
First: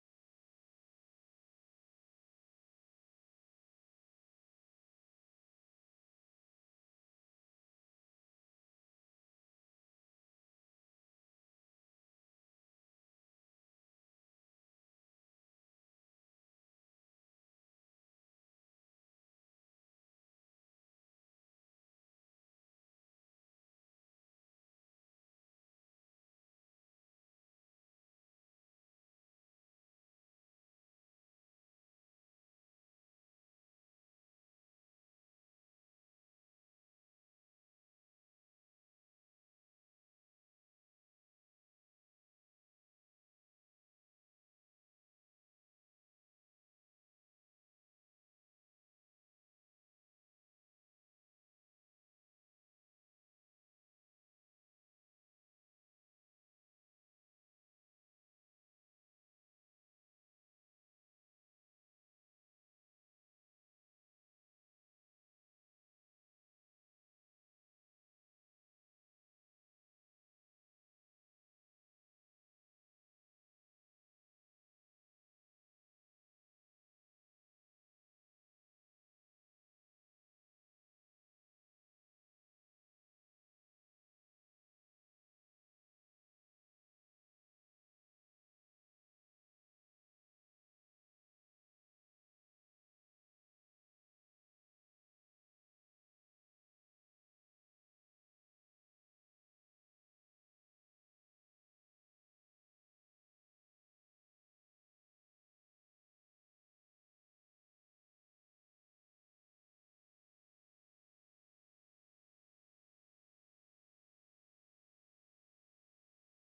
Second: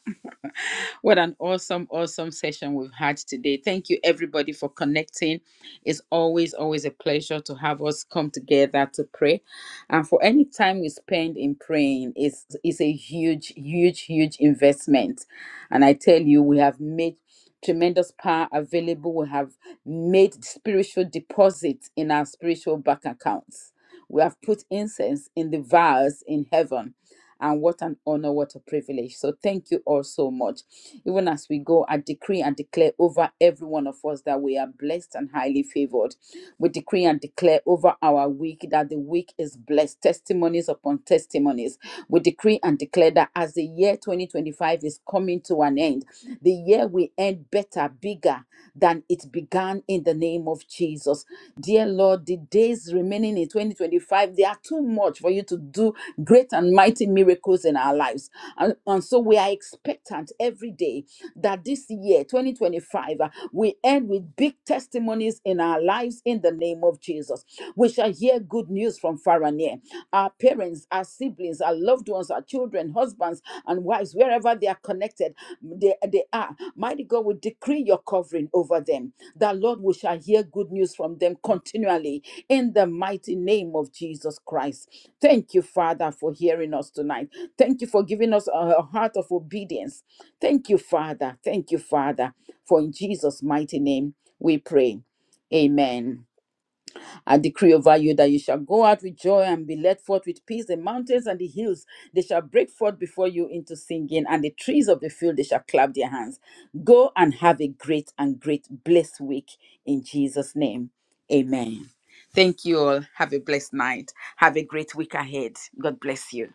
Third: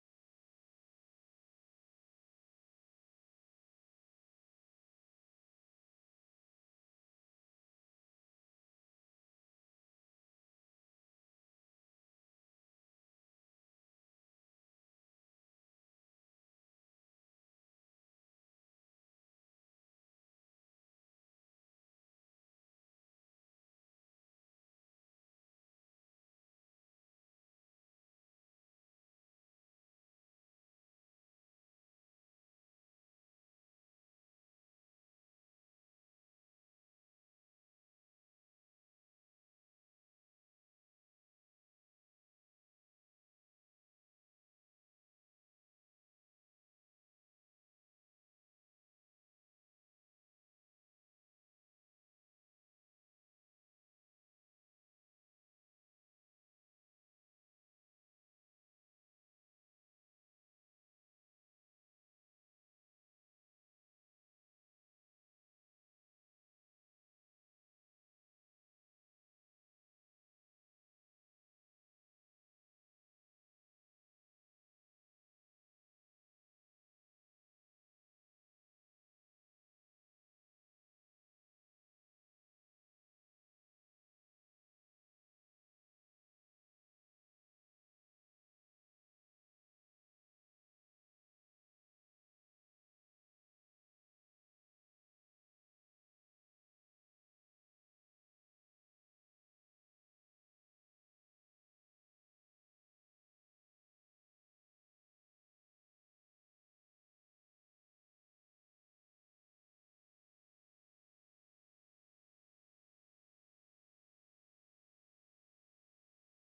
what an awesome, awesome session we've had today. Thank you, everybody, for connecting. It's always, always a pleasure to have us come together to pray. And for any time we spend in praying, it's, it's a huge, huge, huge investment. And I tell you, we have made tremendous power available. We have made spiritual deposits in our spiritual bank accounts we have put incense in the vase in heaven. And what an honor, what a privilege. So thank you all so much. Even as we go, I decree and declare over every one of us that we are blessed and highly favored. We decree and declare over our week that the week is blessed, testimonies upon testimonies. We decree and declare that as the year 2025 is coming to an end, the year we end better, bigger than it began man in the name of Jesus. Dear Lord, the days remaining in 2025, they are too much for you to do great and mighty miracles in our lives. And, and so we are expectant every day that this year, 2025, uh, we end with big testimonies in our lives in the name of Jesus. We shall hear good news from far and near. Our parents, our siblings, our loved ones, our children, husbands, and wives, wherever they are connected, they, they are. Mighty God, we decree your covering over them. That, Lord, we shall hear good news from them continually in the mighty name of Jesus Christ. Thank you, Father, for hearing us tonight. Thank you for giving us a a heart of obedience. Thank you, Father. Thank you, Father, for in Jesus' mighty name we pray. Amen. I decree over you that you shall go out with joy and be led forth with peace. The mountains and the hills, they shall break forth before you into singing, and the trees of the field, they shall clap their hands. Go and have a great and great blessed week in Jesus' name. Amen. Thank you all. Have a blessed night. Have a great week ahead. God bless you.